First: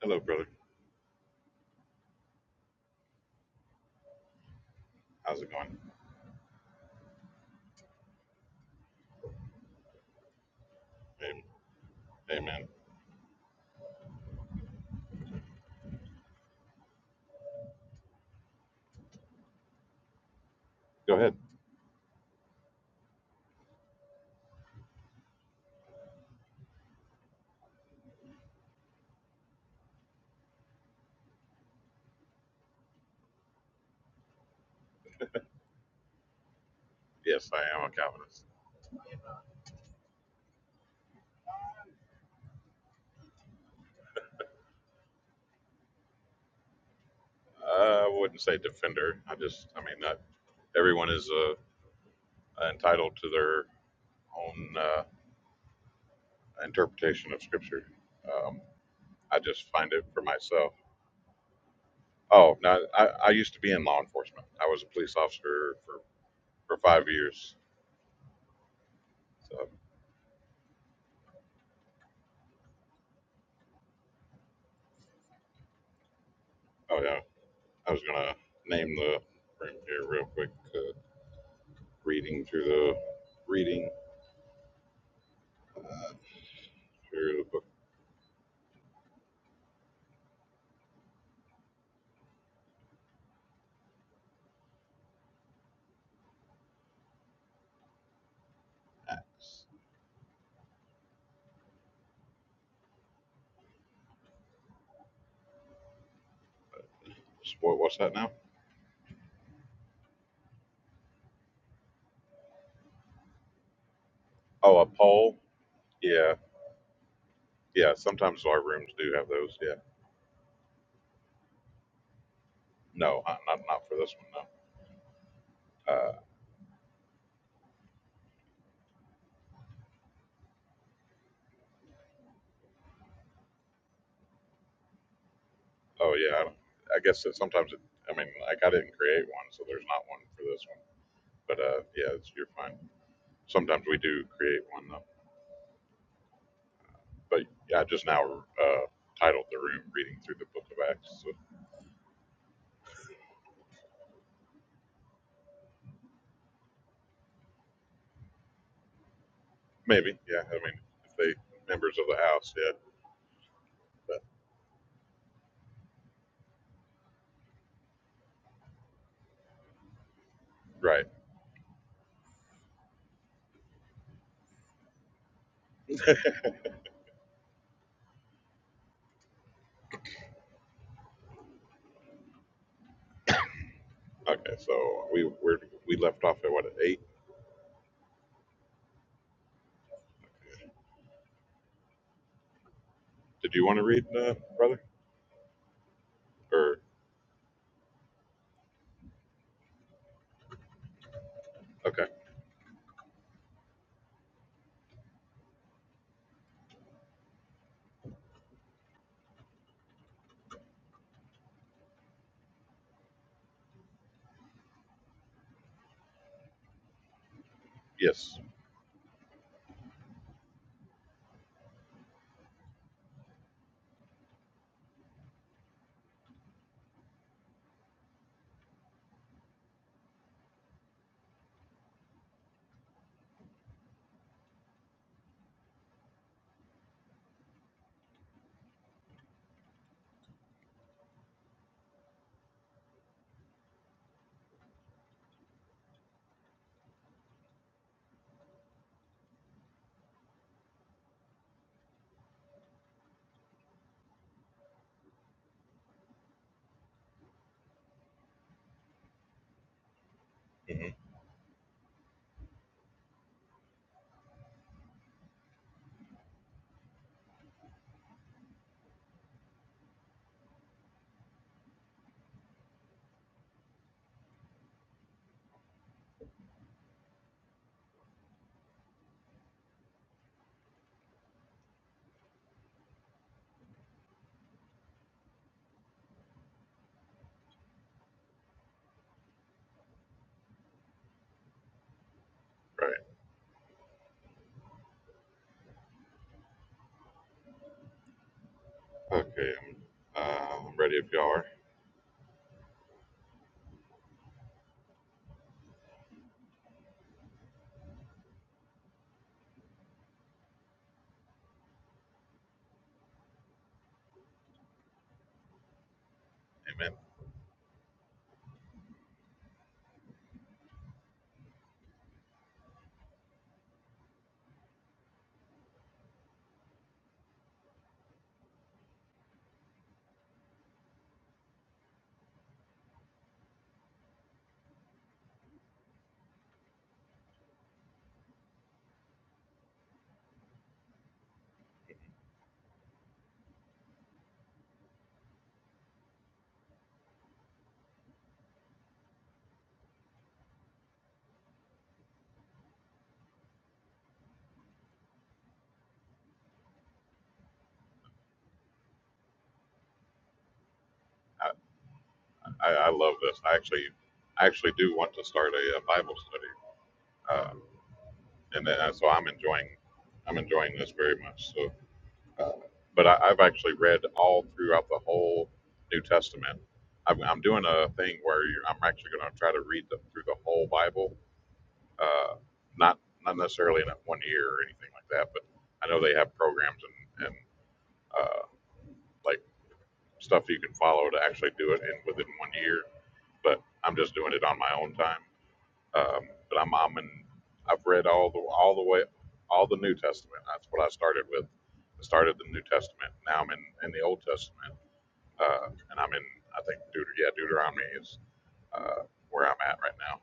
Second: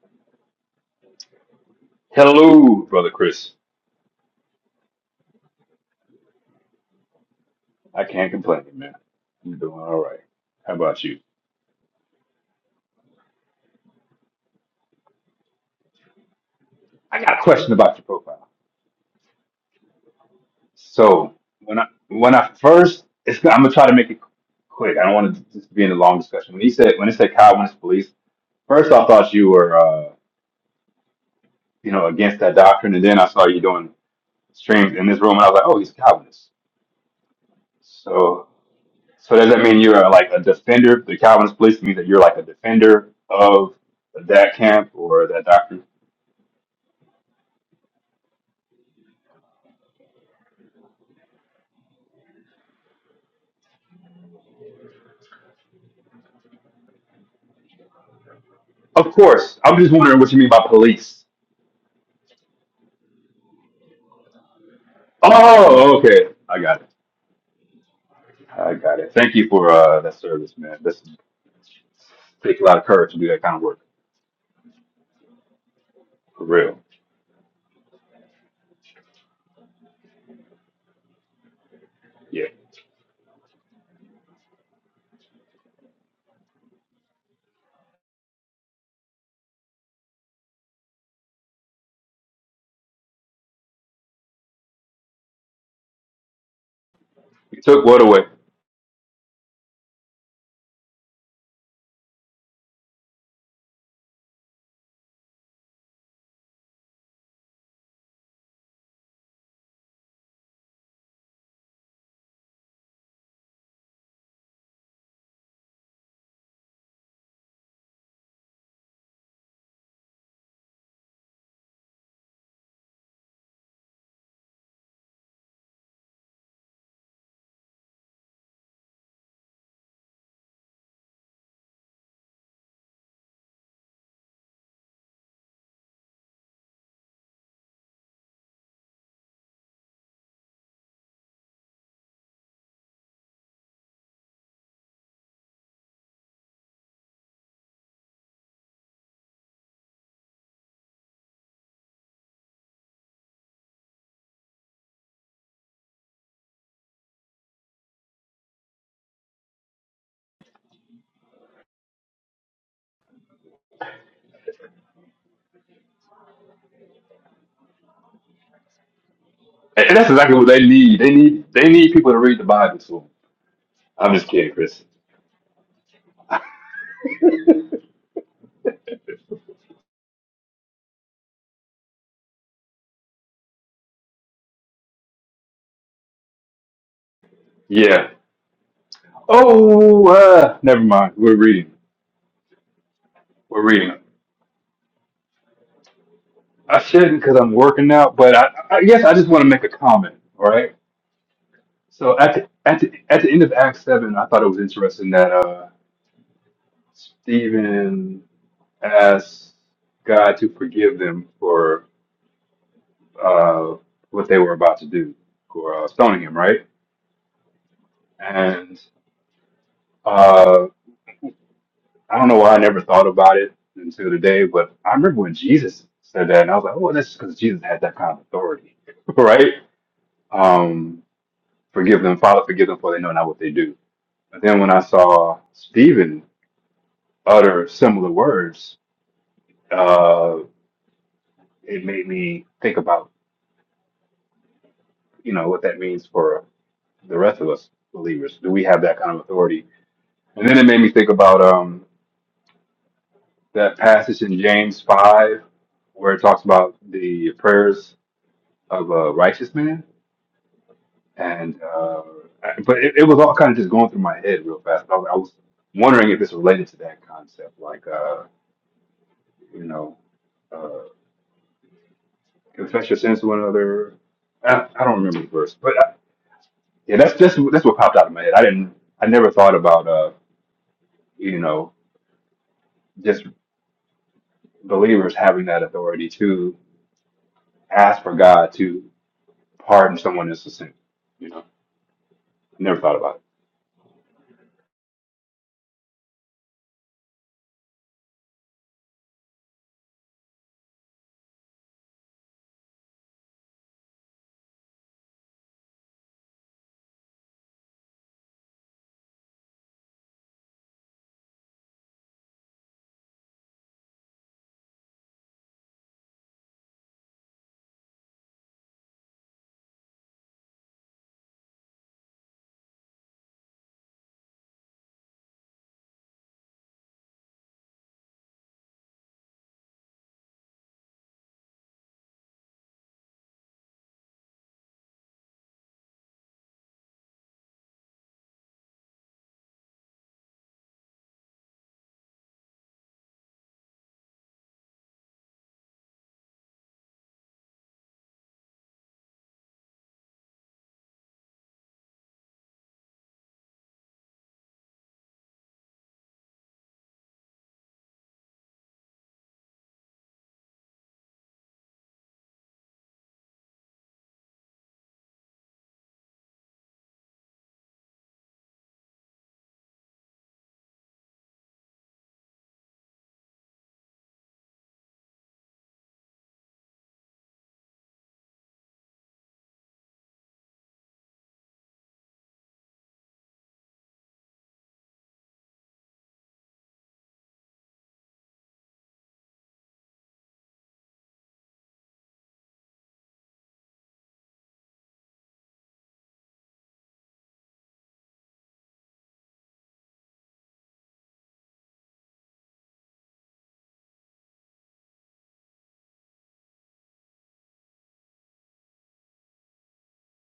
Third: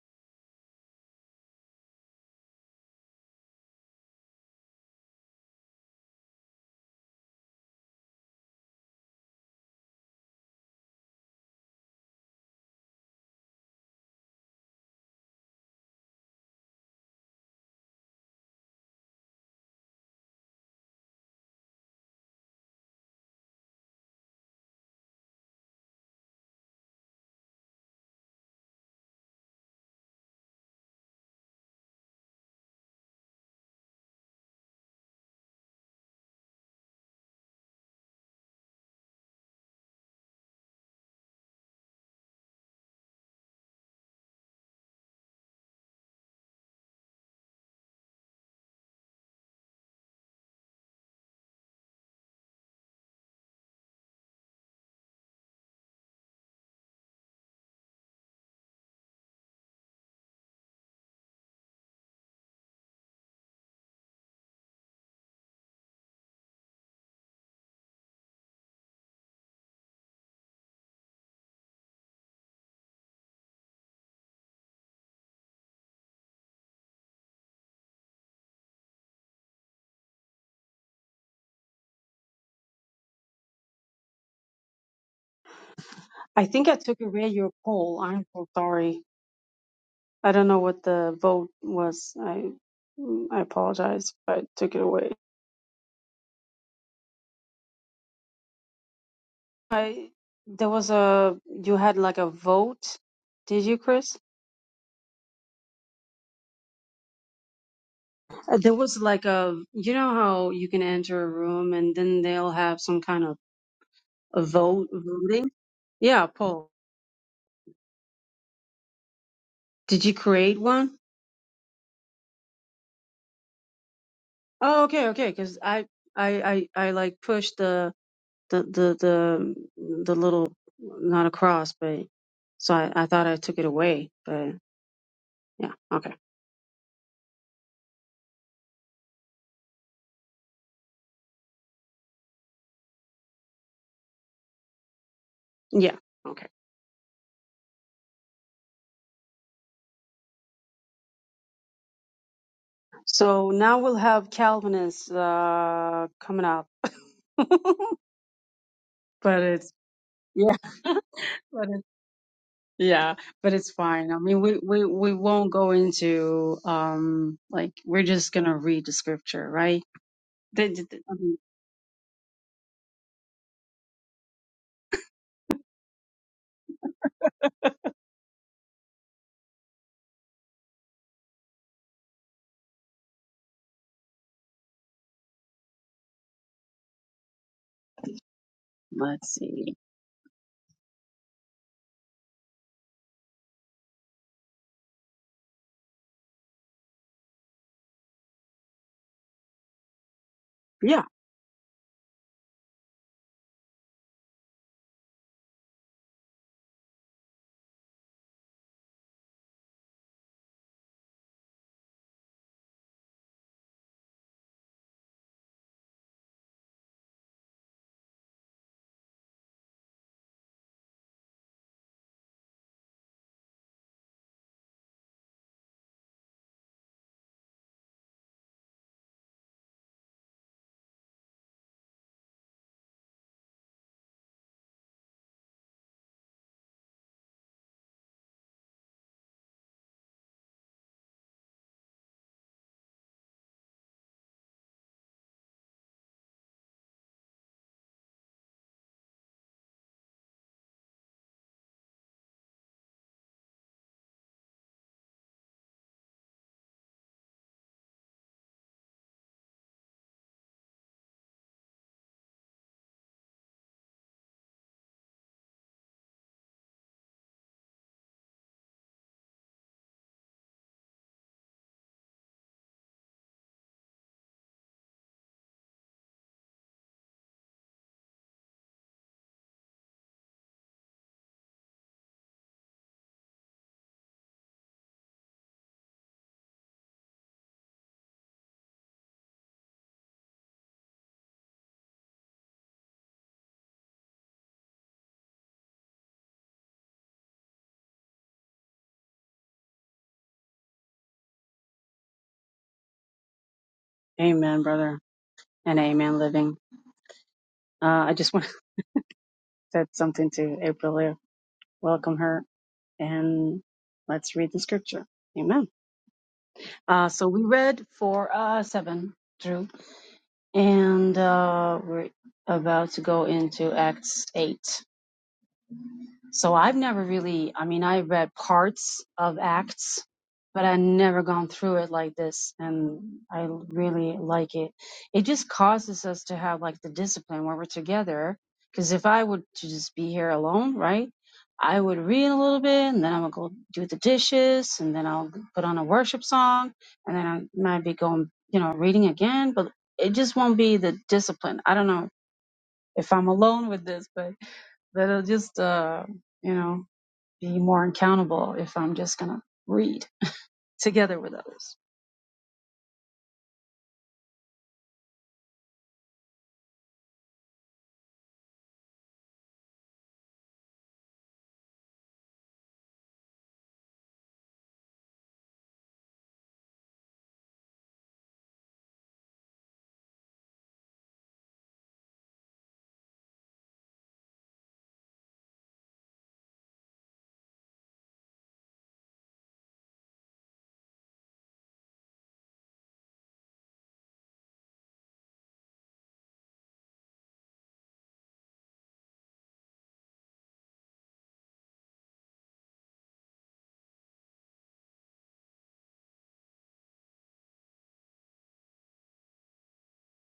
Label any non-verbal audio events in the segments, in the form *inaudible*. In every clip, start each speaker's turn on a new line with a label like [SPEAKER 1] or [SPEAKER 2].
[SPEAKER 1] Hello, brother.
[SPEAKER 2] Hello, brother Chris.
[SPEAKER 1] How's it going?
[SPEAKER 2] I can't complain, man. I'm doing all right. How about you?
[SPEAKER 1] Am- Amen.
[SPEAKER 2] I got a question about your profile.
[SPEAKER 1] Go
[SPEAKER 2] So
[SPEAKER 1] ahead.
[SPEAKER 2] when I when I first, it's, I'm gonna try to make it quick. I don't want to just be in a long discussion. When he said when it said Calvinist wants police, first I thought you were uh, you know against that doctrine, and then I saw you doing streams in this room, and I was like, oh, he's a Calvinist.
[SPEAKER 1] Yes, I am a Calvinist.
[SPEAKER 2] So so does that mean you're like a defender? The Calvinist police means that you're like a defender of that camp or that doctrine?
[SPEAKER 1] I wouldn't say defender. I just, I mean, not everyone is uh, entitled to their own uh, interpretation of Scripture. Um,
[SPEAKER 2] Of
[SPEAKER 1] I
[SPEAKER 2] course.
[SPEAKER 1] just
[SPEAKER 2] I'm just
[SPEAKER 1] find it
[SPEAKER 2] wondering
[SPEAKER 1] for
[SPEAKER 2] what you mean by
[SPEAKER 1] myself.
[SPEAKER 2] police.
[SPEAKER 1] Oh, now I, I used to be in law enforcement. I was a police officer
[SPEAKER 2] Oh,
[SPEAKER 1] for,
[SPEAKER 2] okay. I
[SPEAKER 1] for
[SPEAKER 2] got it.
[SPEAKER 1] five years.
[SPEAKER 2] I got it. Thank you
[SPEAKER 1] So,
[SPEAKER 2] for uh, that service, man. This takes a lot of courage to do that kind of work. For real.
[SPEAKER 1] oh yeah, I was gonna name the room here real quick. Uh, reading
[SPEAKER 2] Yeah.
[SPEAKER 1] through the reading uh,
[SPEAKER 3] I think I took away
[SPEAKER 1] through
[SPEAKER 3] your
[SPEAKER 1] the book
[SPEAKER 3] poll. I'm so sorry. I don't know what the vote was. I I apologize if I took it away.
[SPEAKER 2] You took what away.
[SPEAKER 1] of Acts.
[SPEAKER 3] I there was a you had like a vote. Did you, Chris?
[SPEAKER 1] What, what's that now?
[SPEAKER 3] Uh, There was like a you know how you can enter a room and then they'll have some kind of a
[SPEAKER 1] Oh, a
[SPEAKER 3] vote
[SPEAKER 1] poll.
[SPEAKER 3] voting. Yeah,
[SPEAKER 1] Yeah,
[SPEAKER 3] poll.
[SPEAKER 1] yeah. Sometimes our rooms do have those. Yeah.
[SPEAKER 3] Did you create one?
[SPEAKER 1] No, uh, not not for this one.
[SPEAKER 3] Oh, okay, okay. Because I
[SPEAKER 1] No. Uh,
[SPEAKER 3] I I I like pushed the the the the the little not a cross, but so I, I thought I took it away, but yeah, okay,
[SPEAKER 1] oh yeah. I, don't- I guess that sometimes it. I mean, like I didn't create one, so there's not one for this one. But uh, yeah, it's, you're fine. Sometimes we do create one though.
[SPEAKER 3] yeah, okay.
[SPEAKER 1] But yeah, I just now uh, titled the room "Reading Through the Book of Acts." So
[SPEAKER 3] So now we'll have Calvinists uh, coming up, *laughs* but it's
[SPEAKER 1] maybe. Yeah.
[SPEAKER 3] yeah,
[SPEAKER 1] I mean,
[SPEAKER 3] *laughs*
[SPEAKER 1] if they
[SPEAKER 3] but it's,
[SPEAKER 1] members of the house. Yeah.
[SPEAKER 3] yeah, but it's fine. I
[SPEAKER 1] But,
[SPEAKER 3] mean, we we we won't go into um like we're just gonna read the scripture, right?
[SPEAKER 2] And and that's exactly what they
[SPEAKER 3] The- the-
[SPEAKER 2] need.
[SPEAKER 3] the-
[SPEAKER 1] right.
[SPEAKER 2] They
[SPEAKER 3] I mean,
[SPEAKER 2] need they need people to read the Bible to 'em. I'm just kidding, Chris.
[SPEAKER 1] *laughs* Okay. So we we're, we left off at what at eight.
[SPEAKER 2] Yeah.
[SPEAKER 3] let's see.
[SPEAKER 2] Oh, uh, never mind. We're reading.
[SPEAKER 1] Did
[SPEAKER 2] We're
[SPEAKER 1] you want to
[SPEAKER 2] reading.
[SPEAKER 1] read, uh, brother? Or,
[SPEAKER 2] I shouldn't because I'm working out, but I, I guess I just want to make a comment. All right.
[SPEAKER 3] Yeah,
[SPEAKER 1] okay,
[SPEAKER 2] So at the, at the, at the end of Acts seven, I thought it was interesting that. uh Stephen asked God to forgive them for uh, what they were about to do, for uh, stoning him, right?
[SPEAKER 1] yes,
[SPEAKER 2] And uh, I don't know why I never thought about it until today, but I remember when Jesus said that, and I was like, oh, that's because Jesus had that kind of authority, *laughs* right? Um, forgive them, Father, forgive them, for they know not what they do. But then when I saw Stephen utter similar words, uh, it made me think about you know what that means for the rest of us believers? Do we have that kind of authority? And then it made me think about um, that passage in James 5 where it talks about the prayers of a righteous man.
[SPEAKER 1] Mhm.
[SPEAKER 2] And, uh, I- but it, it was all kind of just going through my head real fast. I was, I was wondering if it's related to that concept, like, uh, you know, uh, confess your sins to one another. I, I don't remember the verse, but uh yeah, that's just that's what popped out of my head. I didn't, I never thought about, uh, you know, just. believers having that authority to ask for God to pardon someone that's a sin. You know, I never thought
[SPEAKER 1] right.
[SPEAKER 2] about it.
[SPEAKER 1] Okay, I'm, uh, I'm ready if y'all are.
[SPEAKER 3] Amen, brother, and Amen, living. Uh, I just want *laughs* to said something to April welcome her and let's read the scripture amen
[SPEAKER 1] Amen.
[SPEAKER 3] uh, so we read 4 uh, 7 through and uh, we're about to go into acts 8 So I've never really, I mean, I read parts of Acts, but I've never gone through it like this. And I really like it. It just causes us to have like the discipline when we're together. Because if I would to just be here alone, right? I would read a little bit and then i would go do the dishes and then I'll put on a worship song and then I might be going, you know, reading again, but it just won't be the discipline. I don't know if I'm alone with this, but, but it'll just, uh, you know, be more accountable if I'm just gonna read together with
[SPEAKER 1] I,
[SPEAKER 3] others.
[SPEAKER 1] I, I love this. I actually, I actually do want to start a, uh Bible study. Uh, and then, uh, so I'm enjoying, I'm enjoying this very much. So, uh, but I, I've actually read all throughout the whole New Testament. I'm, I'm doing a thing where you're, I'm actually going to try to read the, through the whole Bible. Uh, not, not necessarily in one year or anything like that, but I know they have programs and, and uh, like stuff you can follow to actually do it in within one year. But I'm just doing it on my own time. Um, but I'm, I'm in, I've read all the all the way all the New Testament. That's what I started with. I started the New Testament. Now I'm in, in the Old Testament, uh, and I'm in I think Deut- yeah Deuteronomy is uh, where I'm at right now.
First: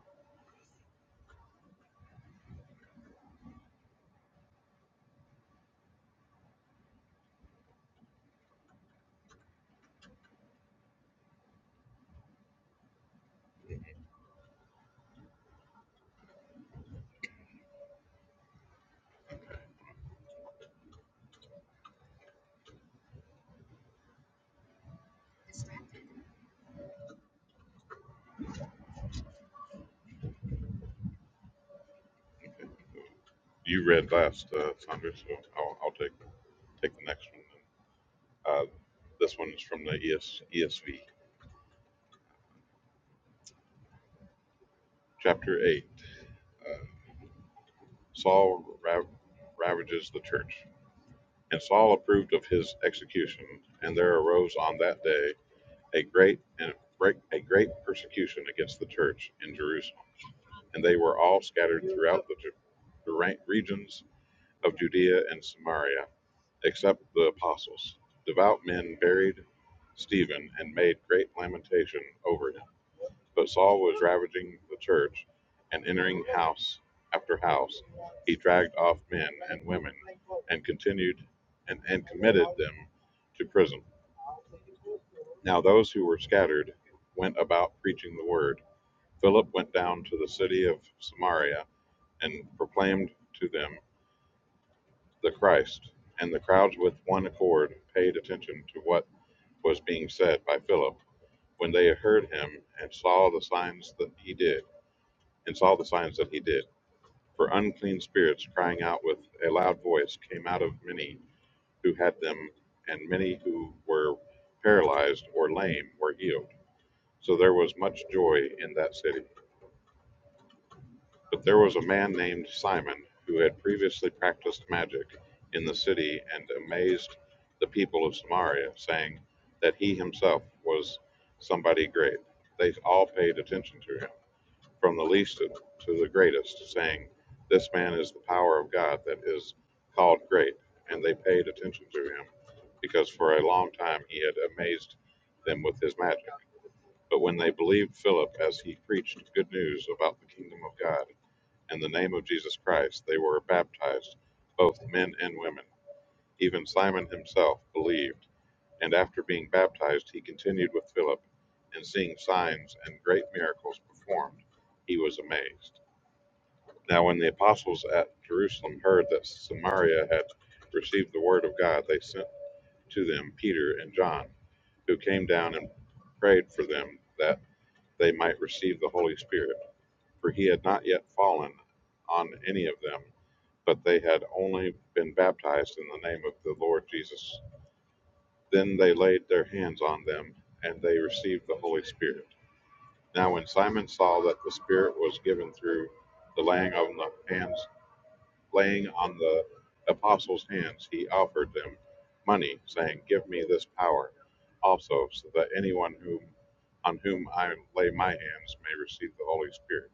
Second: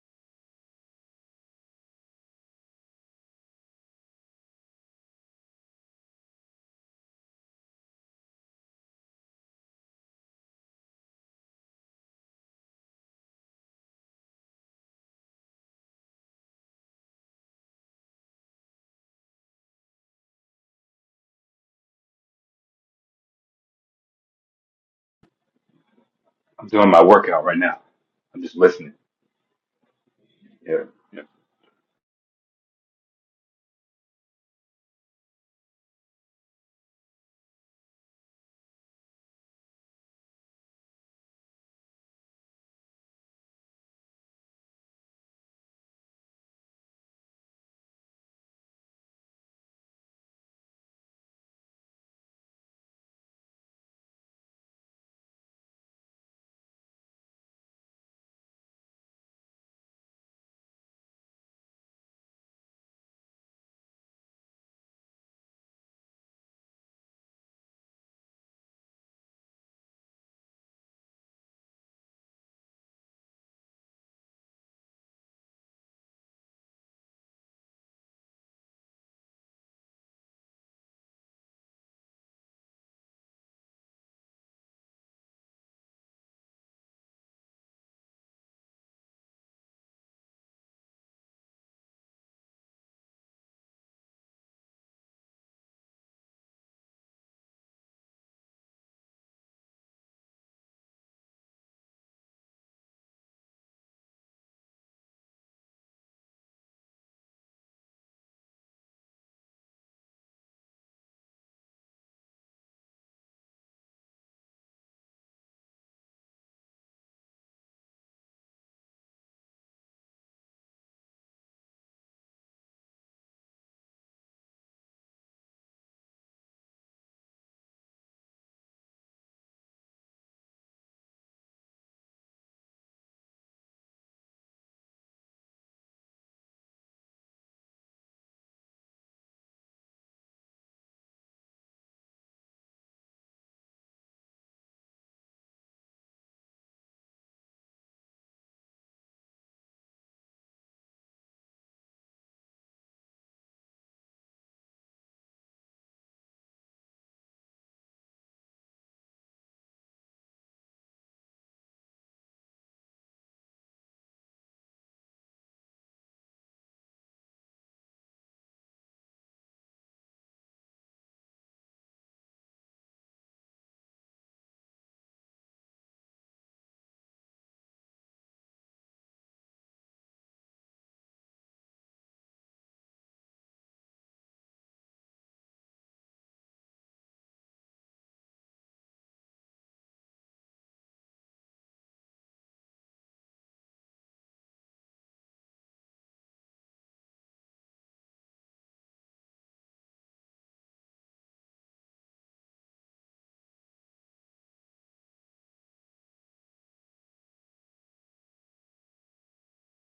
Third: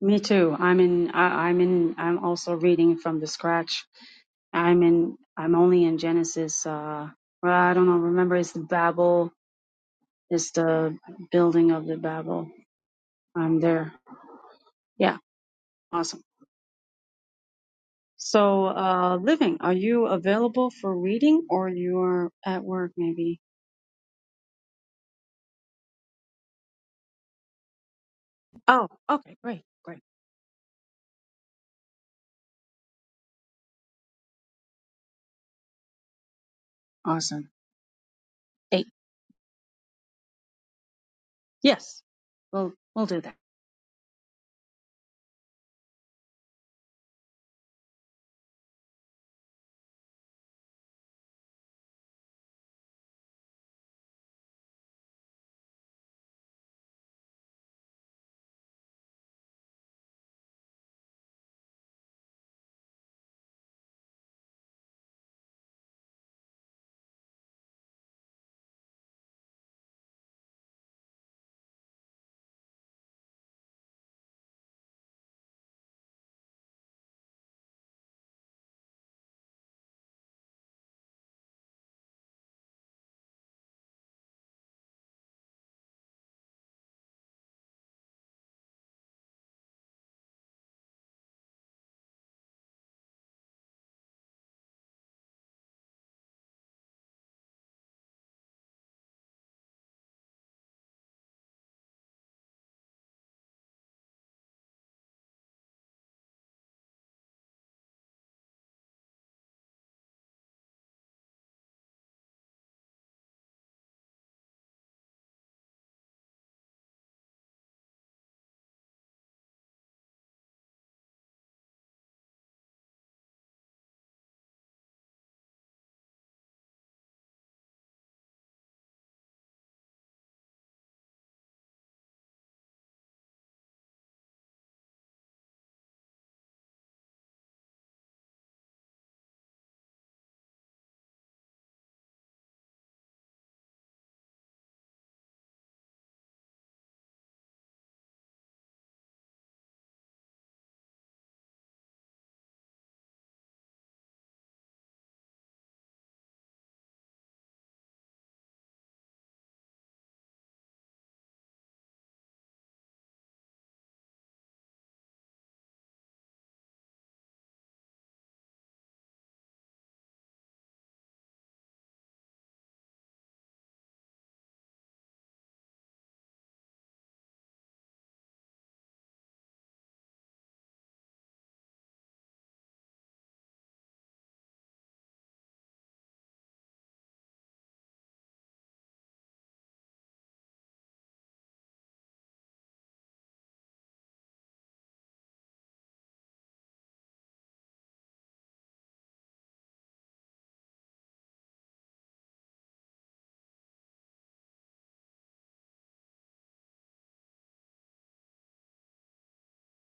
[SPEAKER 3] Me too. I'm in. I, I'm in. I'm also reading from the scratch. I'm in. I'm only in Genesis. Uh, well, I don't know. Remember, it's the Babel. It's the building of the Babel. I'm there. Yeah. Awesome. So, uh, living. Are you available for reading, or you're at work? Maybe.
[SPEAKER 2] I'm doing my workout right now. I'm just
[SPEAKER 3] Oh.
[SPEAKER 2] listening.
[SPEAKER 3] Okay. Great. Great.
[SPEAKER 2] Yeah. yeah.
[SPEAKER 1] You read last, uh, Sandra, so I'll, I'll take take the next one.
[SPEAKER 3] Awesome.
[SPEAKER 1] Uh,
[SPEAKER 3] Eight.
[SPEAKER 1] this one is from the ES, ESV,
[SPEAKER 3] Yes. We'll we'll do that.
[SPEAKER 1] chapter eight. uh, Saul rav- ravages the church. And Saul approved of his execution, and there arose on that day a great and a great persecution against the church in Jerusalem, and they were all scattered throughout the, the regions of Judea and Samaria, except the apostles. Devout men buried Stephen and made great lamentation over him. But Saul was ravaging the church, and entering house after house, he dragged off men and women, and continued and, and committed them to prison. Now those who were scattered went about preaching the word. Philip went down to the city of Samaria and proclaimed to them the Christ. And the crowds with one accord paid attention to what was being said by Philip when they heard him and saw the signs that he did and saw the signs that he did. For unclean spirits, crying out with a loud voice, came out of many who had them, and many who were paralyzed or lame were healed. So there was much joy in that city. But there was a man named Simon who had previously practiced magic in the city and amazed the people of Samaria, saying that he himself was somebody great. They all paid attention to him. from the least to to the greatest, saying, This man is the power of God that is called great. And they paid attention to him, because for a long time he had amazed them with his magic. But when they believed Philip as he preached good news about the kingdom of God and the name of Jesus Christ, they were baptized, both men and women. Even Simon himself believed, and after being baptized, he continued with Philip, and seeing signs and great miracles performed, he was amazed. Now, when the apostles at Jerusalem heard that Samaria had received the word of God, they sent to them Peter and John, who came down and prayed for them that they might receive the Holy Spirit, for he had not yet fallen on any of them, but they had only been baptized in the name of the Lord Jesus. Then they laid their hands on them, and they received the Holy Spirit. Now, when Simon saw that the Spirit was given through the laying on of hands, laying on the apostles' hands, he offered them money, saying, Give me this power also, so that anyone whom, on whom I lay my hands may receive the Holy Spirit.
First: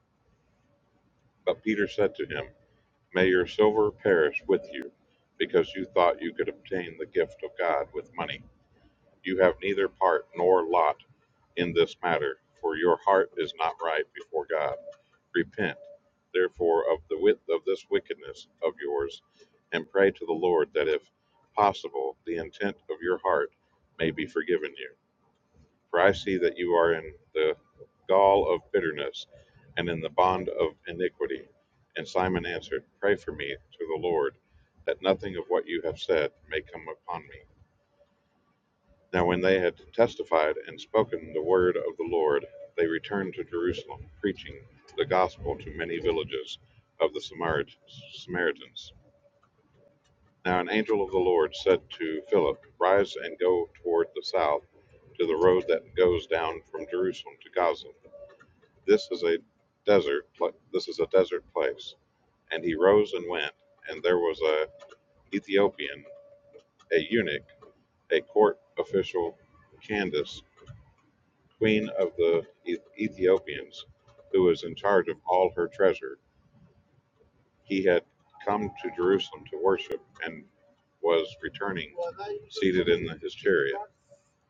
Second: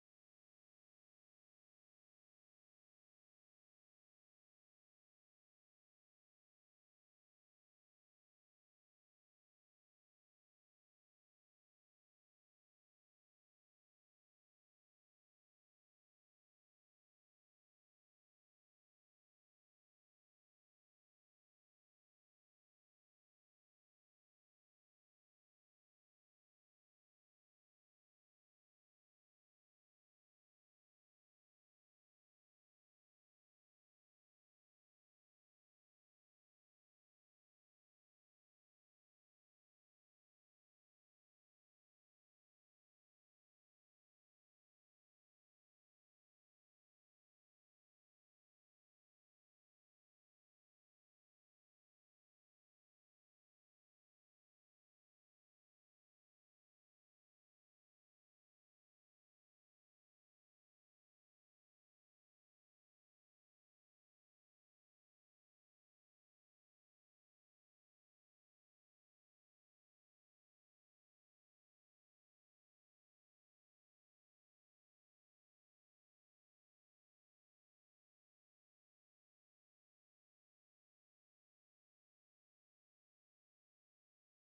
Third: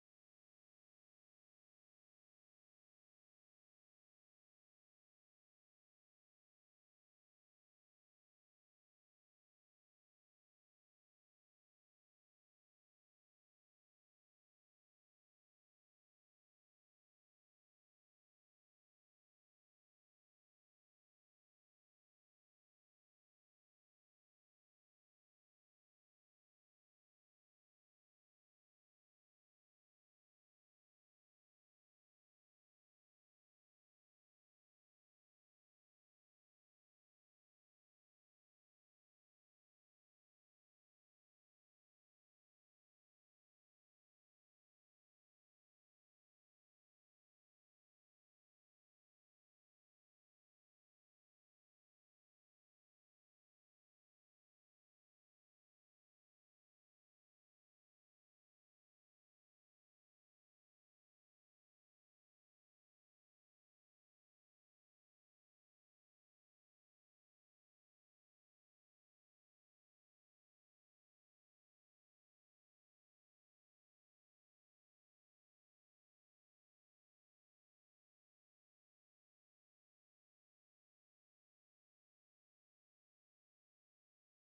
[SPEAKER 1] But Peter said to him, May your silver perish with you, because you thought you could obtain the gift of God with money. You have neither part nor lot in this matter, for your heart is not right before God. Repent, therefore, of the width of this wickedness of yours, and pray to the Lord that, if possible, the intent of your heart may be forgiven you. For I see that you are in the gall of bitterness and in the bond of iniquity. And Simon answered, Pray for me to the Lord, that nothing of what you have said may come upon me. Now when they had testified and spoken the word of the Lord, they returned to Jerusalem, preaching the gospel to many villages of the Samaritans. Now an angel of the Lord said to Philip, Rise and go toward the south to the road that goes down from Jerusalem to Gaza. This is a desert. This is a desert place. And he rose and went. And there was a Ethiopian, a eunuch, a court official, Candace queen of the E-, Ethiopians, who was in charge of all her treasure. He had come to Jerusalem to worship and was returning seated in his chariot.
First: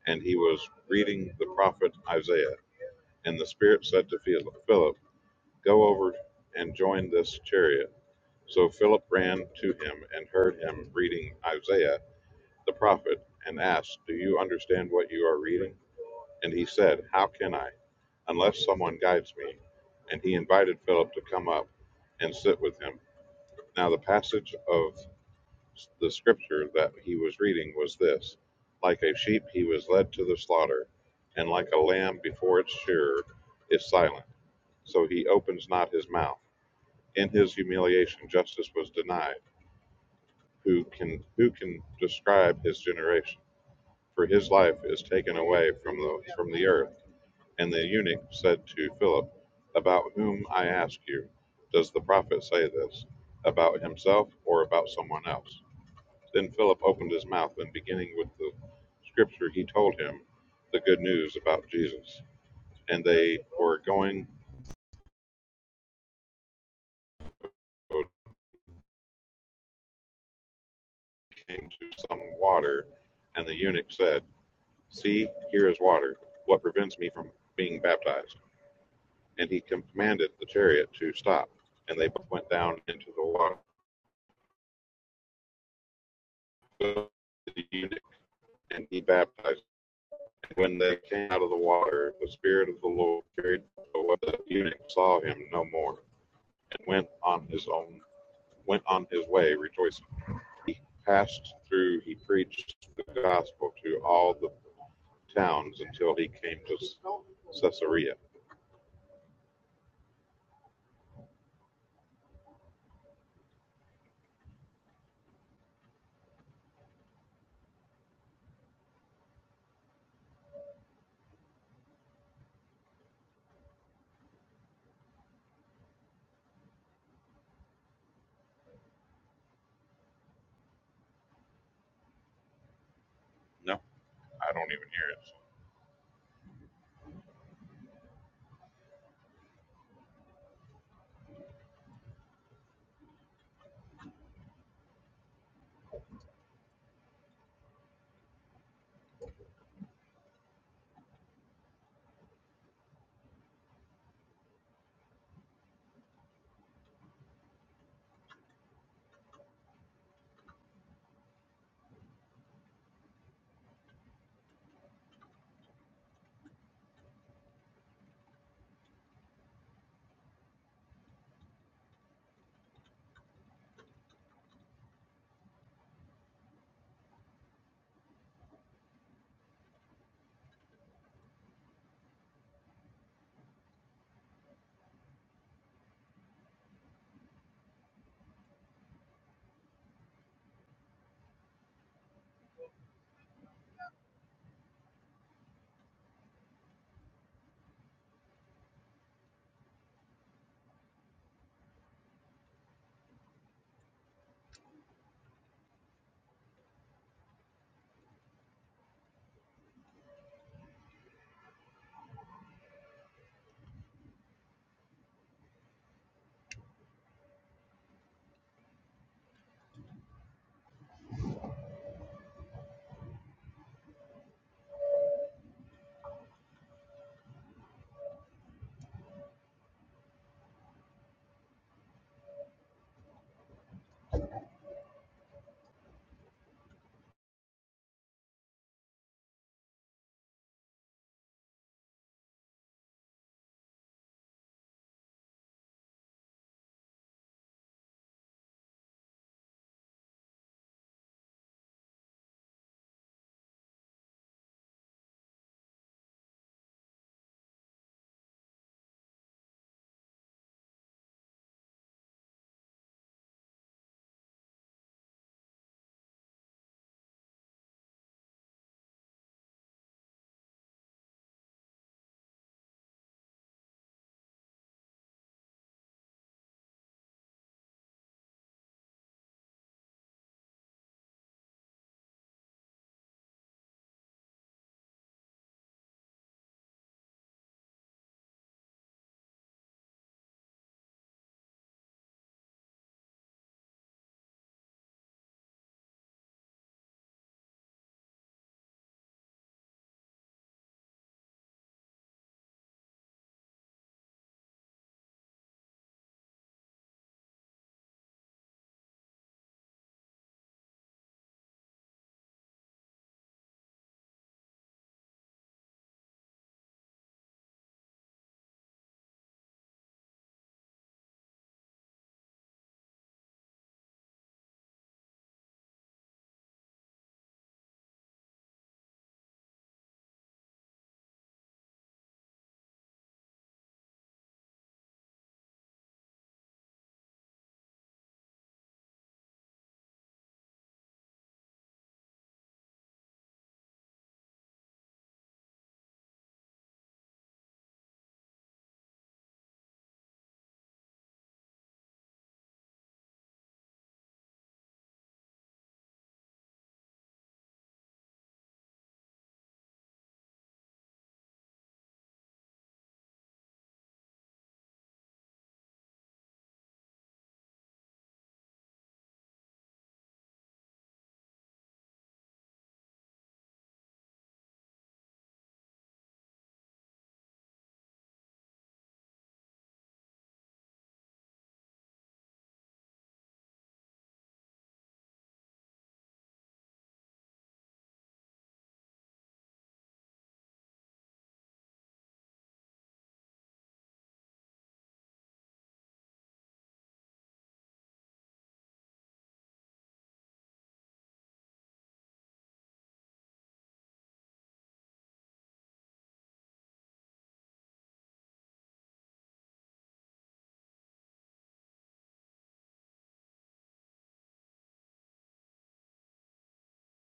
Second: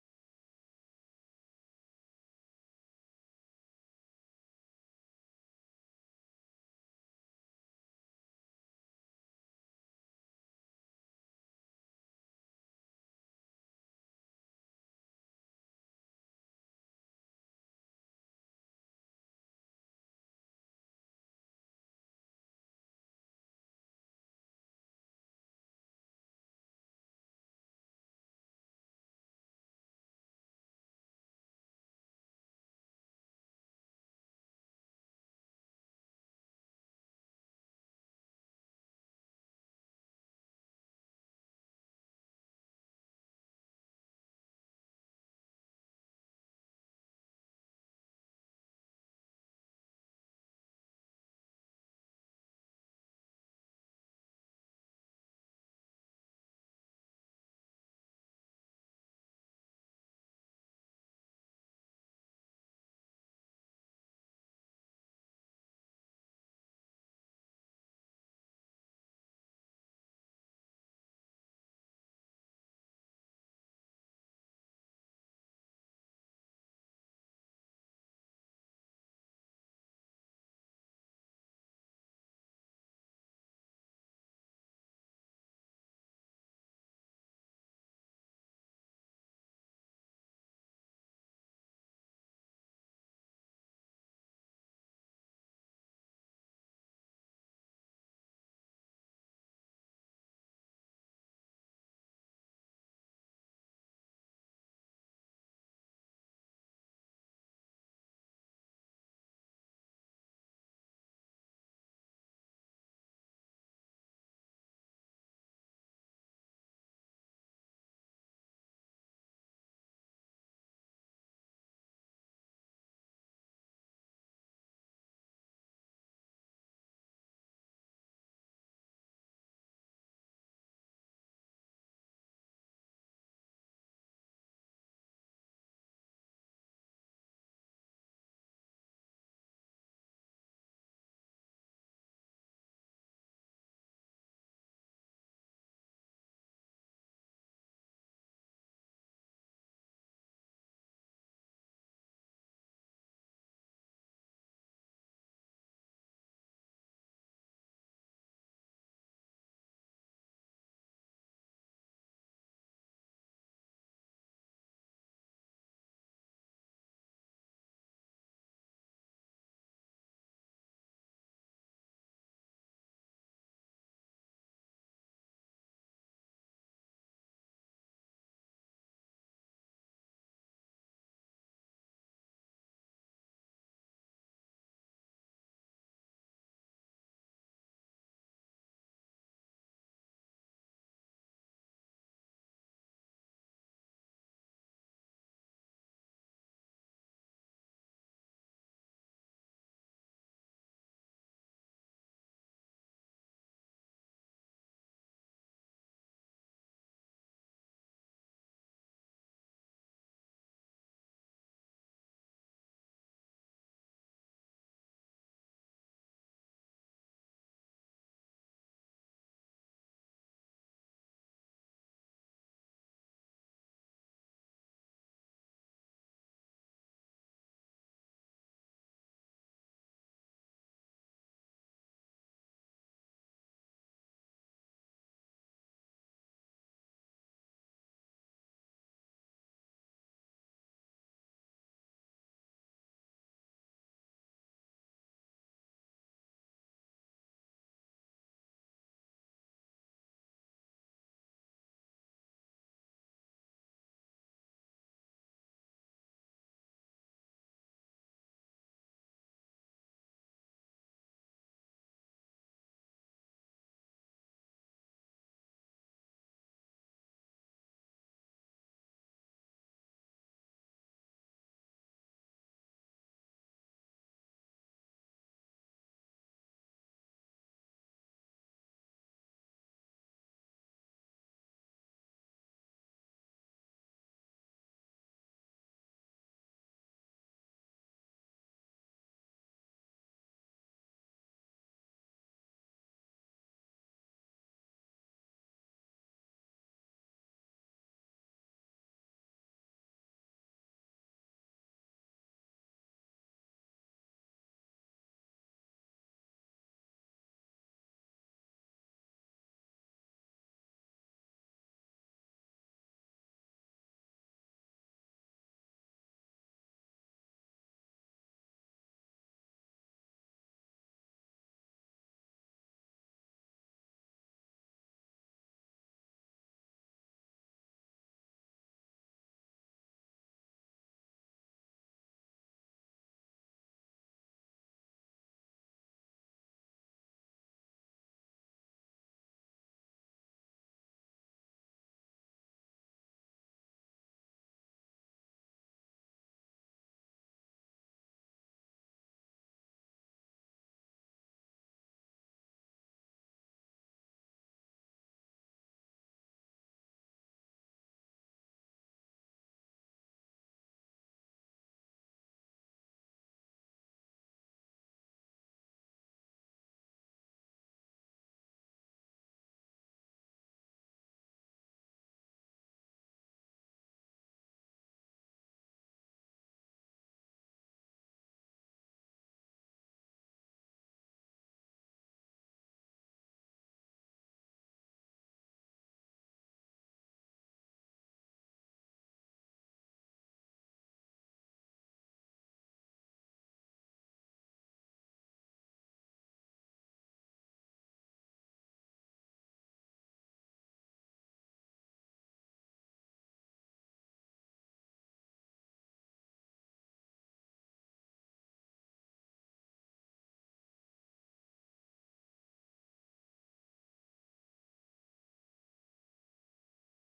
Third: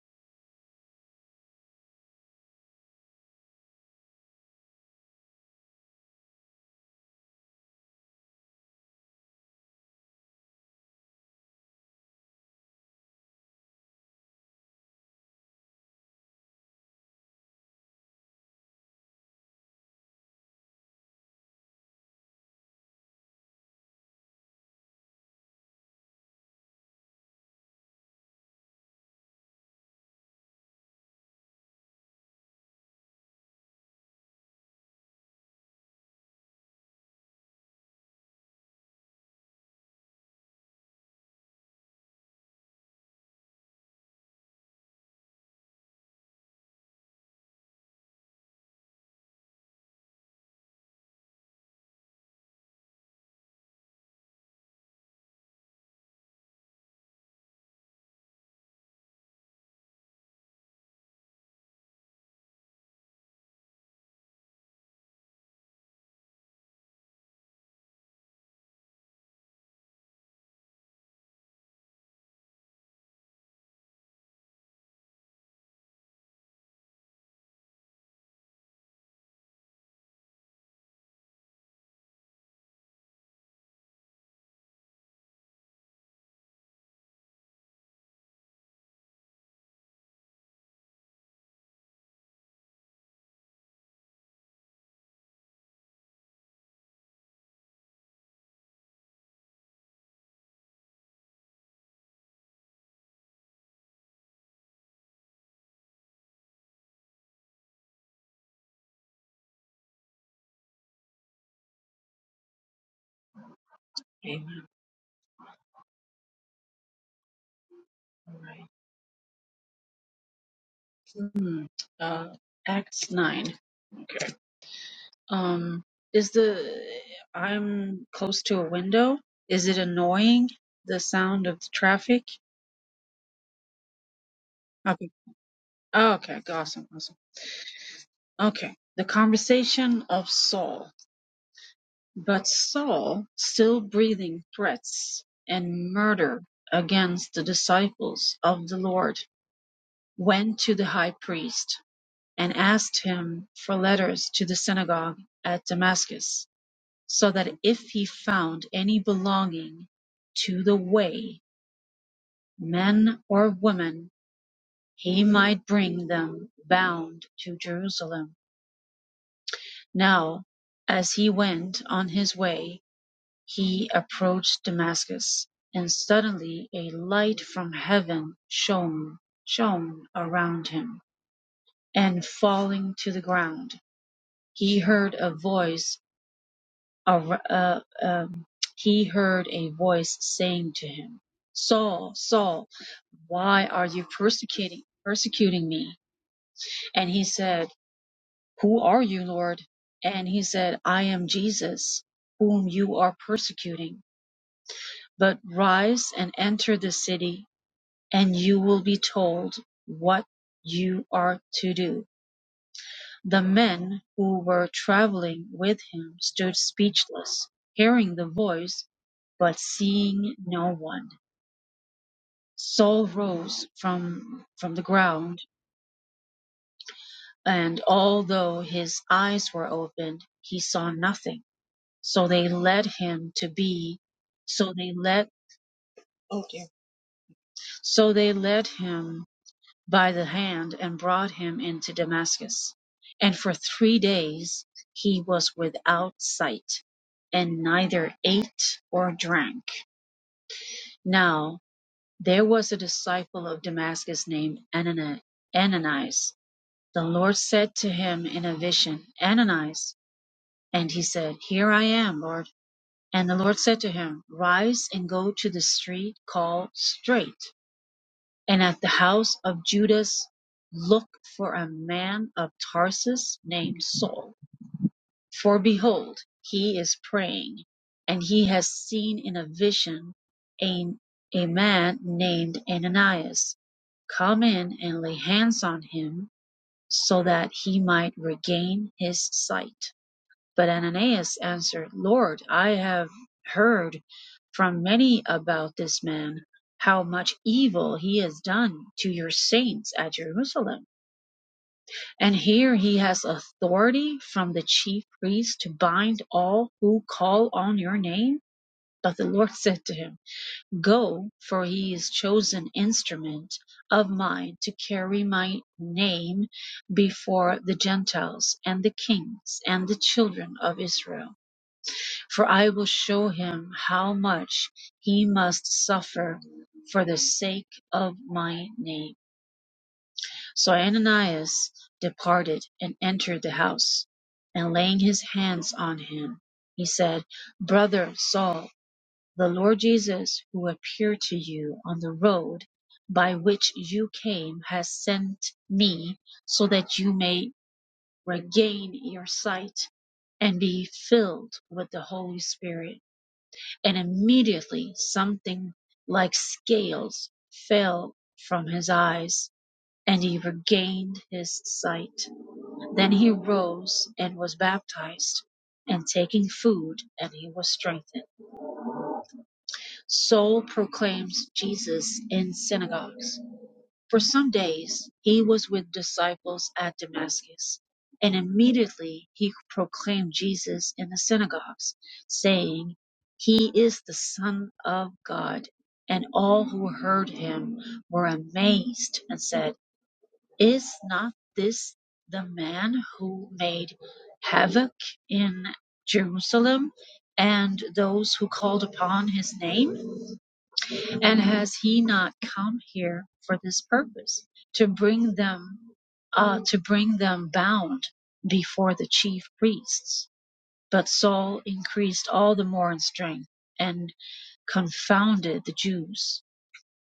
[SPEAKER 1] And he was reading the prophet Isaiah. And the Spirit said to Phil- Philip, Go over and join this chariot. So Philip ran to him and heard him reading Isaiah the prophet and asked, Do you understand what you are reading? And he said, How can I, unless someone guides me? And he invited Philip to come up and sit with him. Now, the passage of the scripture that he was reading was this Like a sheep, he was led to the slaughter, and like a lamb before its shearer is silent, so he opens not his mouth. In his humiliation, justice was denied. Who can who can describe his generation? For his life is taken away from the from the earth And the eunuch said to Philip, About whom, I ask you, does the prophet say this? About himself or about someone else? Then Philip opened his mouth, and beginning with the scripture, he told him the good news about Jesus. And they were going, came to some water, and the eunuch said, See, here is water. What prevents me from being baptized? And he commanded the chariot to stop, and they both went down into the water. So The eunuch and he baptized. And When they came out of the water, the Spirit of the Lord carried away the eunuch, saw him no more, and went on his own went on his way rejoicing. He passed through, he preached the gospel to all the towns until he came to Caesarea.
[SPEAKER 3] Amen. All right. Hmm, Uh, Acts 9. Um, is the, I'm close to a window. Is it annoying, the sound of the traffic?
[SPEAKER 1] No, I don't even hear
[SPEAKER 3] Okay.
[SPEAKER 1] it.
[SPEAKER 3] Oh, okay. Awesome. Awesome. Okay. The conversation of Saul. But Saul, still breathing threats and murder against the disciples of the Lord, went to the high priest and asked him for letters to the synagogue at Damascus so that if he found any belonging to the way, men or women, he might bring them bound to Jerusalem. Now, as he went on his way, he approached Damascus, and suddenly a light from heaven shone, shone around him, and falling to the ground, he heard a voice ar- uh, um, he heard a voice saying to him, Saul, Saul, why are you persecuting, persecuting me? And he said, Who are you, Lord? And he said, I am Jesus, whom you are persecuting. But rise and enter the city, and you will be told what you are to do. The men who were travelling with him stood speechless, hearing the voice, but seeing no one. Saul rose from, from the ground, and although his eyes were opened, he saw nothing. So they led him to be, so they led, okay. so they led him by the hand and brought him into Damascus. And for three days he was without sight, and neither ate or drank. Now there was a disciple of Damascus named Ananias. The Lord said to him in a vision, Ananias. And he said, Here I am, Lord. And the Lord said to him, Rise and go to the street called Straight And at the house of Judas look for a man of Tarsus named Saul. For behold, he is praying, and he has seen in a vision a, a man named Ananias come in and lay hands on him so that he might regain his sight. But Ananias answered, Lord, I have heard from many about this man, how much evil he has done to your saints at Jerusalem. And here he has authority from the chief priest to bind all who call on your name. But the Lord *laughs* said to him, Go, for he is chosen instrument of mine to carry my name before the Gentiles and the kings and the children of Israel. For I will show him how much he must suffer for the sake of my name. So Ananias departed and entered the house, and laying his hands on him, he said, Brother Saul, the Lord Jesus, who appeared to you on the road by which you came, has sent me so that you may regain your sight and be filled with the Holy Spirit and immediately something like scales fell from his eyes, and he regained his sight. Then he rose and was baptized, and taking food, and he was strengthened. Saul proclaims Jesus in synagogues. For some days he was with disciples at Damascus, and immediately he proclaimed Jesus in the synagogues, saying, He is the Son of God. And all who heard him were amazed and said, Is not this the man who made havoc in Jerusalem and those who called upon his name? And has he not come here for this purpose, to bring them, uh, to bring them bound before the chief priests? But Saul increased all the more in strength and confounded the Jews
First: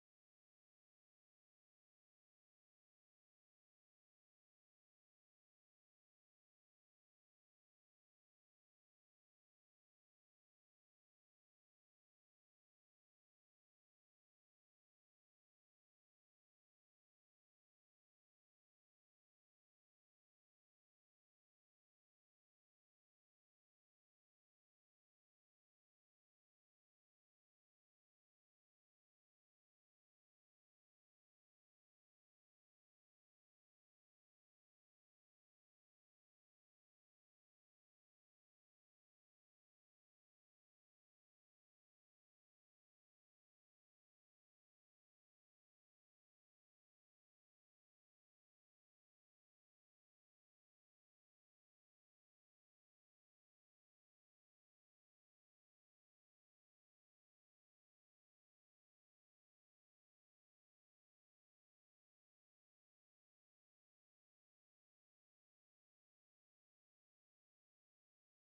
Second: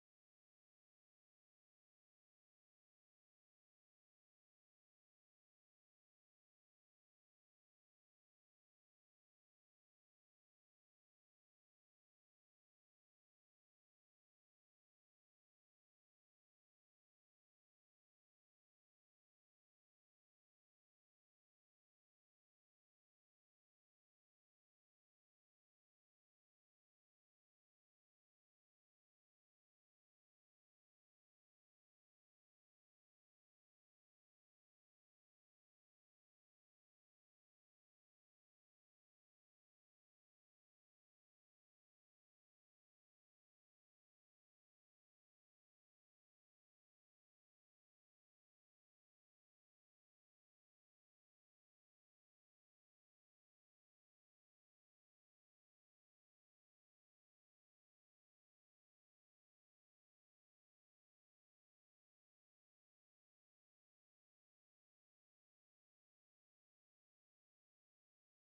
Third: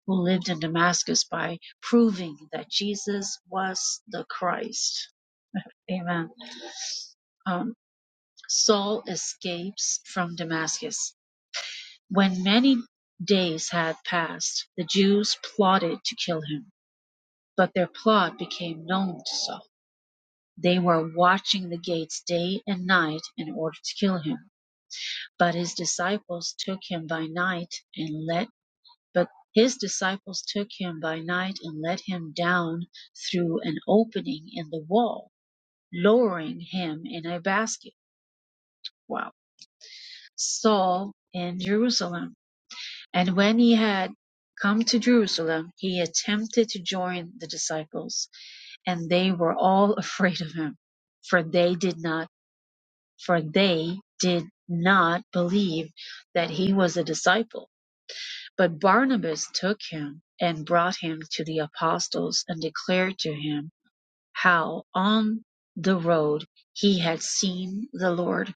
[SPEAKER 3] who lived in Damascus by proving that Jesus was the Christ. Amen. Um, Saul escapes from Damascus. When many days had passed, the Jews plotted to kill him But their plot became known to Saul. They were watching the gates day and night in order to kill him. But his disciples took him by night and let but his disciples took him by night and let him down through an opening in the wall, lowering him in a basket. Wow. Saul in Jerusalem. And when he had come to Jerusalem, he attempted to join the disciples and they were all *laughs* afraid of him for they did not for they did not believe that he was a disciple but barnabas took him and brought him to the apostles and declared to him how on the road he had seen the lord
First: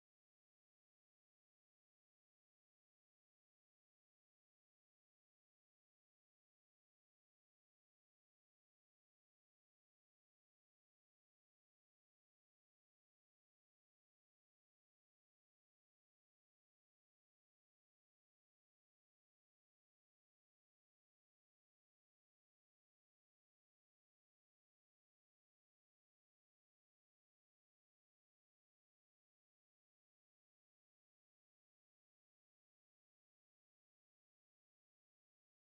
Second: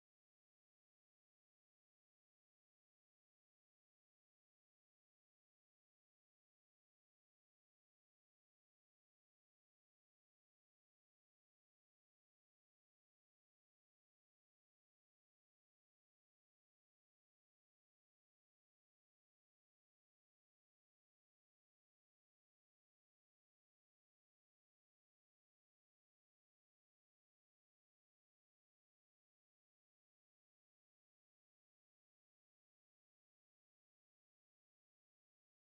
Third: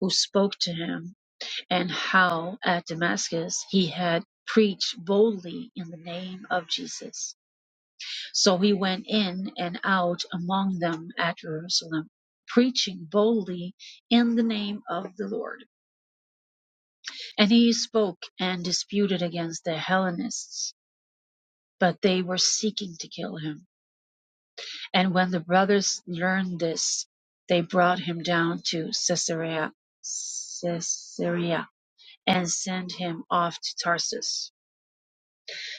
[SPEAKER 3] who spoke to him and how at damascus he had preached boldly in the name of jesus So he went in and out among them at Jerusalem, preaching boldly in the name of the Lord. And he spoke and disputed against the Hellenists, but they were seeking to kill him. And when the brothers learned this, they brought him down to Caesarea, Caesarea and sent him off to Tarsus.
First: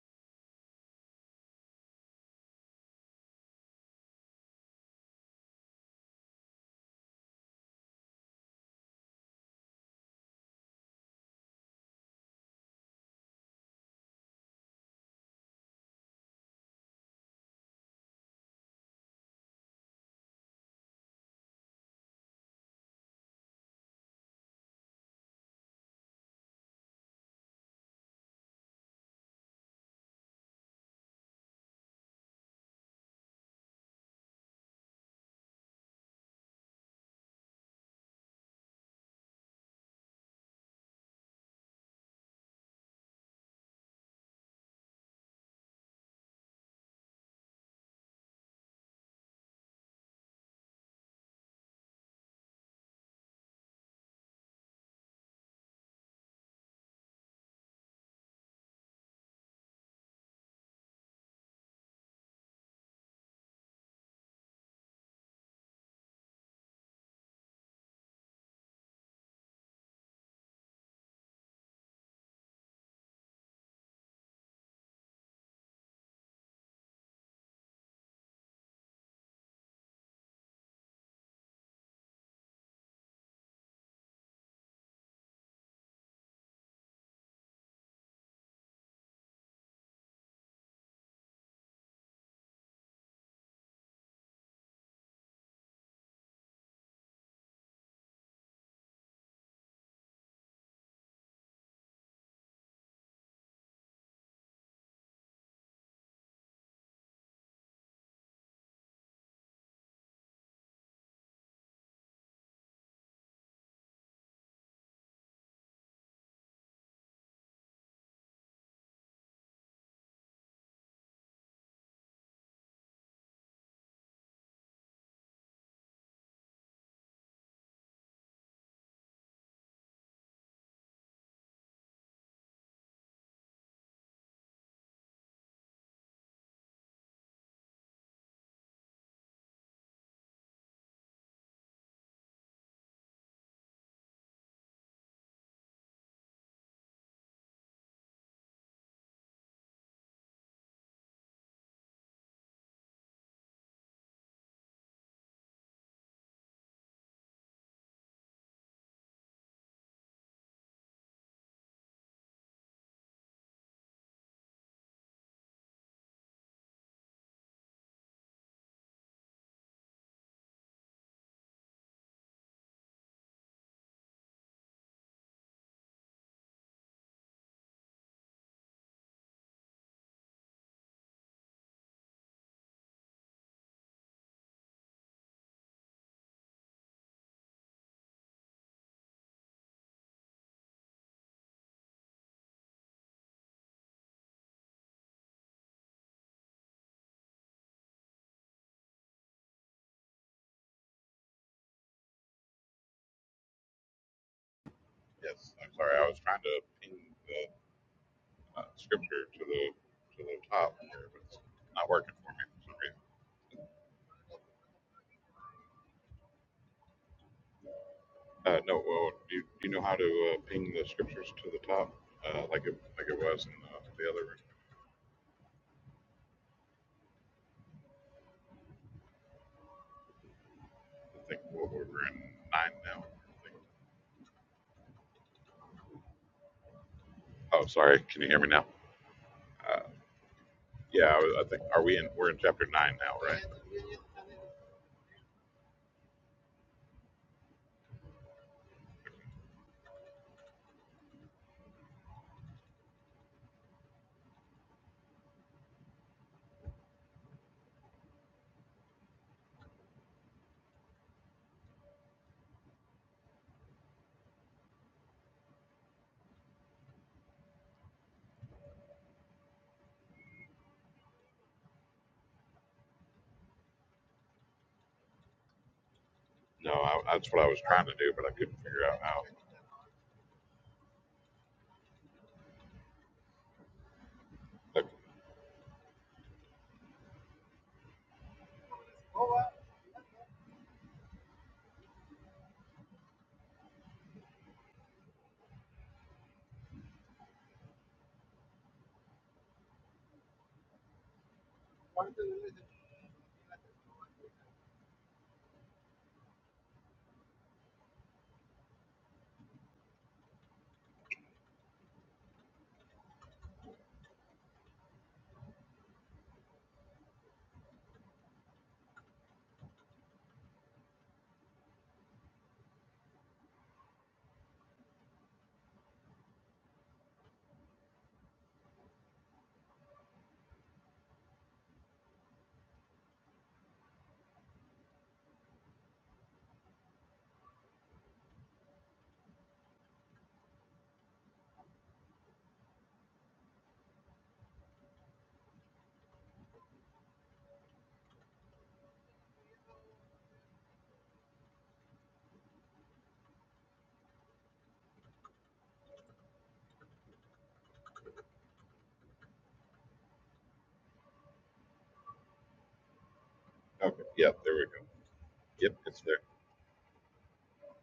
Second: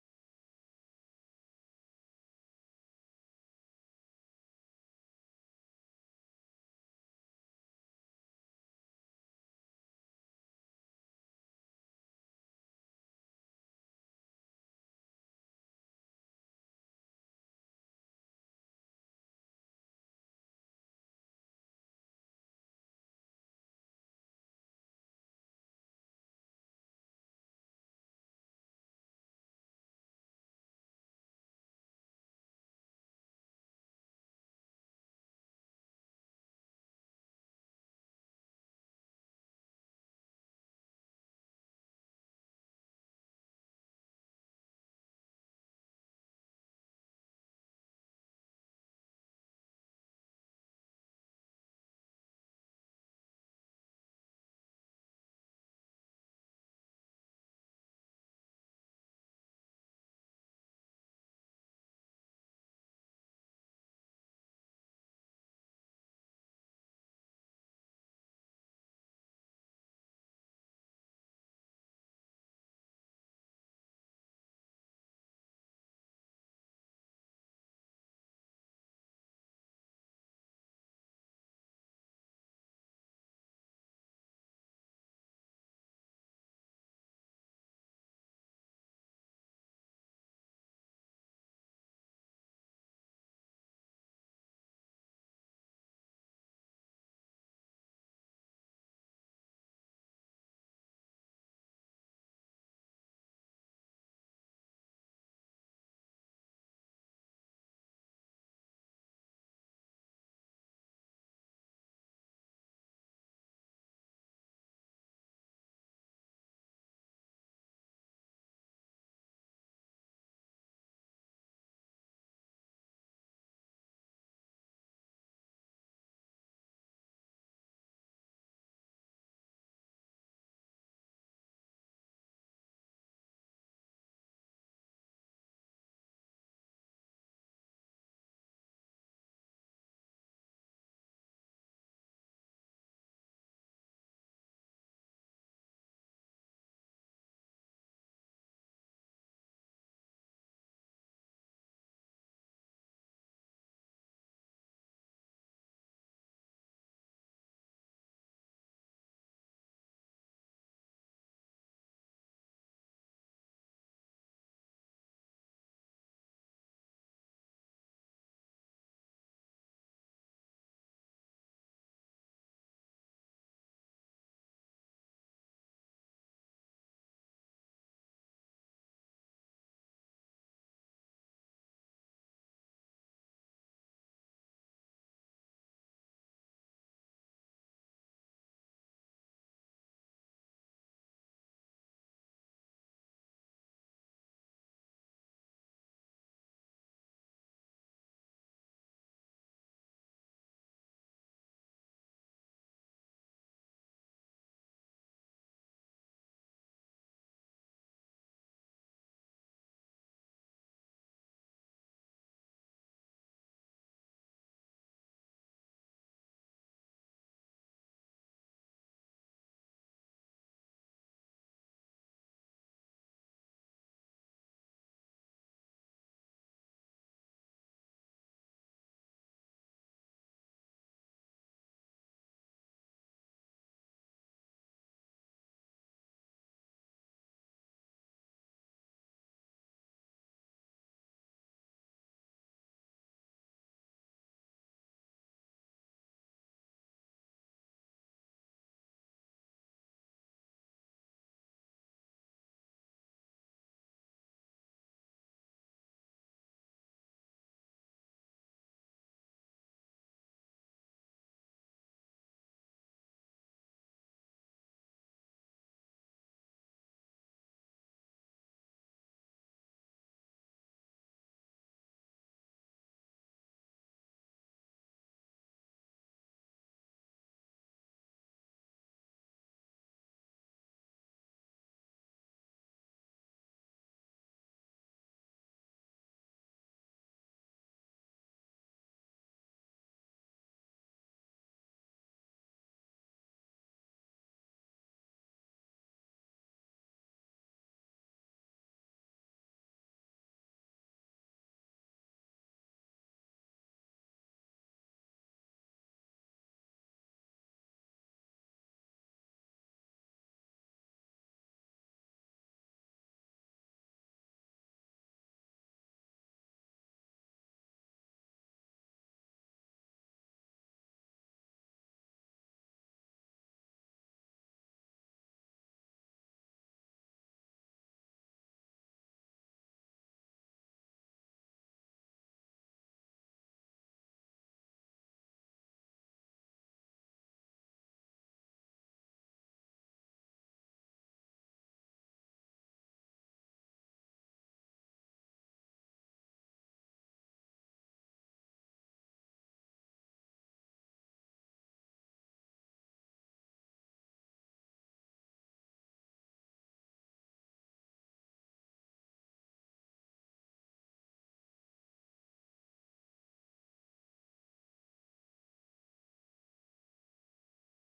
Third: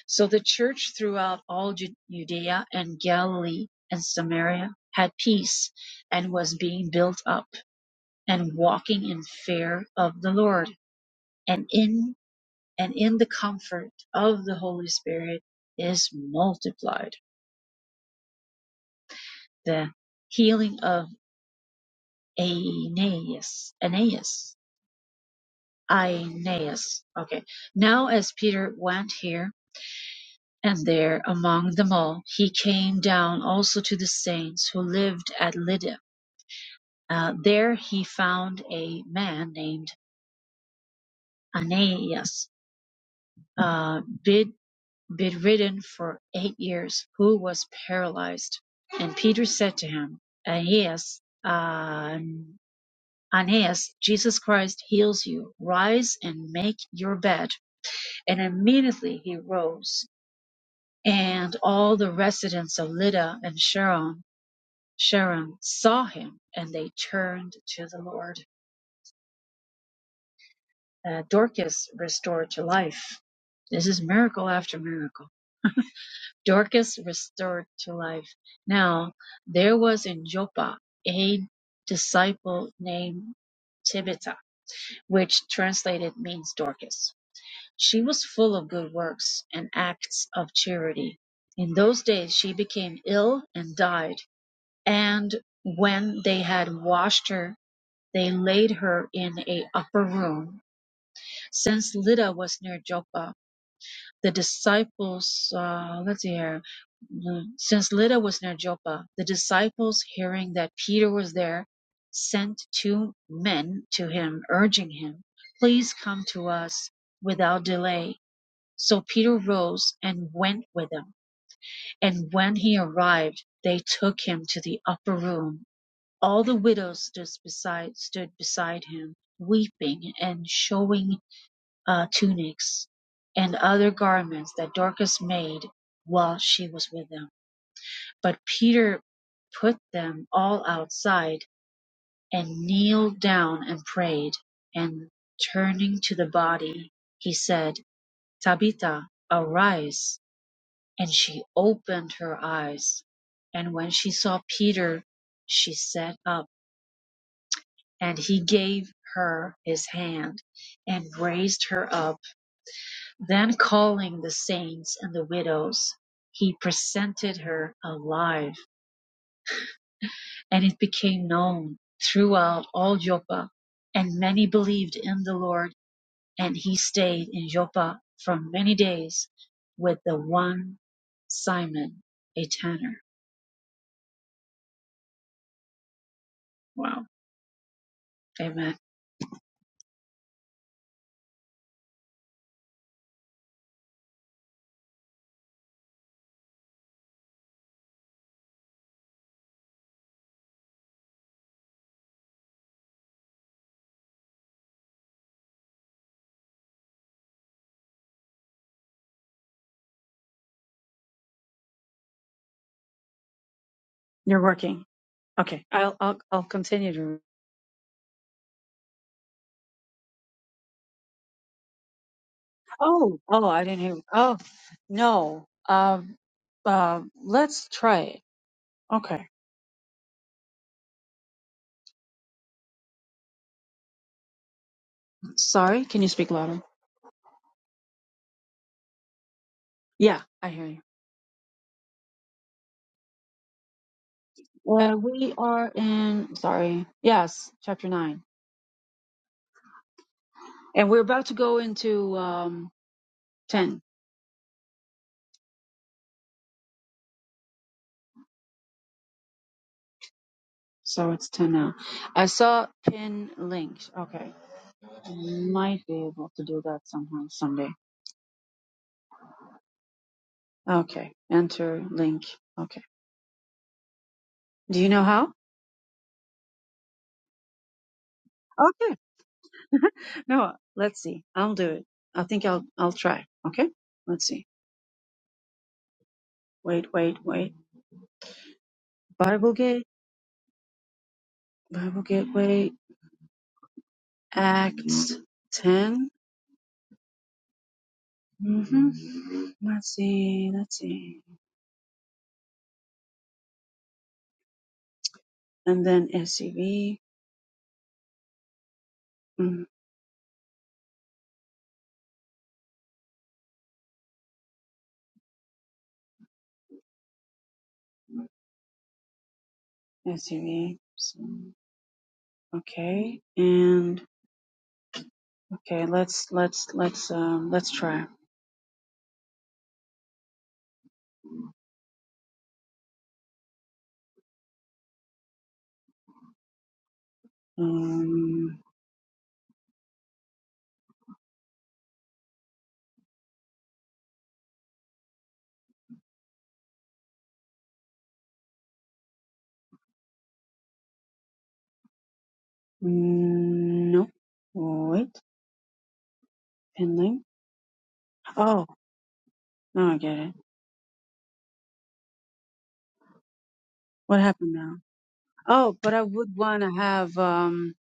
[SPEAKER 3] So the church throughout all Judea and Galilee and Samaria had peace and was being built up and walking in fear of the Lord and in and in the comfort of the Holy Spirit is multiplied the healing of Aeneas Aeneas Aeneas okay now as Peter went here and there among them all he came down also to the saints who lived at Lydda Uh, there he found a man named Aeneas, uh, bed, bedridden for eight years, who was paralyzed. And Peter said to him, Aeneas, uh, Aeneas, Jesus Christ heals you. Rise and make your bed. And immediately he rose. And all the residents of Lydda and Sharon, Sharon saw him, and they turned to the Lord. uh, Dorcas restored to life. This is miracle after miracle. Dorcas restored to life. Now, there was in Joppa a disciple named Tabitha, which translated means Dorcas. She was full of good works and acts of charity. In those days, she became ill and died. And when they had washed her, they laid her in a upper room. Since Lydda was near Joppa, The disciples, uh, let's see here. Mm, Since Lydda was near Joppa, the disciples, hearing that Peter was there, sent two men to him, urging him, Please come to us without delay. So Peter rose and went with them. And when he arrived, they took him to the upper room. All the widows stood beside, stood beside him, weeping and showing uh, tunics and other garments that Dorcas made while she was with them. But Peter put them all outside and kneeled down and prayed. And turning to the body, he said, Tabitha, arise. And she opened her eyes. And when she saw Peter, she sat up. And he gave her his hand and raised her up. Then calling the saints and the widows, he presented her alive, and it became known throughout all Joppa. And many believed in the Lord, and he stayed in Joppa for many days with the one Simon, a tanner. Wow. Amen.
[SPEAKER 1] Yes, I'm sorry. I was trying to ping the uh, scripture to the to the top here, but it's not working for me for some reason.
[SPEAKER 3] You're working. Okay. I'll I'll I'll continue to
[SPEAKER 1] Uh, no, well, do you, do you know how to uh, ping the scriptures to the top, uh, like it like it
[SPEAKER 3] Oh,
[SPEAKER 1] was
[SPEAKER 3] oh,
[SPEAKER 1] in
[SPEAKER 3] I
[SPEAKER 1] uh,
[SPEAKER 3] didn't hear.
[SPEAKER 1] the other
[SPEAKER 3] Oh, no. Um uh, let's try it. Okay.
[SPEAKER 1] I think well, we we're in nine now. I think.
[SPEAKER 3] Sorry, can you speak louder?
[SPEAKER 1] Oh, sorry. Can you hear me now? Uh,
[SPEAKER 3] Yeah, I hear you.
[SPEAKER 1] yeah, I, was- I think are we in? We're in chapter nine now, right?
[SPEAKER 3] Uh, we are in, sorry, yes, chapter 9. And we're about to go into um, 10. So it's 10 now. I saw pin linked. Okay. Might be able to do that somehow someday. Okay. Enter link. Okay. Do you know how?
[SPEAKER 1] No, I, that's what I was trying to do, but I couldn't figure
[SPEAKER 3] Okay.
[SPEAKER 1] out how.
[SPEAKER 3] No, let's see. I'll do it. I think I'll I'll try. Okay? Let's see.
[SPEAKER 1] Okay,
[SPEAKER 3] Wait, wait, wait. Bible gate, Bible gateway, Acts 10. hmm Let's see, let's see. And then SUV, mm, SUV. So, okay, and okay, let's let's let's um let's try. Um, no, wait, pending. Oh, now I get it.
[SPEAKER 1] okay.
[SPEAKER 3] What
[SPEAKER 1] yeah,
[SPEAKER 3] happened
[SPEAKER 1] there we
[SPEAKER 3] now?
[SPEAKER 1] go. Yep,
[SPEAKER 3] Oh, but
[SPEAKER 1] it's
[SPEAKER 3] I
[SPEAKER 1] there.
[SPEAKER 3] would want to have um.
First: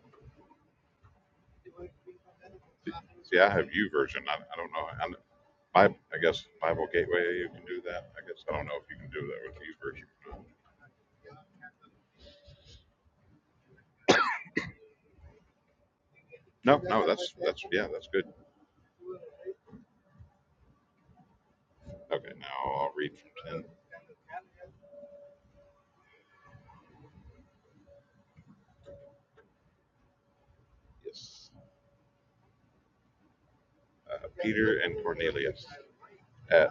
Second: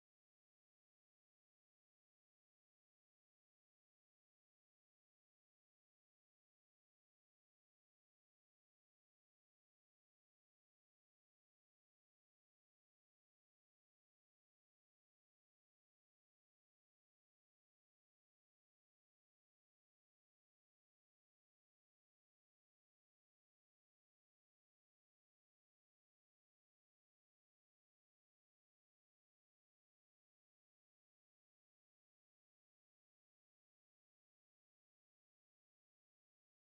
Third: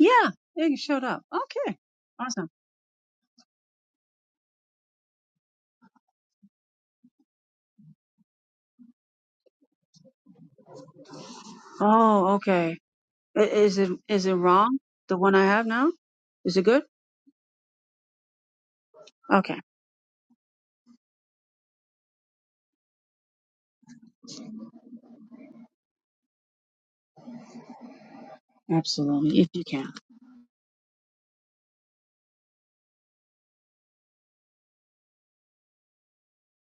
[SPEAKER 3] Yeah, it showed up. Okay, awesome.
[SPEAKER 1] See, see, I have U version. I, I don't know. I'm, I, I guess Bible Gateway, you can do that. I guess I don't know if you can do that with U version.
[SPEAKER 3] Oh, okay. I- Is it is it wrong? The one I have now? Is it
[SPEAKER 1] No,
[SPEAKER 3] good?
[SPEAKER 1] no, that's that's yeah, that's good.
[SPEAKER 3] Okay.
[SPEAKER 1] Okay, now I'll read from 10.
[SPEAKER 3] Absolutely, if you can.
[SPEAKER 1] Yes. Uh, Peter and Cornelius. At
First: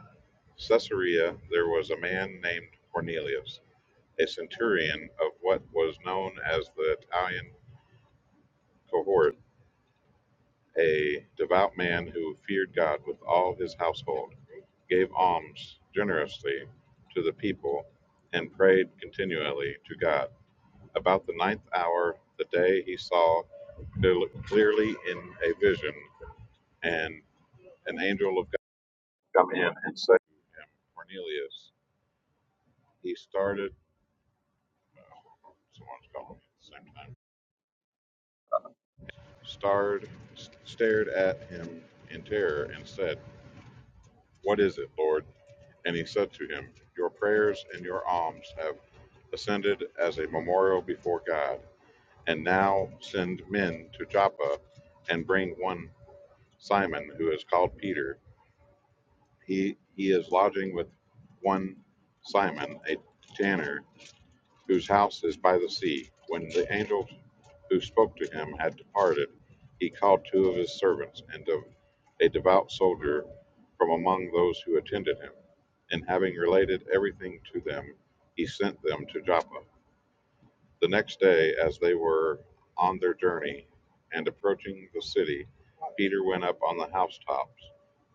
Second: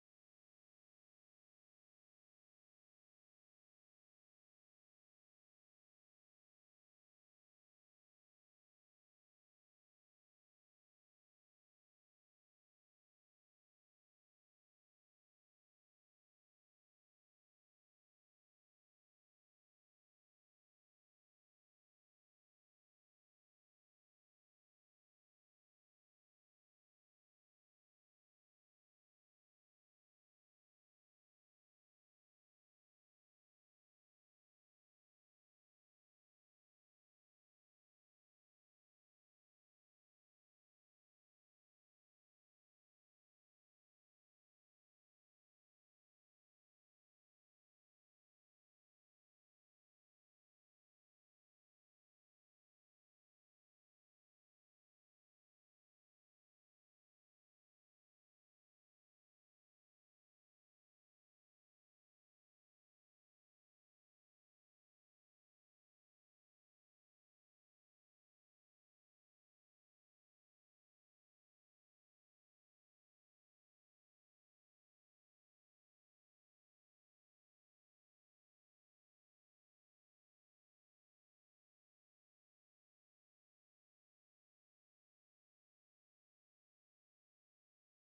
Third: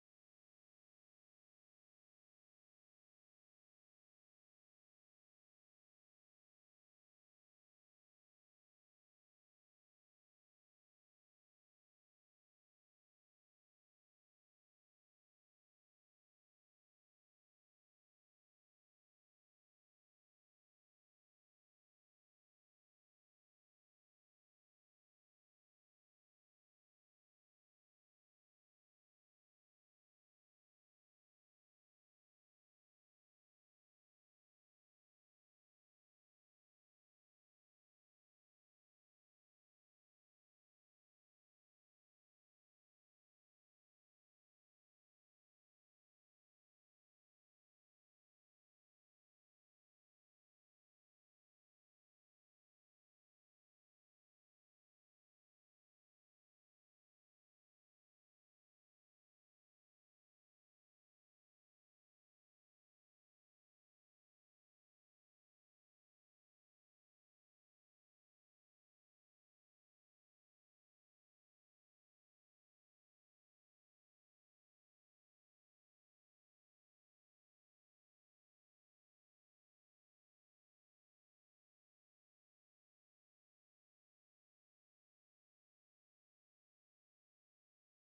[SPEAKER 1] Caesarea, there was a man named Cornelius, a centurion of what was known as the Italian cohort, a devout man who feared God with all his household, gave alms generously to the people, and prayed continually to God. About the ninth hour, the day he saw clearly in a vision, and an angel of come in and save him. Cornelius, he started, oh, someone's calling at the same time, starred, s- stared at him in terror and said, What is it, Lord? And he said to him, Your prayers and your alms have ascended as a memorial before God. And now send men to Joppa and bring one Simon, who is called Peter. He, he is lodging with one Simon, a tanner, whose house is by the sea. When the angel who spoke to him had departed, he called two of his servants and of a devout soldier from among those who attended him. And having related everything to them, he sent them to Joppa. The next day, as they were on their journey and approaching the city, Peter went up on the housetops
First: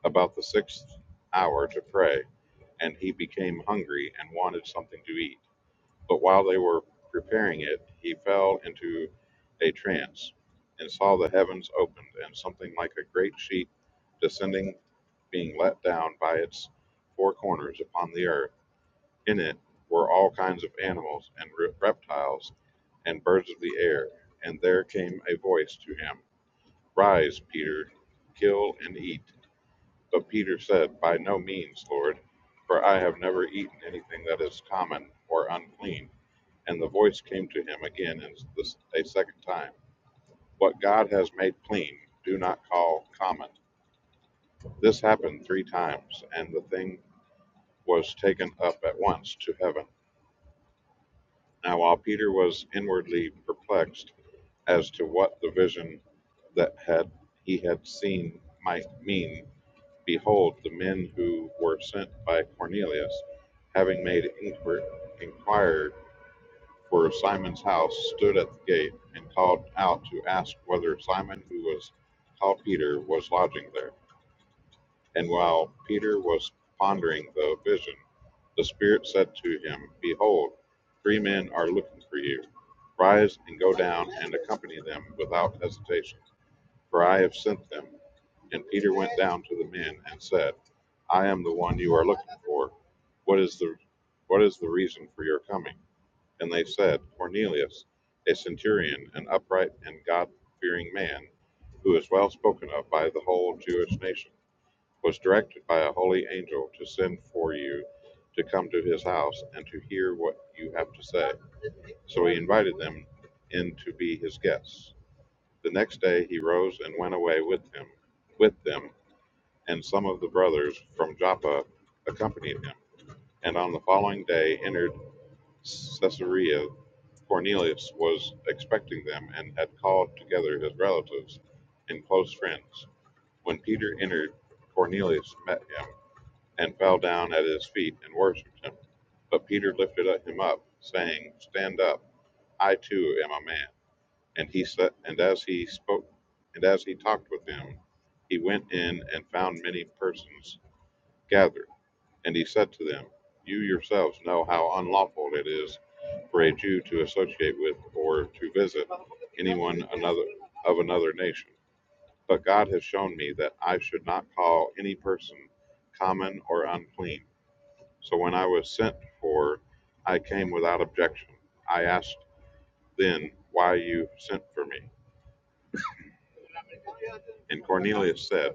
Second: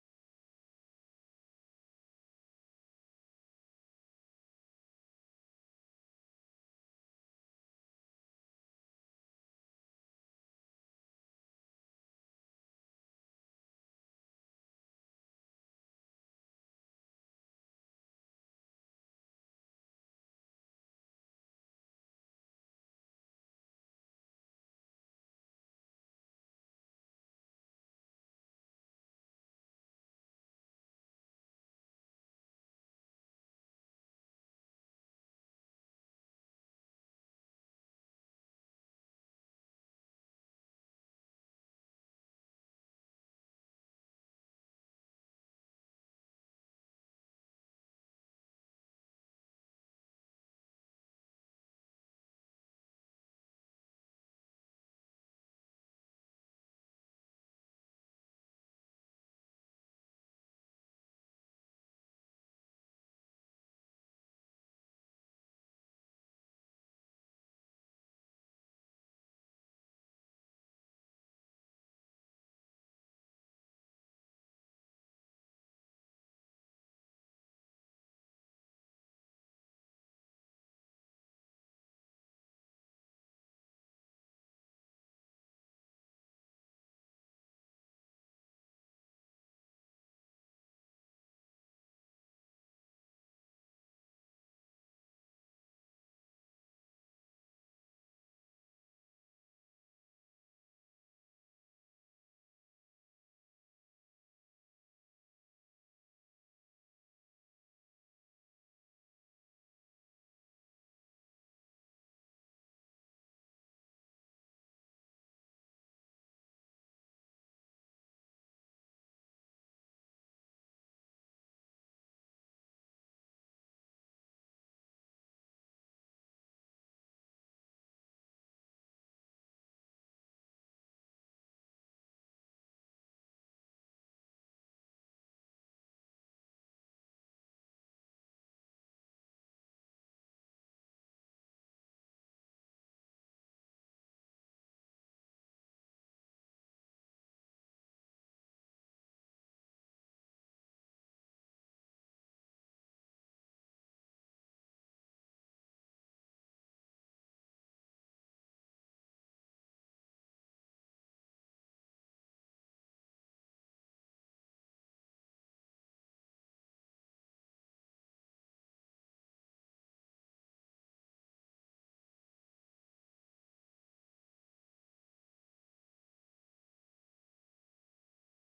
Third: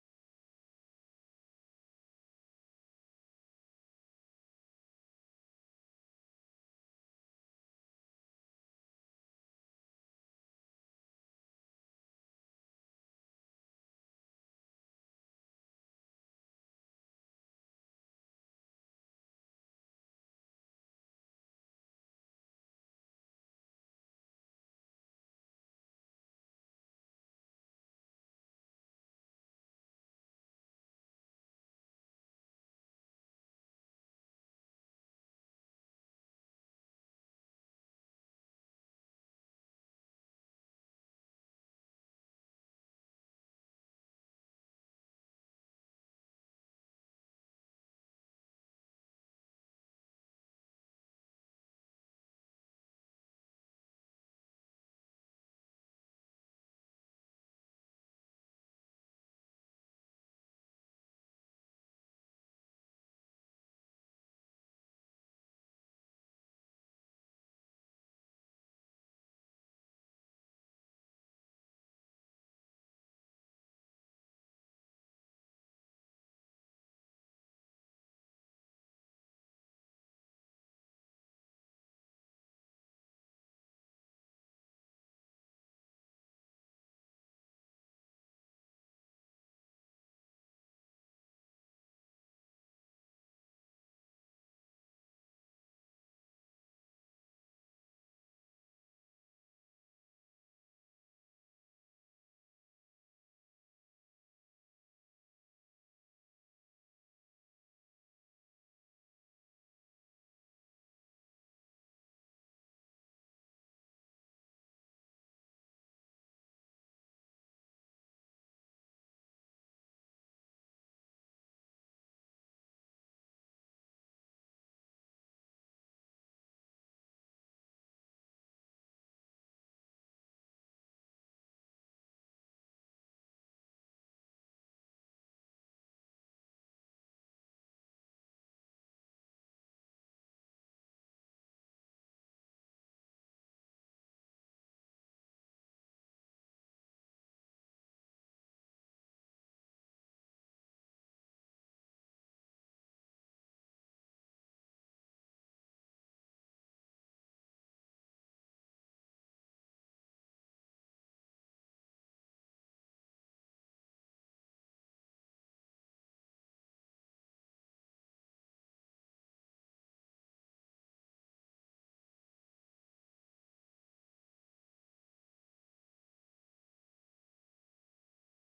[SPEAKER 1] about the sixth hour to pray, and he became hungry and wanted something to eat. But while they were preparing it, he fell into a trance and saw the heavens opened and something like a great sheet descending, being let down by its four corners upon the earth. In it were all kinds of animals and re- reptiles and birds of the air. And there came a voice to him, Rise, Peter, kill and eat. But Peter said, By no means, Lord, for I have never eaten anything that is common or unclean. And the voice came to him again and this, a second time What God has made clean, do not call common. This happened three times, and the thing was taken up at once to heaven. Now, while Peter was inwardly perplexed as to what the vision that had he had seen might mean, behold, the men who were sent by Cornelius, having made inquir- inquiry inquired for Simon's house, stood at the gate, and called out to ask whether Simon, who was called Peter, was lodging there. And while Peter was pondering the vision, the Spirit said to him, Behold, three men are looking for you. Rise and go down and accompany them without hesitation, for I have sent them. And Peter went down to the men and said, I am the one you are looking for. What is the what is the reason for your coming? And they said, Cornelius, a centurion, an upright and God fearing man, who is well spoken of by the whole Jewish nation, was directed by a holy angel to send for you to come to his house and to hear what you have to say. So he invited them in to be his guests. The next day he rose and went away with him, with them, and some of the brothers from Joppa accompanied him. And on the following day entered Caesarea Cornelius was expecting them, and had called together his relatives and close friends. When Peter entered, Cornelius met him, and fell down at his feet and worshipped him. But Peter lifted him up, saying, Stand up, I too am a man. And he said, and as he spoke, and as he talked with them, he went in and found many persons gathered. And he said to them, You yourselves know how unlawful it is for a Jew to associate with or to visit anyone another of another nation. But God has shown me that I should not call any person common or unclean. So when I was sent for, I came without objection. I asked then why you sent for me. And Cornelius said,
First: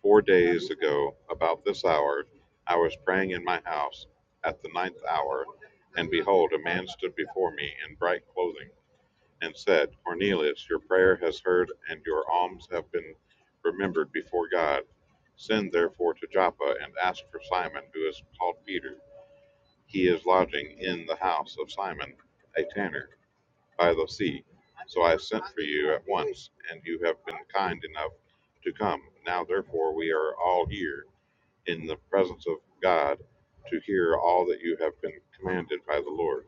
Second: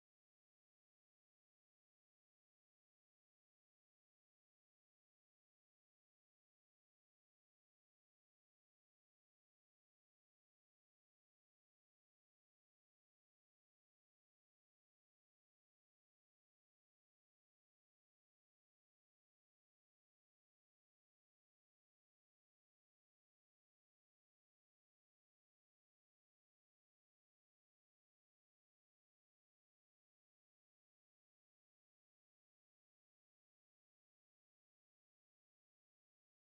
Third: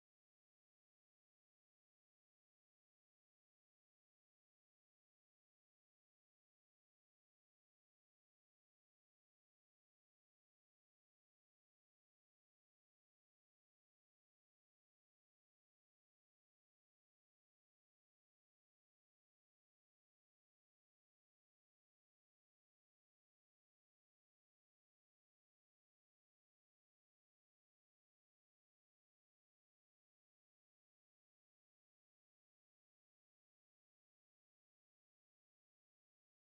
[SPEAKER 1] Four days ago, about this hour, I was praying in my house at the ninth hour, and behold, a man stood before me in bright clothing and said, Cornelius, your prayer has heard, and your alms have been remembered before God. Send therefore to Joppa and ask for Simon, who is called Peter. He is lodging in the house of Simon, a tanner, by the sea. So I sent for you at once, and you have been kind enough to come. Now therefore we are all here in the presence of God to hear all that you have been commanded by the Lord.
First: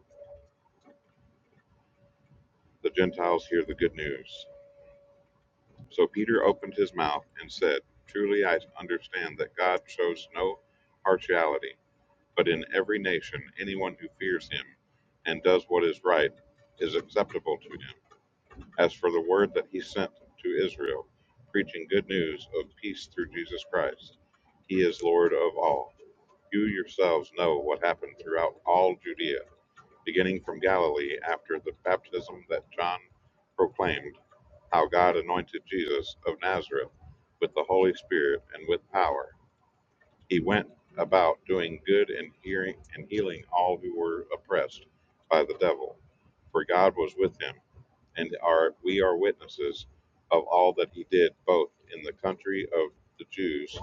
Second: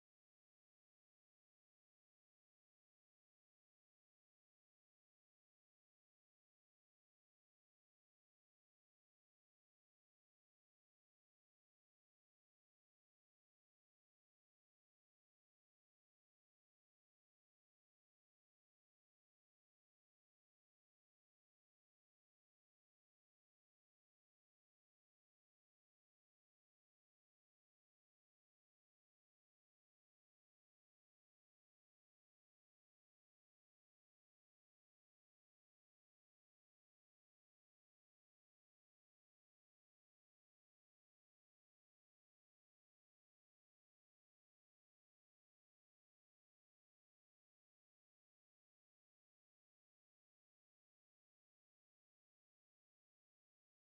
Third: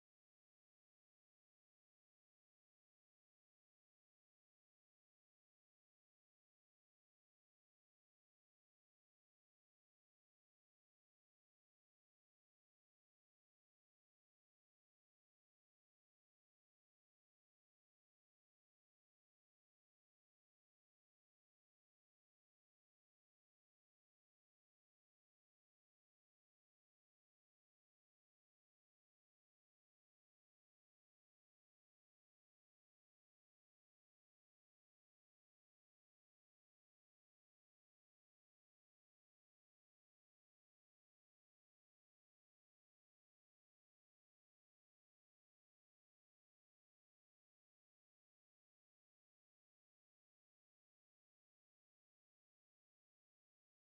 [SPEAKER 1] The Gentiles hear the good news. So Peter opened his mouth and said, Truly I understand that God shows no partiality, but in every nation anyone who fears him and does what is right is acceptable to him. As for the word that he sent to Israel, preaching good news of peace through Jesus Christ, he is Lord of all. You yourselves know what happened throughout all Judea beginning from Galilee after the baptism that John proclaimed, how God anointed Jesus of Nazareth with the Holy Spirit and with power. He went about doing good and hearing and healing all who were oppressed by the devil, for God was with him, and are we are witnesses of all that he did both in the country of the Jews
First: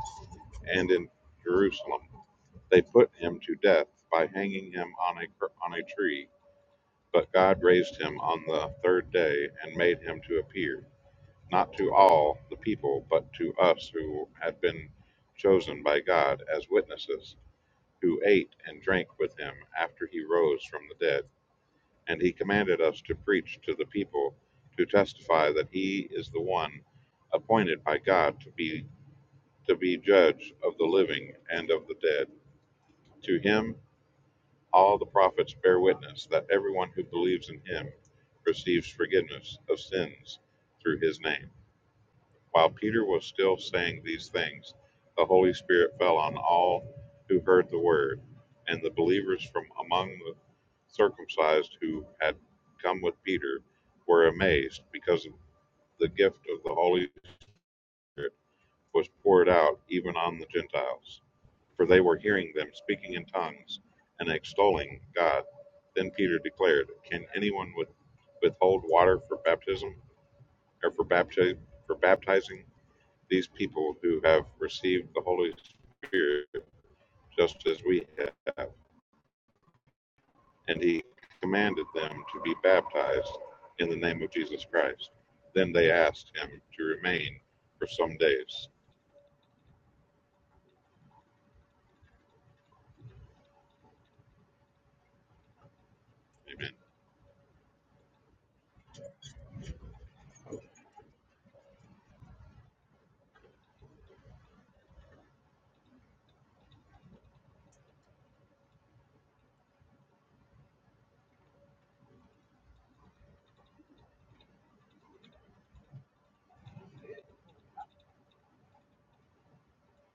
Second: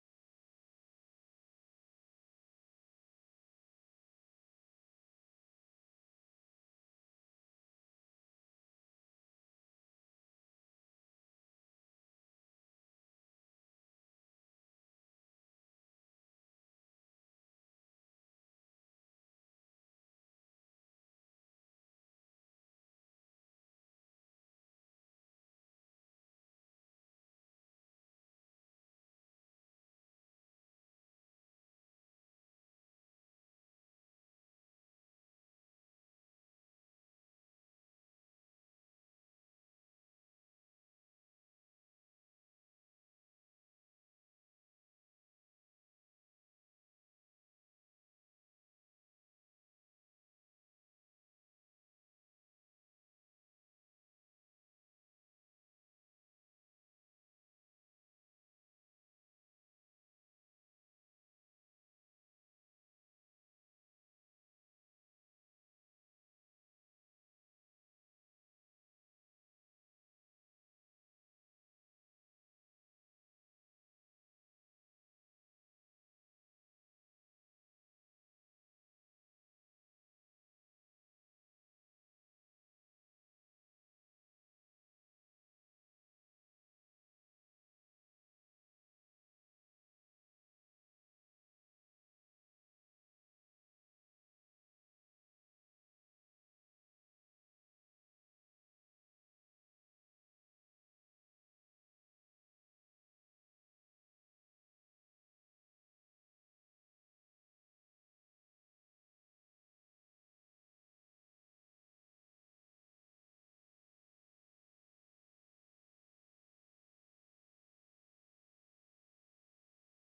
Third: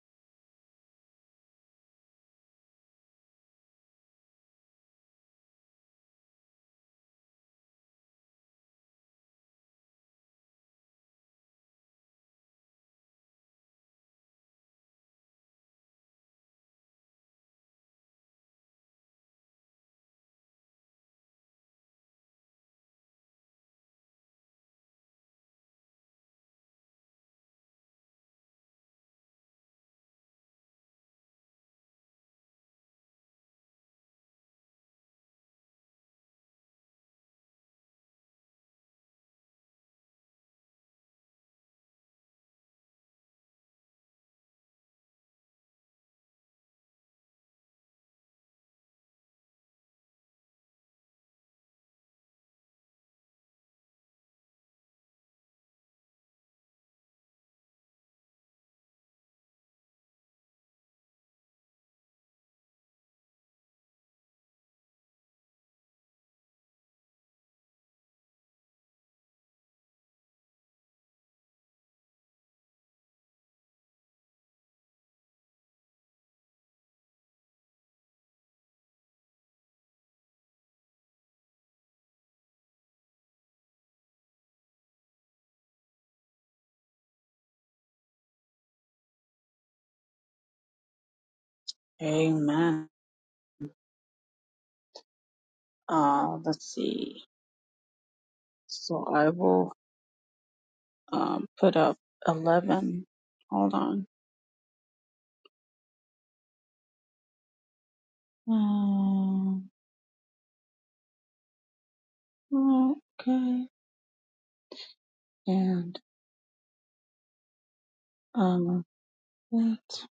[SPEAKER 1] and in Jerusalem. They put him to death by hanging him on a on a tree but God raised him on the third day and made him to appear, not to all the people, but to us who had been chosen by God as witnesses, who ate and drank with him after he rose from the dead. And he commanded us to preach to the people, to testify that he is the one appointed by God to be to be judge of the living and of the dead. To him All the prophets bear witness that everyone who believes in him receives forgiveness of sins through his name. While Peter was still saying these things, the Holy Spirit fell on all who heard the word, and the believers from among the circumcised who had come with Peter were amazed because the gift of the Holy Spirit was poured out even on the Gentiles for they were hearing them speaking in tongues and extolling God. Then Peter declared, Can anyone with, withhold water for baptism or for, bapti- for baptizing these people who have received the Holy Spirit just as we have? And he commanded them to be baptized in the name of Jesus Christ. Then they asked him to remain for some days.
[SPEAKER 3] Amen. Uh, let's
[SPEAKER 1] Amen.
[SPEAKER 3] see. So I will um, put up 11. Hold on. Um, okay. And um, let's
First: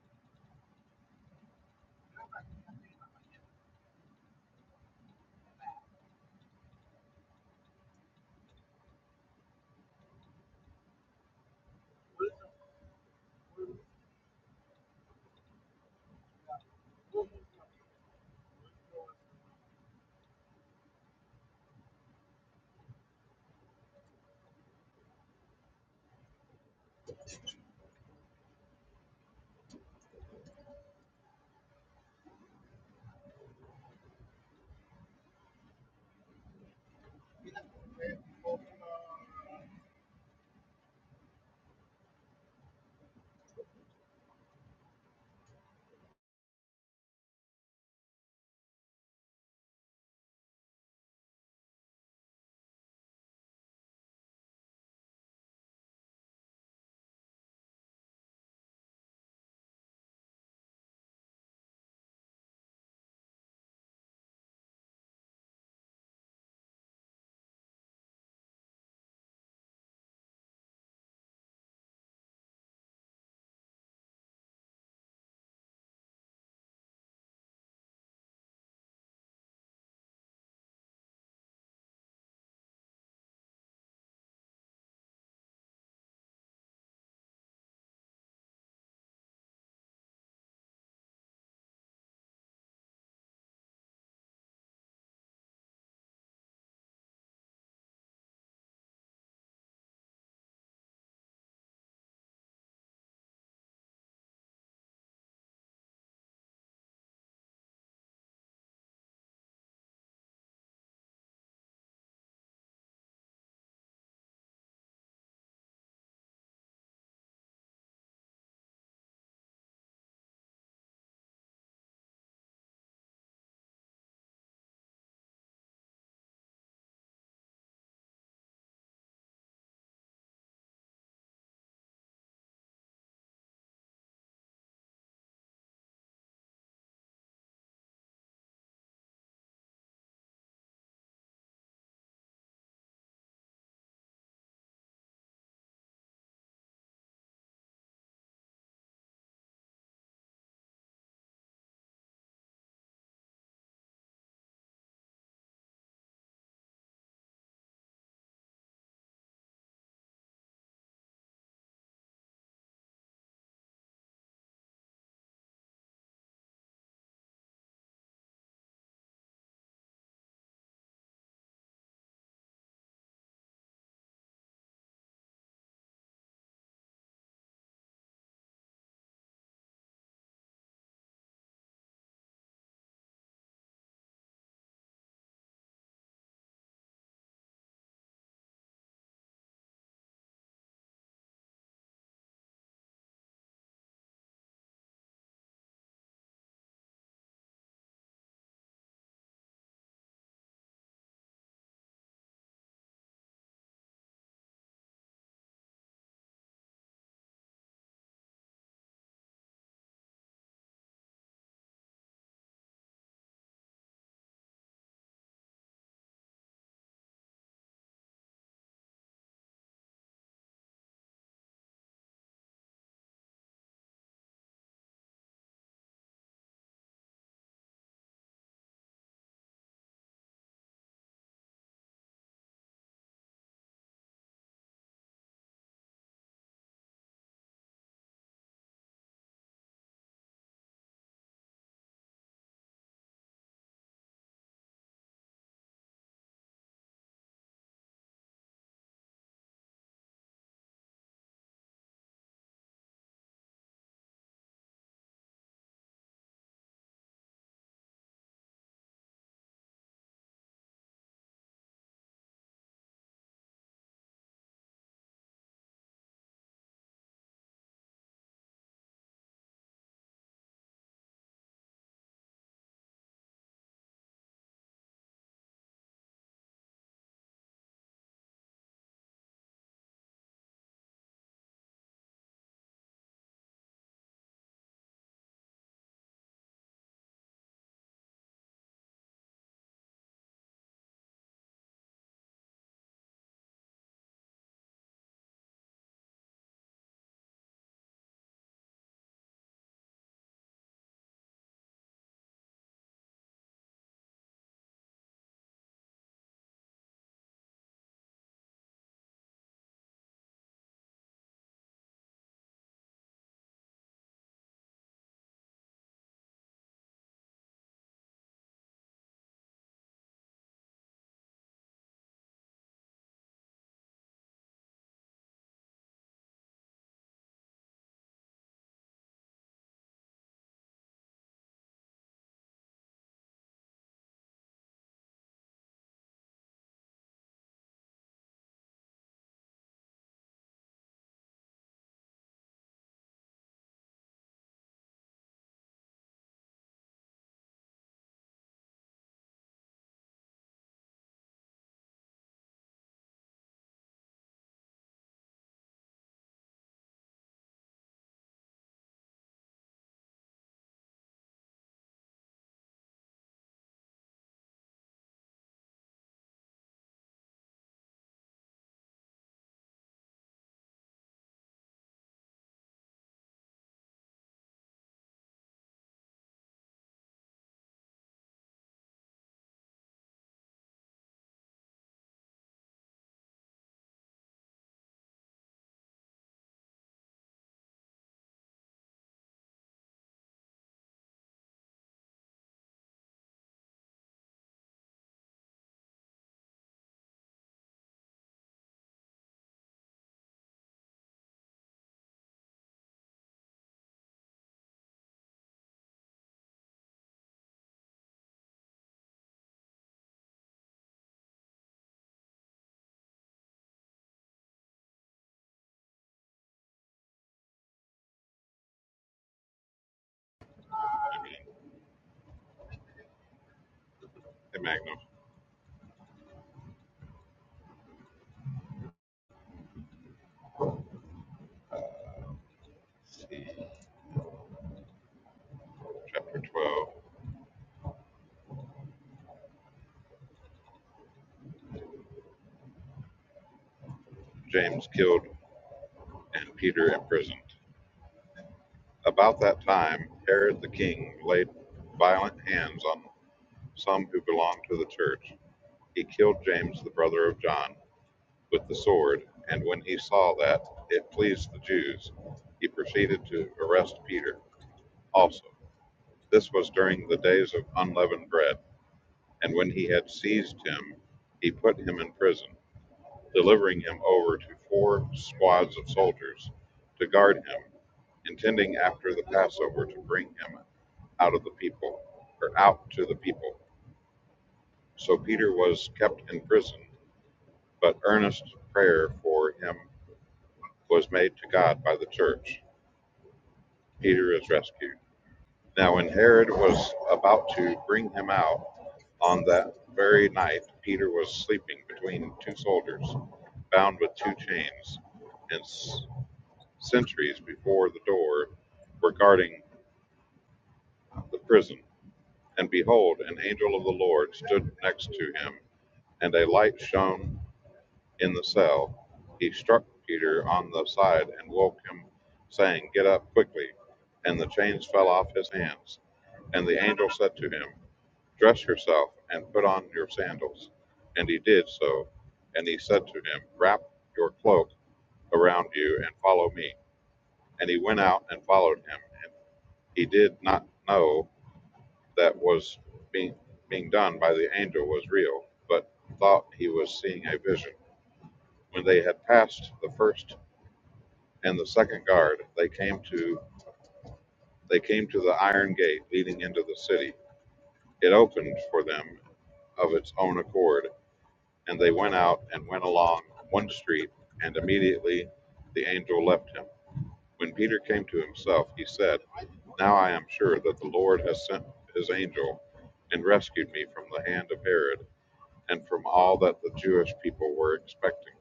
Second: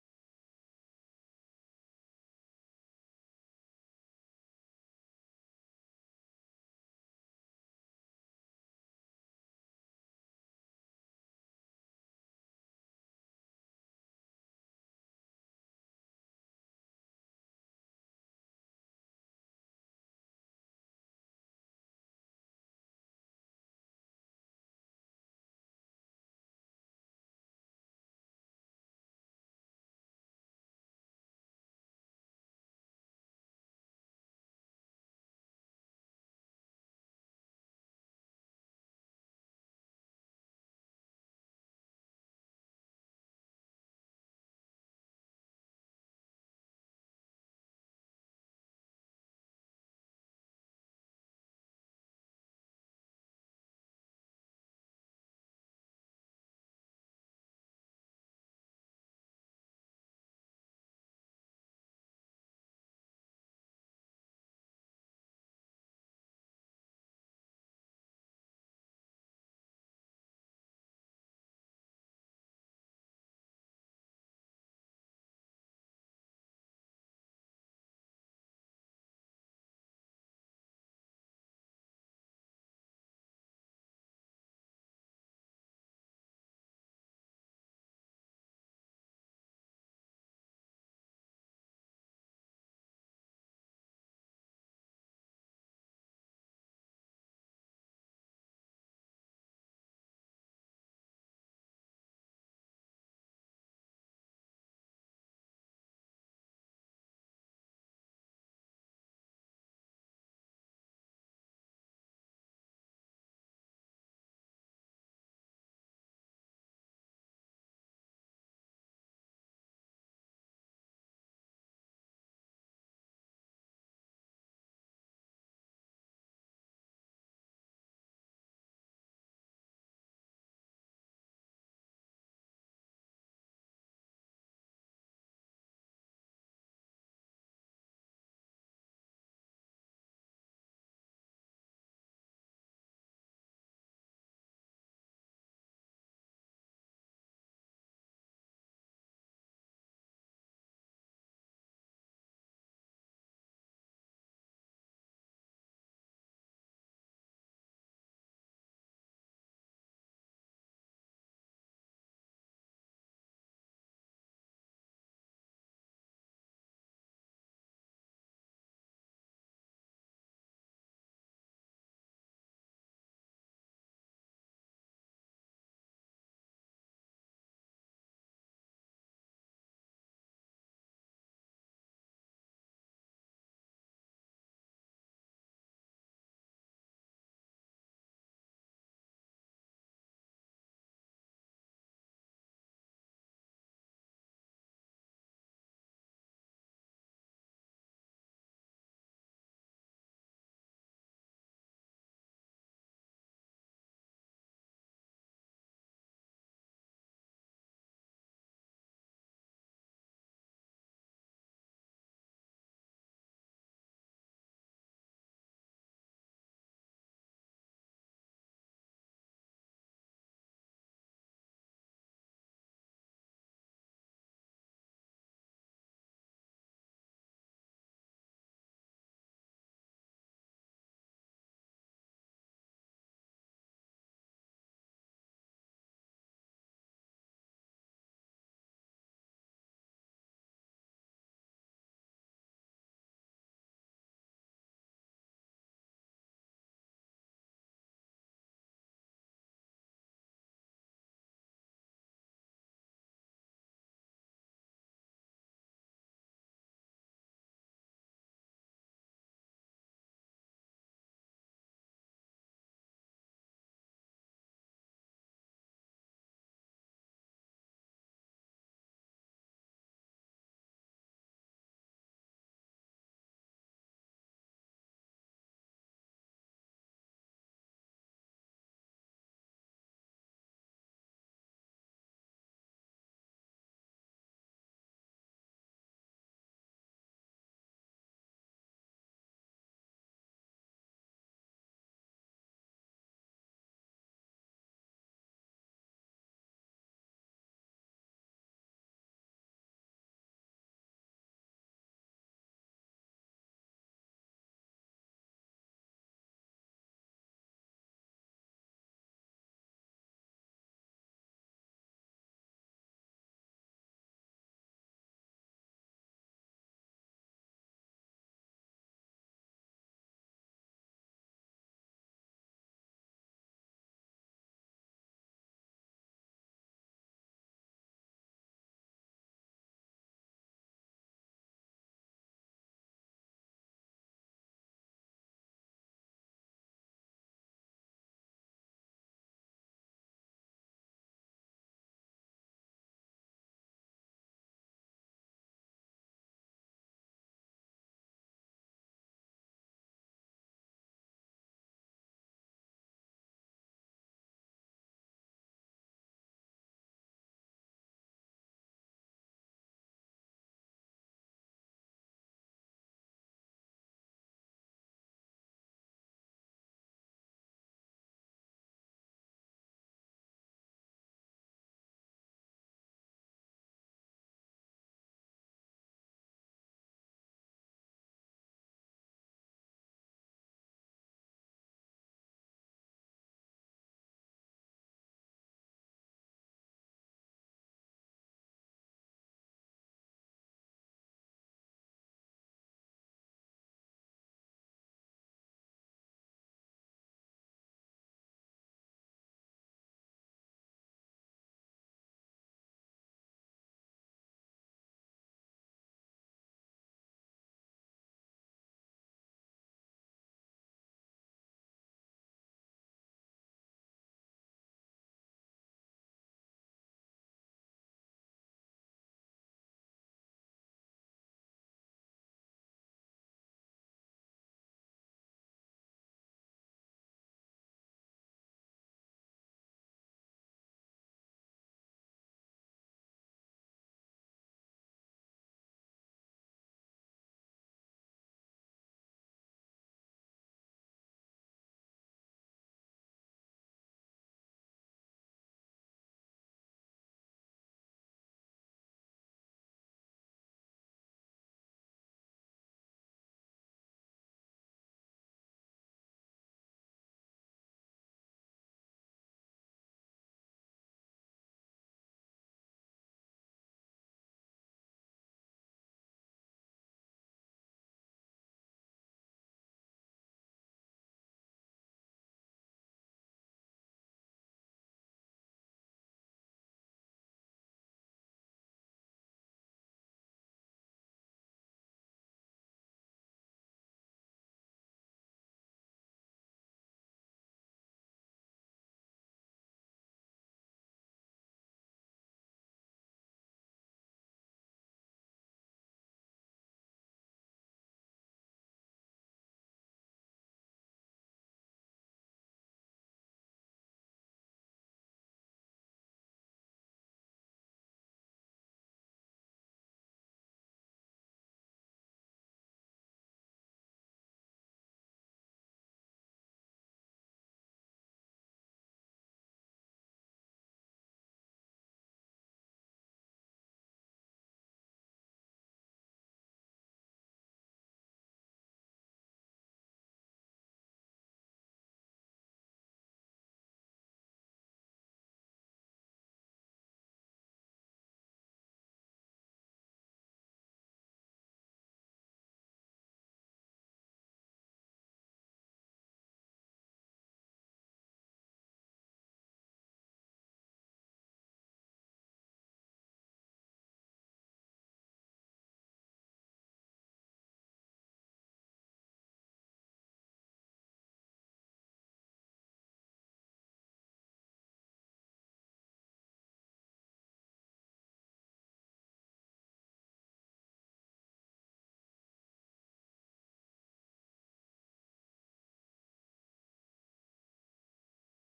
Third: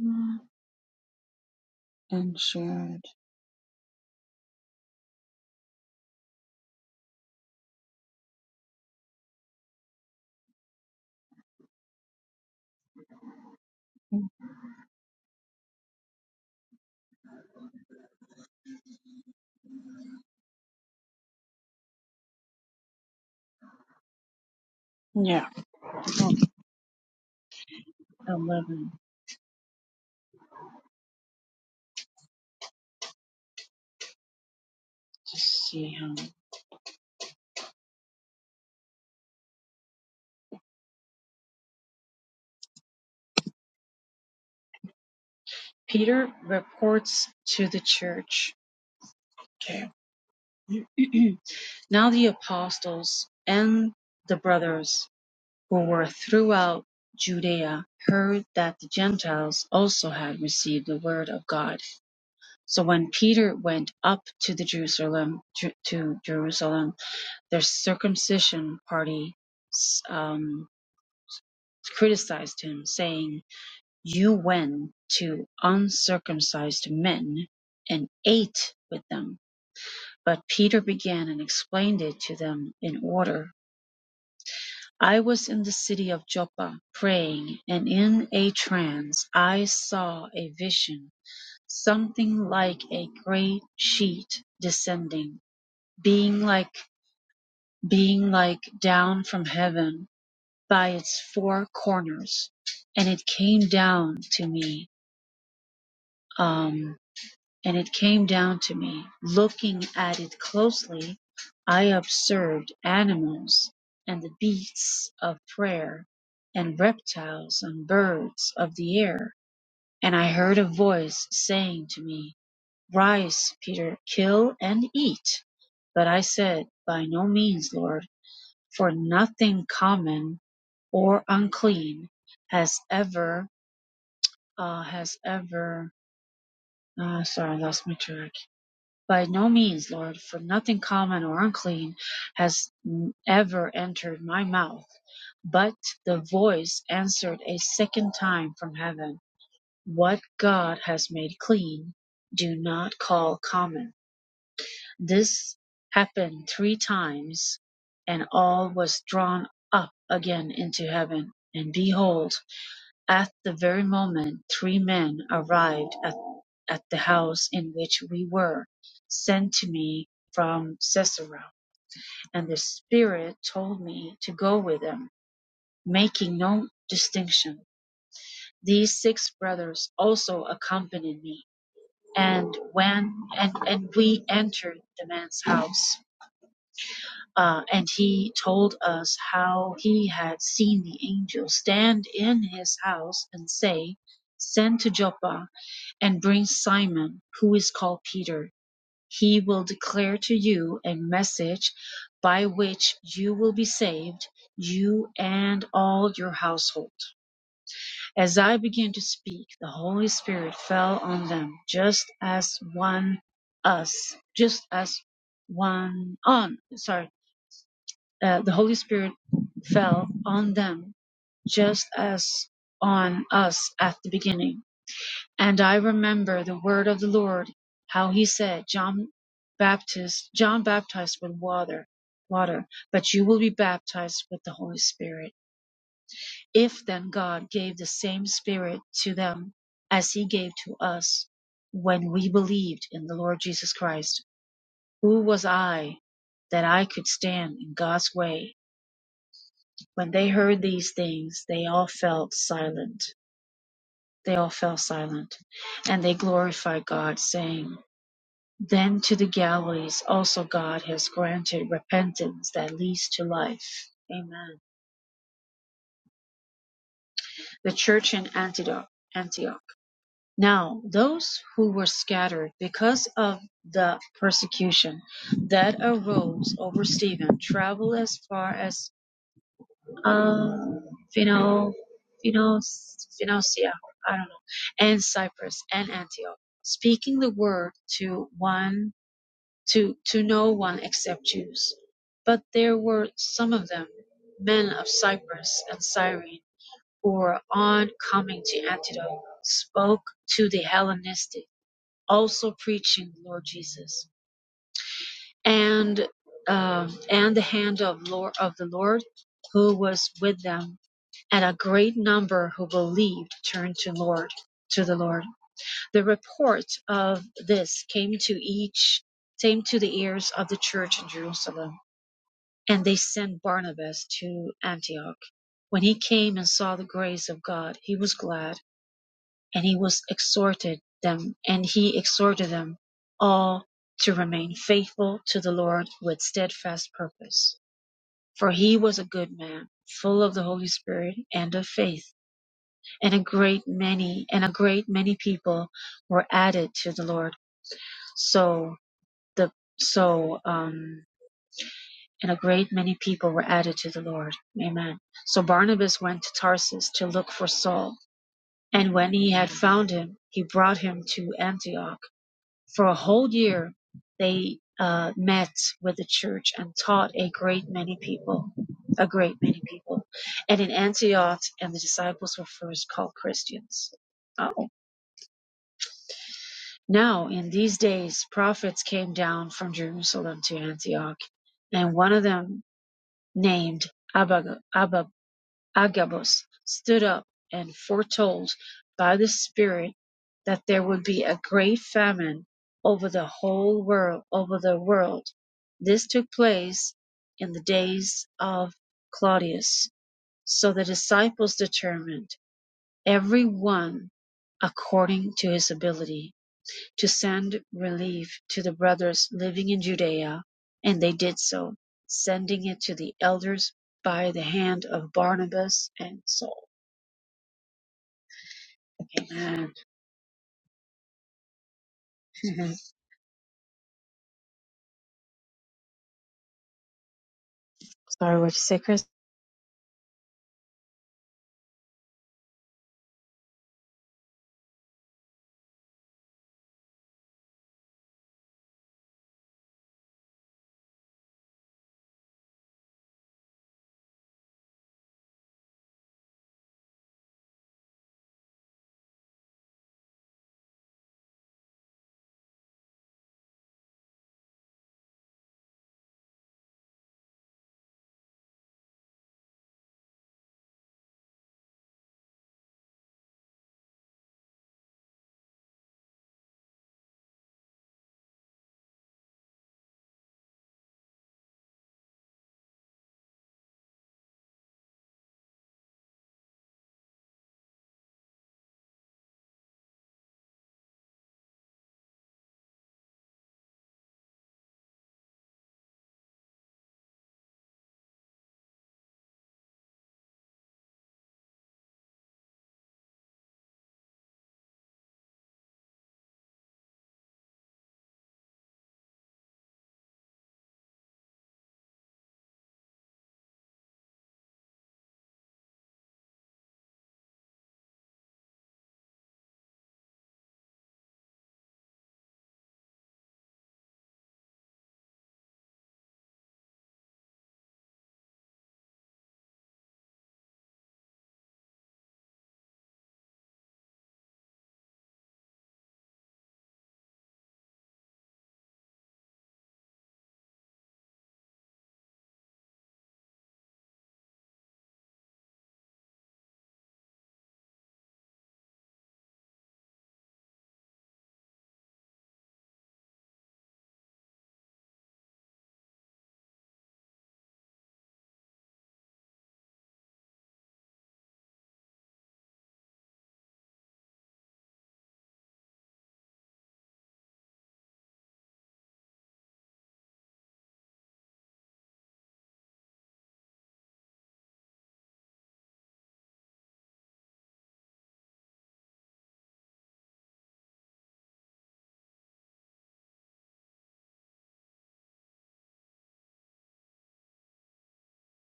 [SPEAKER 3] not- And shared. Yeah. I'll put 11. Just see how. Peter reports to the church. Okay. *clears throat* now the apostles and the brothers who were throughout Judea heard that the Gentiles also had received the word of God. So when Peter went up to the Jerusalem to Jerusalem, their circumcision party um, criticized him, saying, "You went to uncircumcised men and ate with them." But Peter began and explained it to them in order I was in the city of Joppa praying, and in a trance I saw a vision, something like a great sheet descending, being like being like down from heaven by its four corners, and it came down to me. Um, and it came down to me. Looking at it closely, I observed animals and the beasts of prey, and reptiles and birds of the air. And I heard a voice saying to me, Rise, Peter, kill and eat. But I said, By no means, Lord, for nothing common or unclean has ever, uh, has ever, uh, sorry, I lost my train. By no means, Lord, for nothing common or unclean has ever entered my mouth. But the voice answered a second time from heaven, What God has made clean, do not call common. This happened three times, and all was drawn up again into heaven. And behold, at the very moment three men arrived at, at the house in which we were, sent to me from Sisera, and the Spirit told me to go with them, making no distinction. These six brothers also accompanied me, and when and, and we entered the man's house, uh, and he told us how he had seen the angel stand in his house and say, "Send to Joppa." and bring Simon, who is called Peter. He will declare to you a message by which you will be saved, you and all your household. As I began to speak, the Holy Spirit fell on them, just as one us, just as one on, sorry, uh, the Holy Spirit fell on them, just as on us at the beginning. And I remember the word of the Lord, how he said, John Baptist, John baptized with water, water, but you will be baptized with the Holy Spirit. If then God gave the same Spirit to them as he gave to us when we believed in the Lord Jesus Christ, who was I that I could stand in God's way? When they heard these things, they all fell silent. They all fell silent, and they glorified God, saying, Then to the galleys also God has granted repentance that leads to life. Amen. The church in Antioch. Antioch. Now, those who were scattered because of the persecution that arose over Stephen traveled as far as um, Phino, Phinos, Phinosia, I don't know, and Cyprus and Antioch, speaking the word to one to, to no one except Jews. But there were some of them, men of Cyprus and Cyrene, who were on coming to Antioch, spoke to the Hellenistic, also preaching the Lord Jesus, and um, and the hand of Lord of the Lord, who was with them, and a great number who believed turned to Lord to the Lord. The report of this came to each came to the ears of the church in Jerusalem And they sent Barnabas to Antioch. When he came and saw the grace of God, he was glad, and he was exhorted them, and he exhorted them all to remain faithful to the Lord with steadfast purpose. For he was a good man, full of the Holy Spirit and of faith, and a great many and a great many people were added to the Lord. So the so um and a great many people were added to the Lord. Amen. So Barnabas went to Tarsus to look for Saul, and when he had found him, he brought him to Antioch. For a whole year they uh, met with the church and taught a great many people, a great many people. And in Antioch, and the disciples were first called Christians. Oh. Now, in these days, prophets came down from Jerusalem to Antioch, and one of them, named Abag- Ababus Agabus stood up and foretold by the Spirit that there would be a great famine over the whole world over the world. This took place in the days of Claudius. So the disciples determined, every one according to his ability, to send relief to the brothers living in Judea, and they did so, sending it to the elders by the hand of Barnabas and Saul. Amen.
[SPEAKER 1] Amen.
[SPEAKER 3] *laughs*
[SPEAKER 1] In Magnum,
[SPEAKER 3] Sorry, what you say, Chris?
[SPEAKER 1] chapter 12. James killed and Peter imprisoned. About that time, Herod the king laid violent hands on some who belonged to the church. He killed James, the brother of John, with the sword, and when he saw that it pleased the Jews, he proceeded to arrest Peter also. This was during the days of unleavened bread, and when he had seized him, he put him in prison, delivering him over to four squads of soldiers to guard him, intending after the Passover to bring him out of the people or out to the people. So Peter was kept in prison, but earnest prayer for him was made to God by the church. Peter is rescued. Now when Herod was about to bring him out on that very night, Peter was sleeping between two soldiers, bound with two chains, and sentries before the door were guarding the prison. And behold, an angel of the Lord stood next to him, and a light shone in the cell. He struck Peter on the side and woke him, saying, Get up quickly. And the chains fell off his hands. And the angel said to him, Dress yourself and put on your sandals. And he did so. And he said to him, Wrap your cloak around you and follow me. And he went out and followed him He did not know that was being being done by the angel was real, but thought he was seeing a vision. When they had passed the first and the second guard, they came to they came to the iron gate leading into the city. It opened for them of its own accord, and they went out and went along one street, and immediately the angel left him. When Peter came to himself, he said, Now I am sure that the Lord has sent his angel and rescued me from the hand of Herod and from all that the Jewish people were expecting.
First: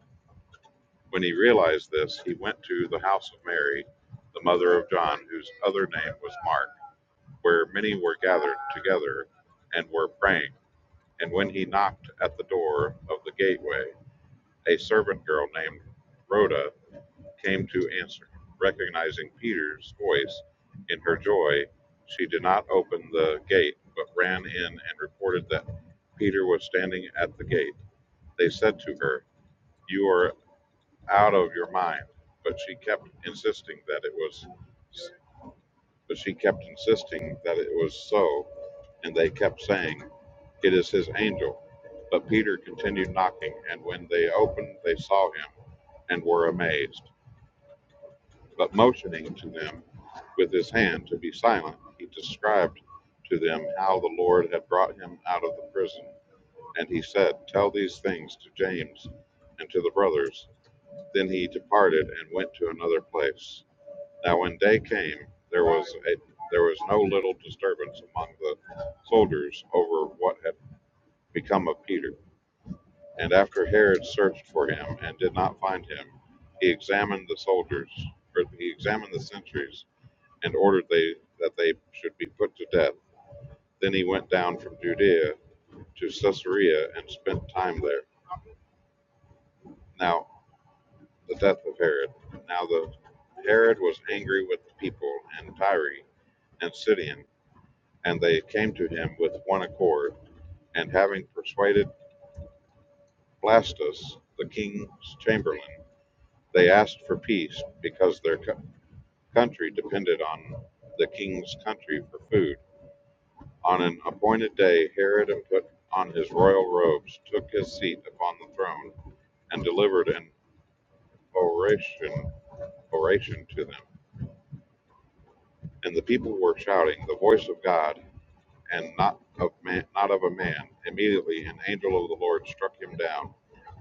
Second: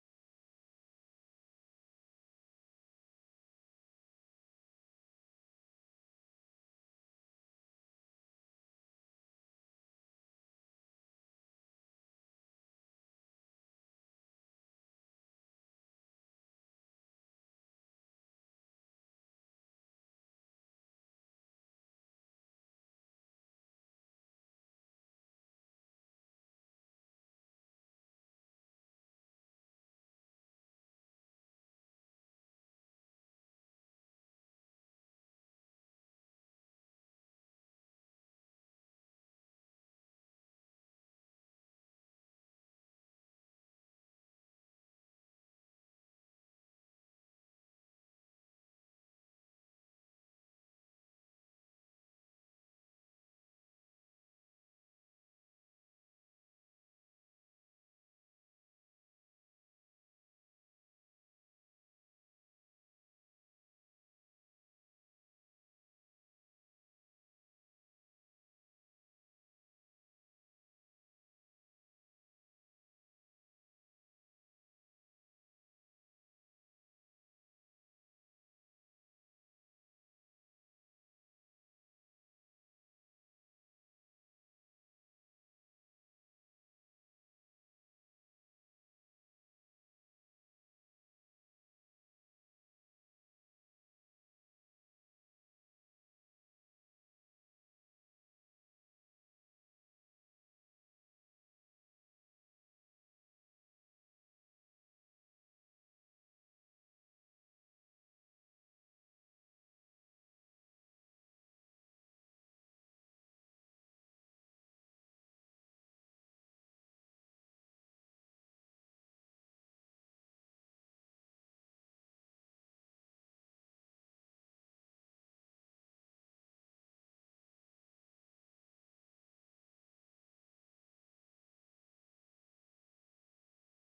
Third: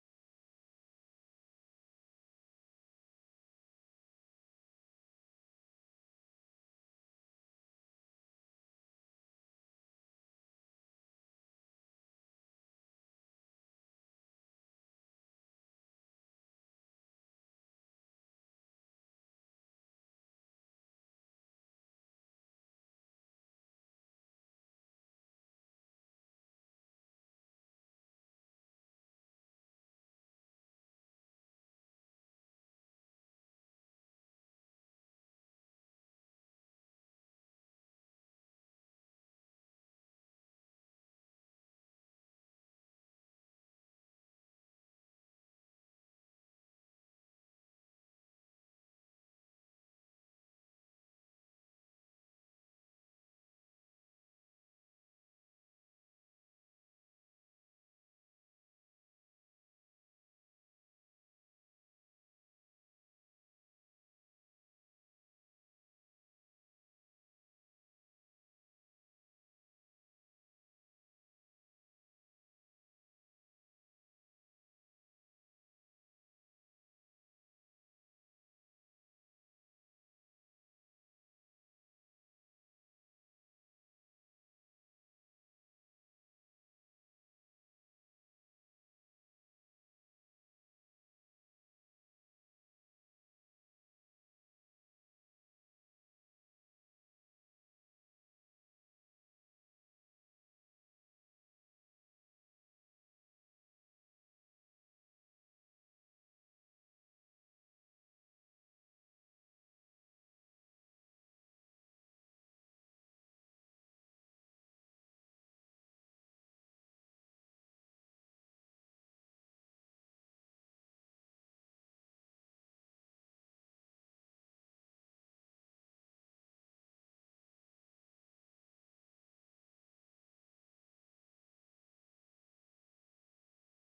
[SPEAKER 1] When he realized this, he went to the house of Mary, the mother of John, whose other name was Mark, where many were gathered together and were praying. And when he knocked at the door of the gateway, a servant girl named Rhoda came to answer. Recognizing Peter's voice in her joy, she did not open the gate, but ran in and reported that Peter was standing at the gate. They said to her, You are out of your mind. But she kept insisting that it was but she kept insisting that it was so, and they kept saying, It is his angel. But Peter continued knocking, and when they opened, they saw him and were amazed. But motioning to them with his hand to be silent, he described to them how the Lord had brought him out of the prison. And he said, Tell these things to James and to the brothers. Then he departed and went to another place. Now when day came, there was a there was no little disturbance among the soldiers over what had become of Peter. And after Herod searched for him and did not find him, he examined the soldiers, or he examined the sentries and ordered they, that they should be put to death. Then he went down from Judea to Caesarea and spent time there. Now, the death of Herod. Now, the Herod was angry with the people and Tyre and Sidon, and they came to him with one accord. And having persuaded Blastus, the king's chamberlain, they asked for peace because their co- country depended on the king's country for food. On an appointed day Herod put on his royal robes, took his seat upon the throne, and delivered an oration, oration to them. And the people were shouting, "The voice of God, and not of man, not of a man!" Immediately an angel of the Lord struck him down,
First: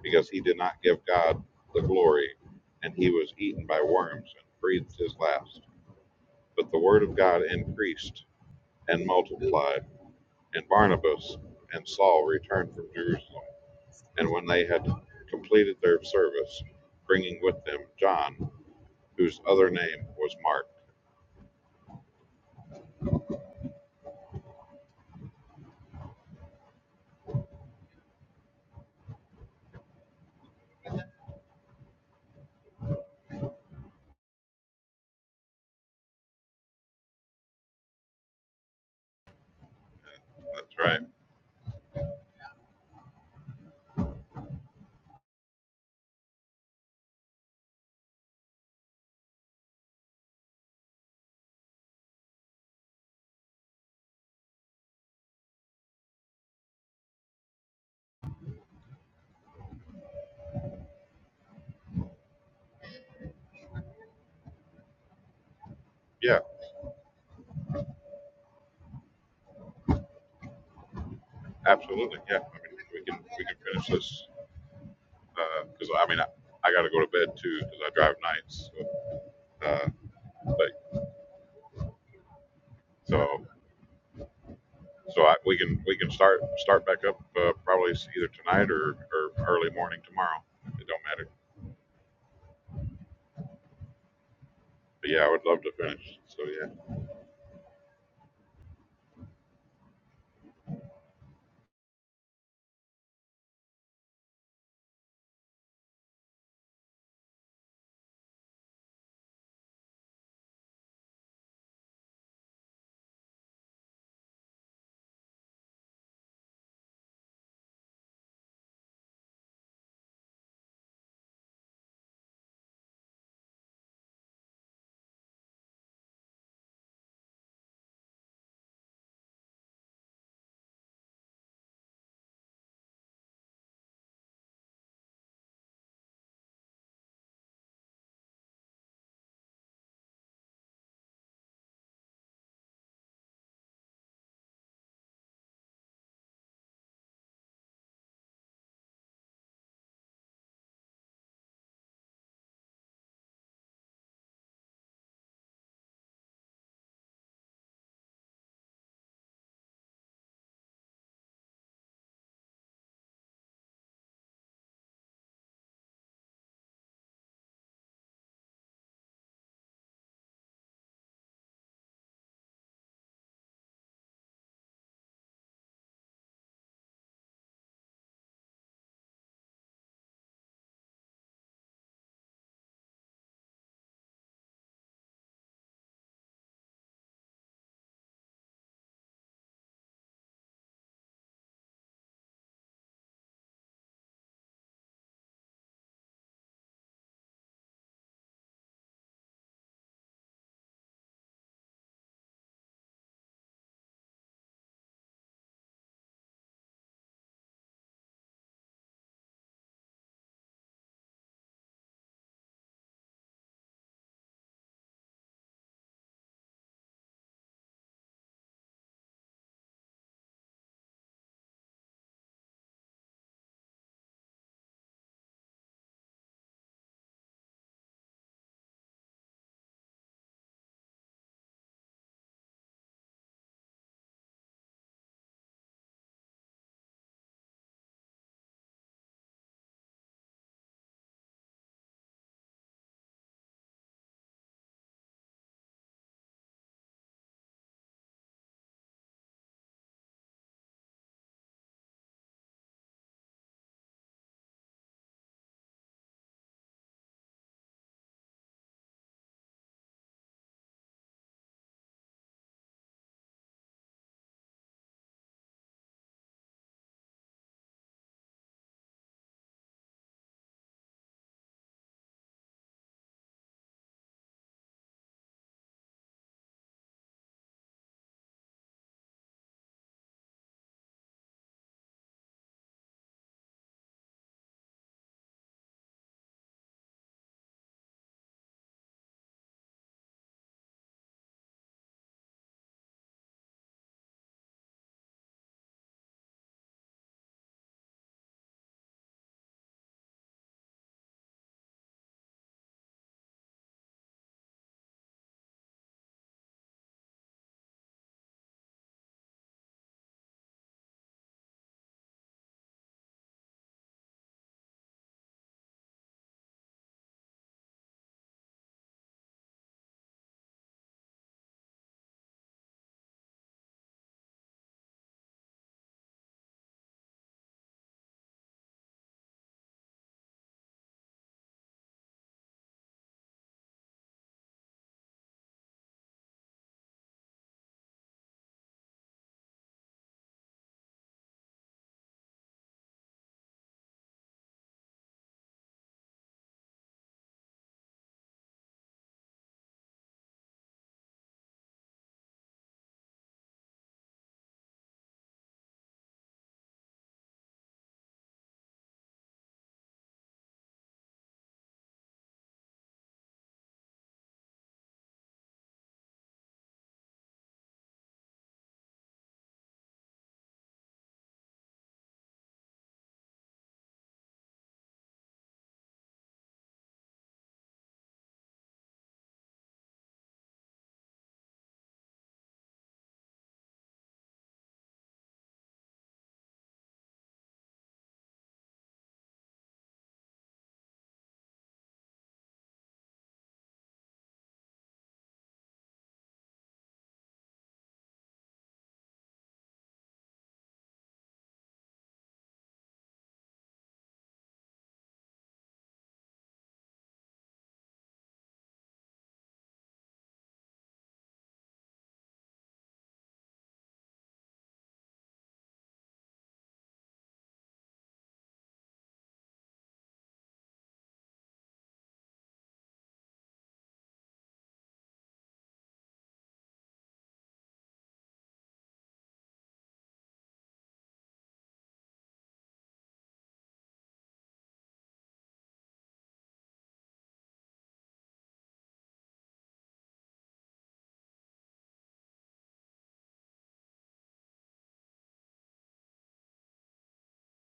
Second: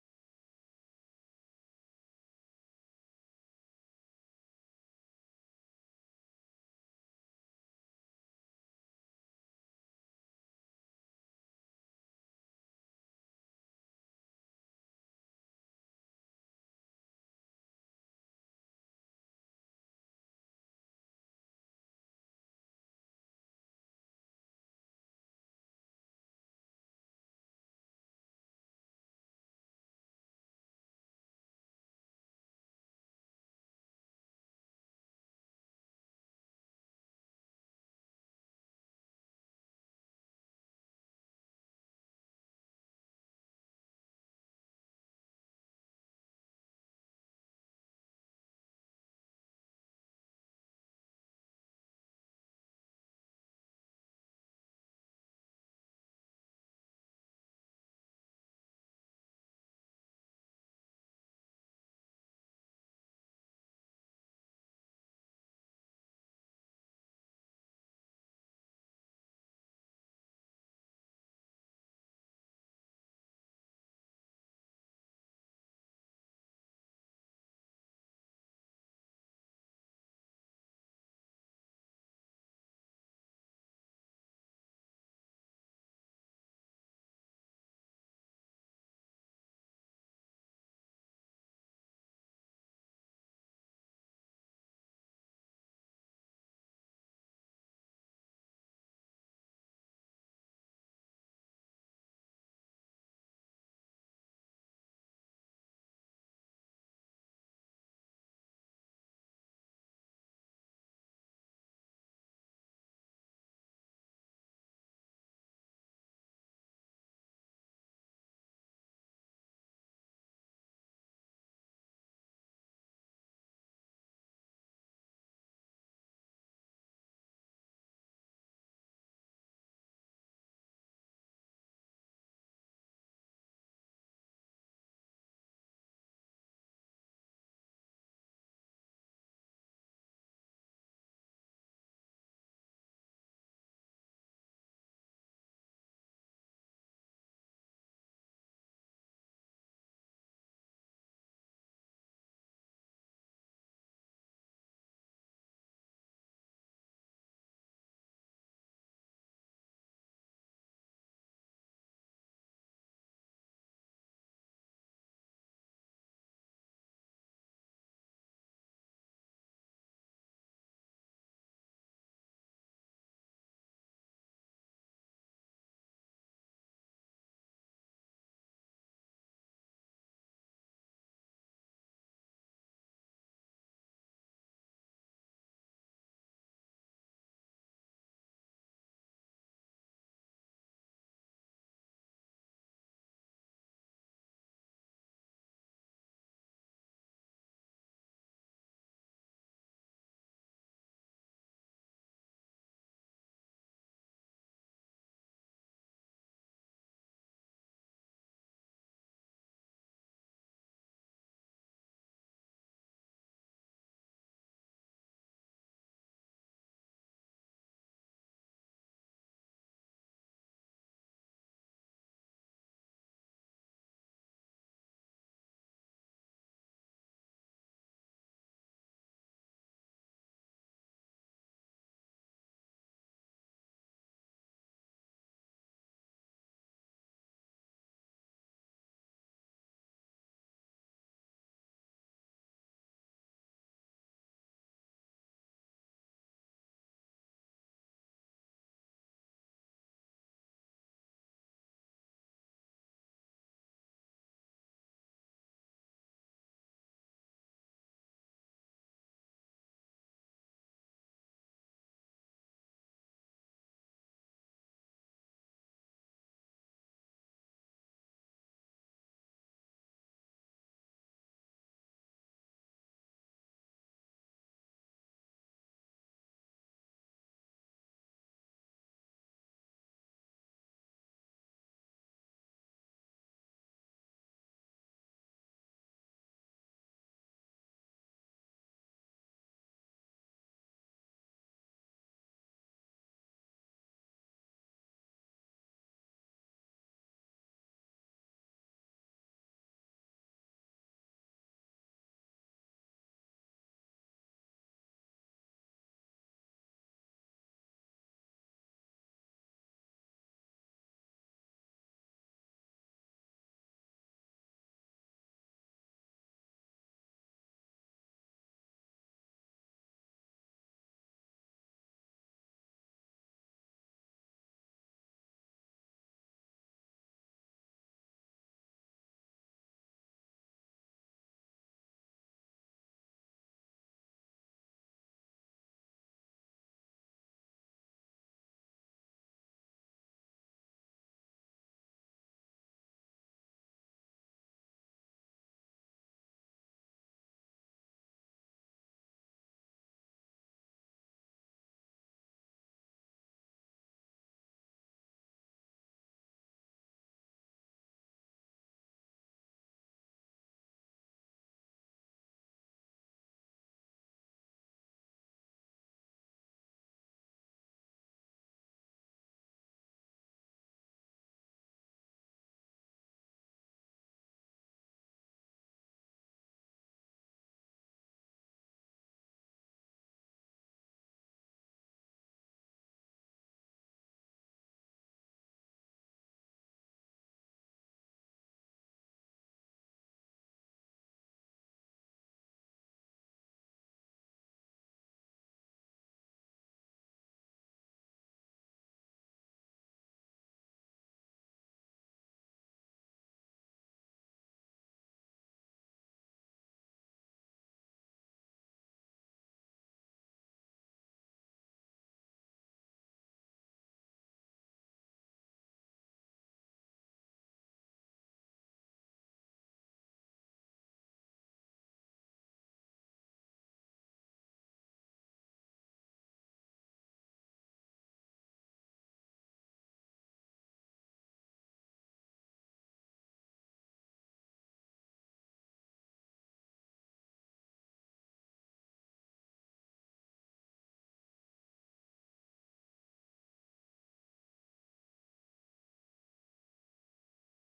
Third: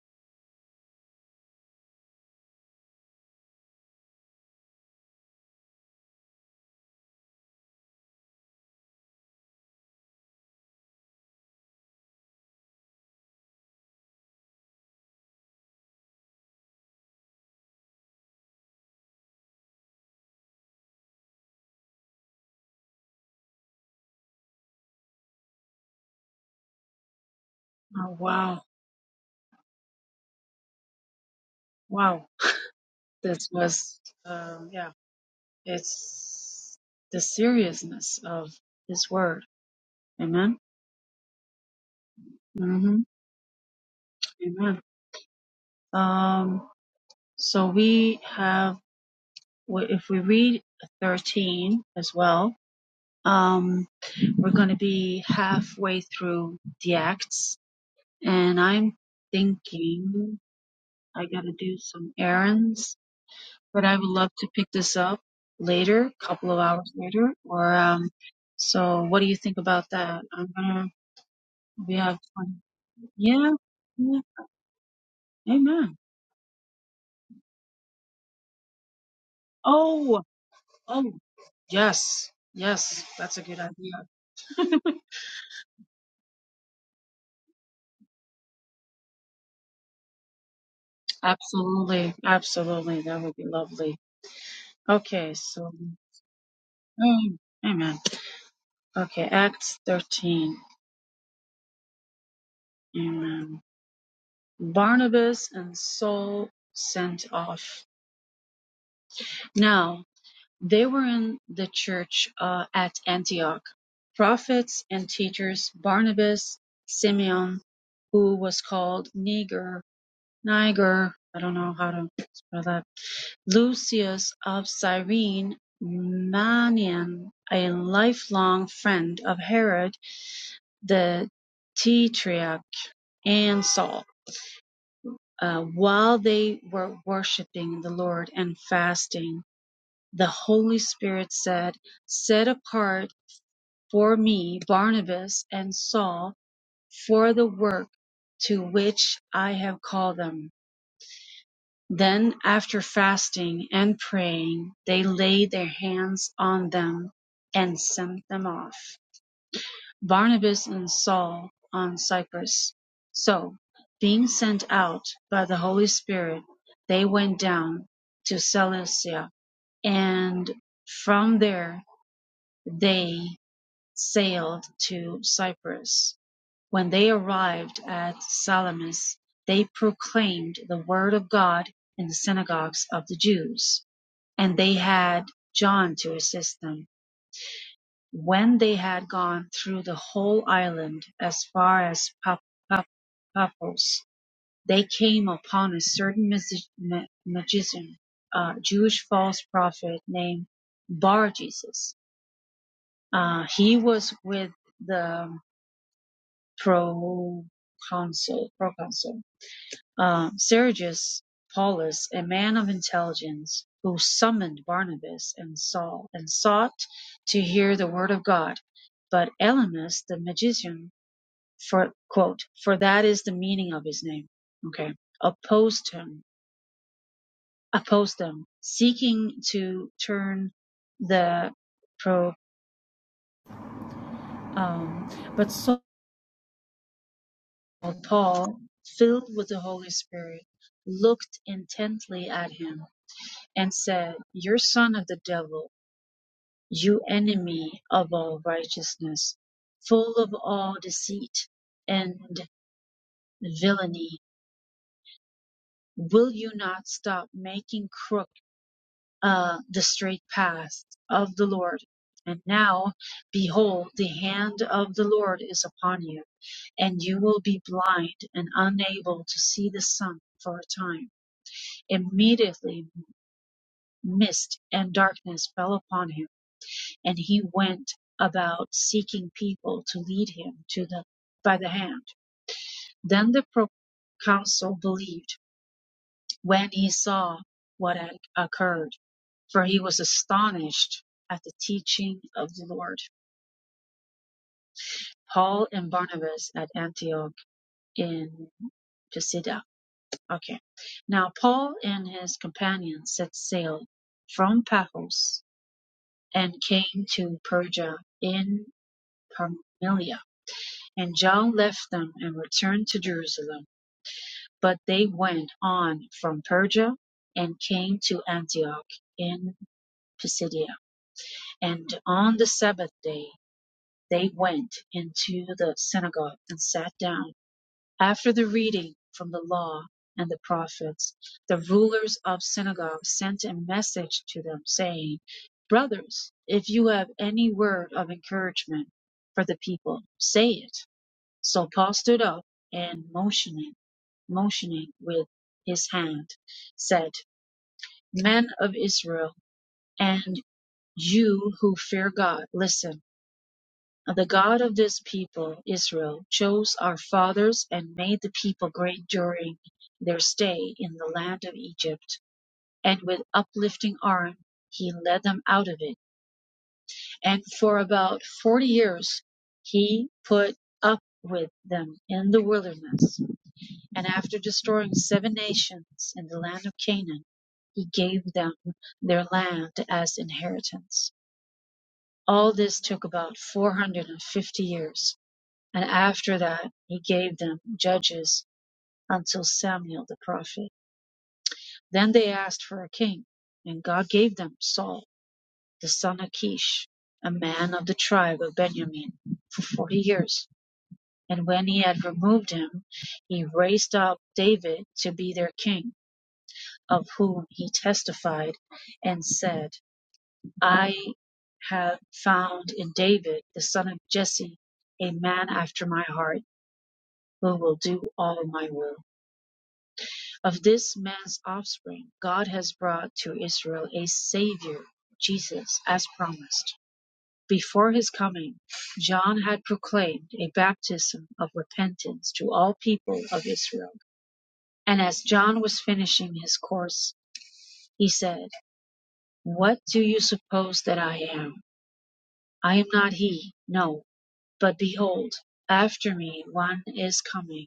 [SPEAKER 1] because he did not give God the glory, and he was eaten by worms and breathed his last. But the word of God increased and multiplied, and Barnabas and Saul returned from Jerusalem and when they had completed their service, bringing with them John, whose other name was Mark.
[SPEAKER 3] Oh, wow. Wow. This was, um, yeah, it's the seriousness of His Word. Amen.
[SPEAKER 1] That's right.
[SPEAKER 3] hmm Amen. Um, so we have, w- if we read 13 as well, um, we're going to be halfway through the Acts. And I'm thinking I got to do some errands but I would love to pick this up later, a
[SPEAKER 1] Yeah,
[SPEAKER 3] couple of hours later, or um. So, what do you think about that? I'm gonna. We have.
[SPEAKER 1] absolutely. Yeah, I mean, we can we
[SPEAKER 3] Yeah.
[SPEAKER 1] can finish
[SPEAKER 3] Yeah.
[SPEAKER 1] this because
[SPEAKER 3] Amen.
[SPEAKER 1] uh, I mean I, I got to go to bed too because I drive nights. So, uh,
[SPEAKER 3] Oh.
[SPEAKER 1] but
[SPEAKER 3] Oh. Yes. Yes.
[SPEAKER 1] so
[SPEAKER 3] That's a good idea.
[SPEAKER 1] so I, we can we can start start back up uh, probably either tonight or or early morning tomorrow. It don't
[SPEAKER 3] *laughs*
[SPEAKER 1] matter.
[SPEAKER 3] Absolutely. Absolutely. That would be lovely.
[SPEAKER 1] But yeah, I
[SPEAKER 3] Okay.
[SPEAKER 1] would love
[SPEAKER 3] So.
[SPEAKER 1] to finish. So yeah,
[SPEAKER 3] Mm, Amen. Okay. Acts thirteen. Amen. Barnabas and Saul sent off. Now. They were in the church uh, at Antioch prophets and teachers Barnabas, Simeon, who was called Niger, Niger, I don't know how to spell that, Lucius of Cyrene, Manian, a lifelong friend of Herod the Tetrarch, and Saul. Uh, while they were worshiping the Lord and fasting, the Holy Spirit said, Set apart for me Barnabas and Saul for the work to which I have called them. Then, after fasting and praying, they laid their hands on them and sent them off, Barnabas and Saul on Cyprus. So, being sent out by the Holy Spirit, they went down to Cilicia, and from there they sailed to Cyprus. When they arrived at Salamis, they proclaimed the word of God in the synagogues of the Jews, and they had John to assist them. When they had gone through the whole island as far as Pap- Pap- Paphos, they came upon a certain magi- magician, a Jewish false prophet named Bar Jesus. Uh, he was with the proconsul, proconsul uh, Sergius Paulus, a man of intelligence, who summoned Barnabas and Saul and sought to hear the word of God. But Elymas the magician, for quote, for that is the meaning of his name, okay, opposed him, opposed them, seeking to turn the pro. Um, but Saul, Paul, filled with the Holy Spirit, looked intently at him and said, You son of the devil, you enemy of all righteousness, full of all deceit and villainy, will you not stop making crook uh, the straight path of the Lord? And now, behold, the hand of the Lord is upon you, and you will be blind and unable to see the sun for a time. Immediately mist and darkness fell upon him and he went about seeking people to lead him to the by the hand. Then the proconsul believed when he saw what had occurred, for he was astonished at the teaching of the Lord. Paul and Barnabas at Antioch in Pisidia. Okay. Now Paul and his companions set sail from Paphos and came to Perga in Pamphylia And John left them and returned to Jerusalem. But they went on from Perga and came to Antioch in Pisidia. And on the Sabbath day they went into the synagogue and sat down. After the reading from the law and the prophets, the rulers of synagogue sent a message to them, saying, Brothers, if you have any word of encouragement for the people, say it. So Paul stood up and motioning, motioning with his hand, said, Men of Israel, and you who fear God, listen. The God of this people, Israel, chose our fathers and made the people great during their stay in the land of Egypt. And with uplifting arm, he led them out of it. And for about forty years, he put up with them in the wilderness And after destroying seven nations in the land of Canaan, he gave them their land as inheritance. All this took about 450 years. And after that, he gave them judges until Samuel the prophet. Then they asked for a king, and God gave them Saul, the son of Kish, a man of the tribe of Benjamin, for 40 years. And when he had removed him, he raised up David to be their king of whom he testified and said, I have found in David, the son of Jesse, a man after my heart who will do all my will. Of this man's offspring, God has brought to Israel a Savior, Jesus, as promised. Before his coming, John had proclaimed a baptism of repentance to all people of Israel. And as John was finishing his course, he said, What do you suppose that I am? I am not he, no; but behold, after me one is coming,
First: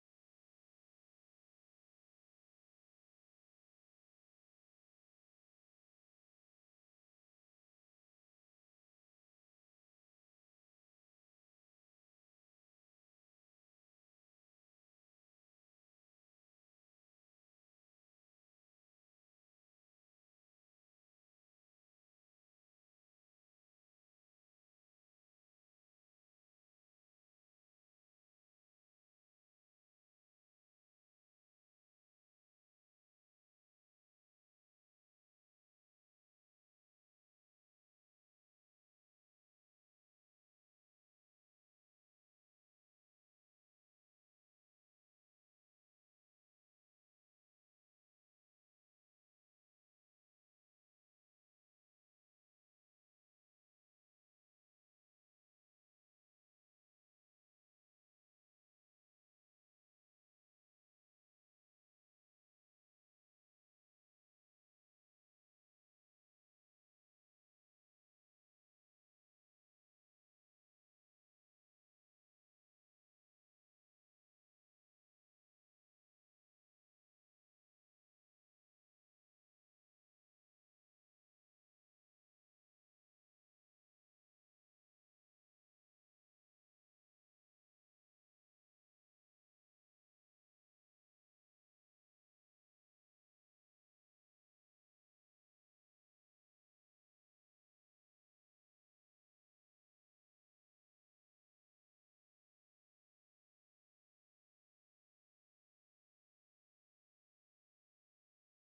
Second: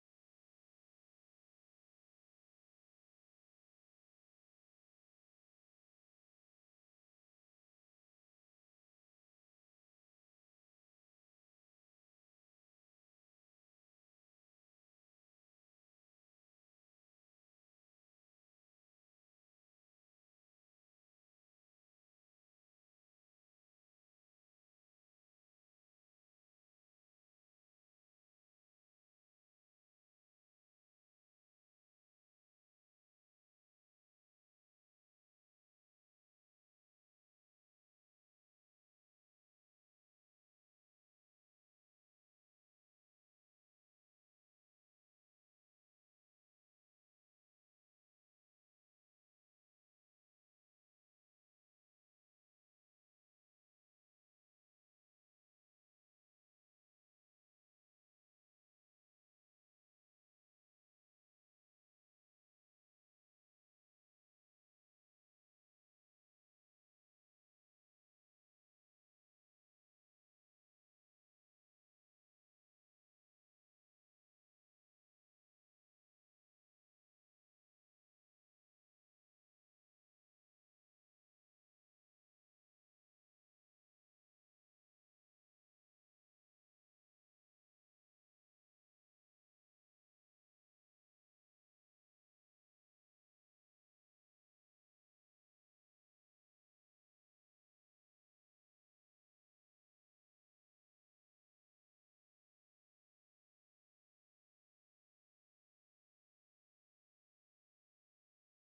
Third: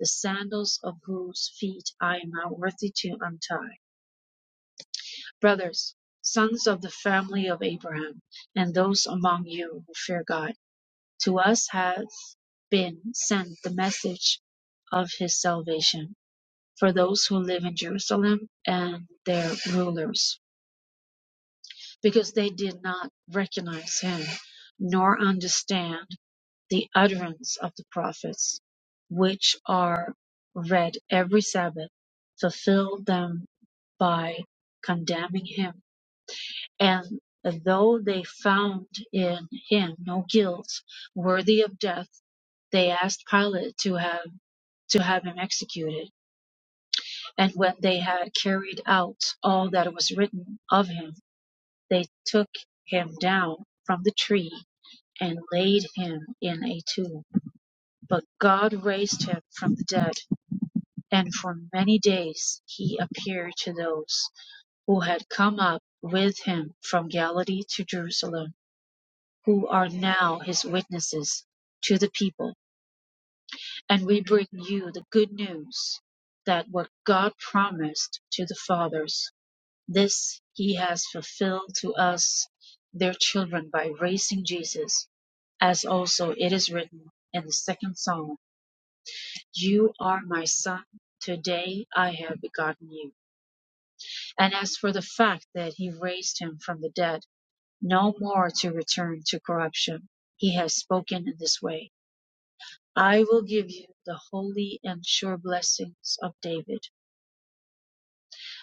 [SPEAKER 3] the sandals of whose feet I am not worthy to untie. Brothers, sons of the family of Abraham, and those among you who fear God, to us hath been sent the message of his salvation, for those who live in Jerusalem and their rulers. because they did not recognize him nor understand the utterance of the prophets, which are read every Sabbath, fulfilled them by condemning him. And though they found in him no guilt worthy of death, they asked Pilate to have to have him executed. And when they had carried out all that was written of him, they took him down from the tree and laid him in a tomb. But God raised him from the dead, and for many days he appeared to those who had come up with him from Galilee to Jerusalem, who are now his witnesses to the people. And we bring you the good news that what God promised to the fathers, this he has fulfilled to us, their children, by raising Jesus, as also it is written in the second Psalm. You are my son. Today I have begotten you. And as for the fact that he raised him from the dead, no more to return to corruption, he has spoken in this way. I will give you the holy and sure blessings of David.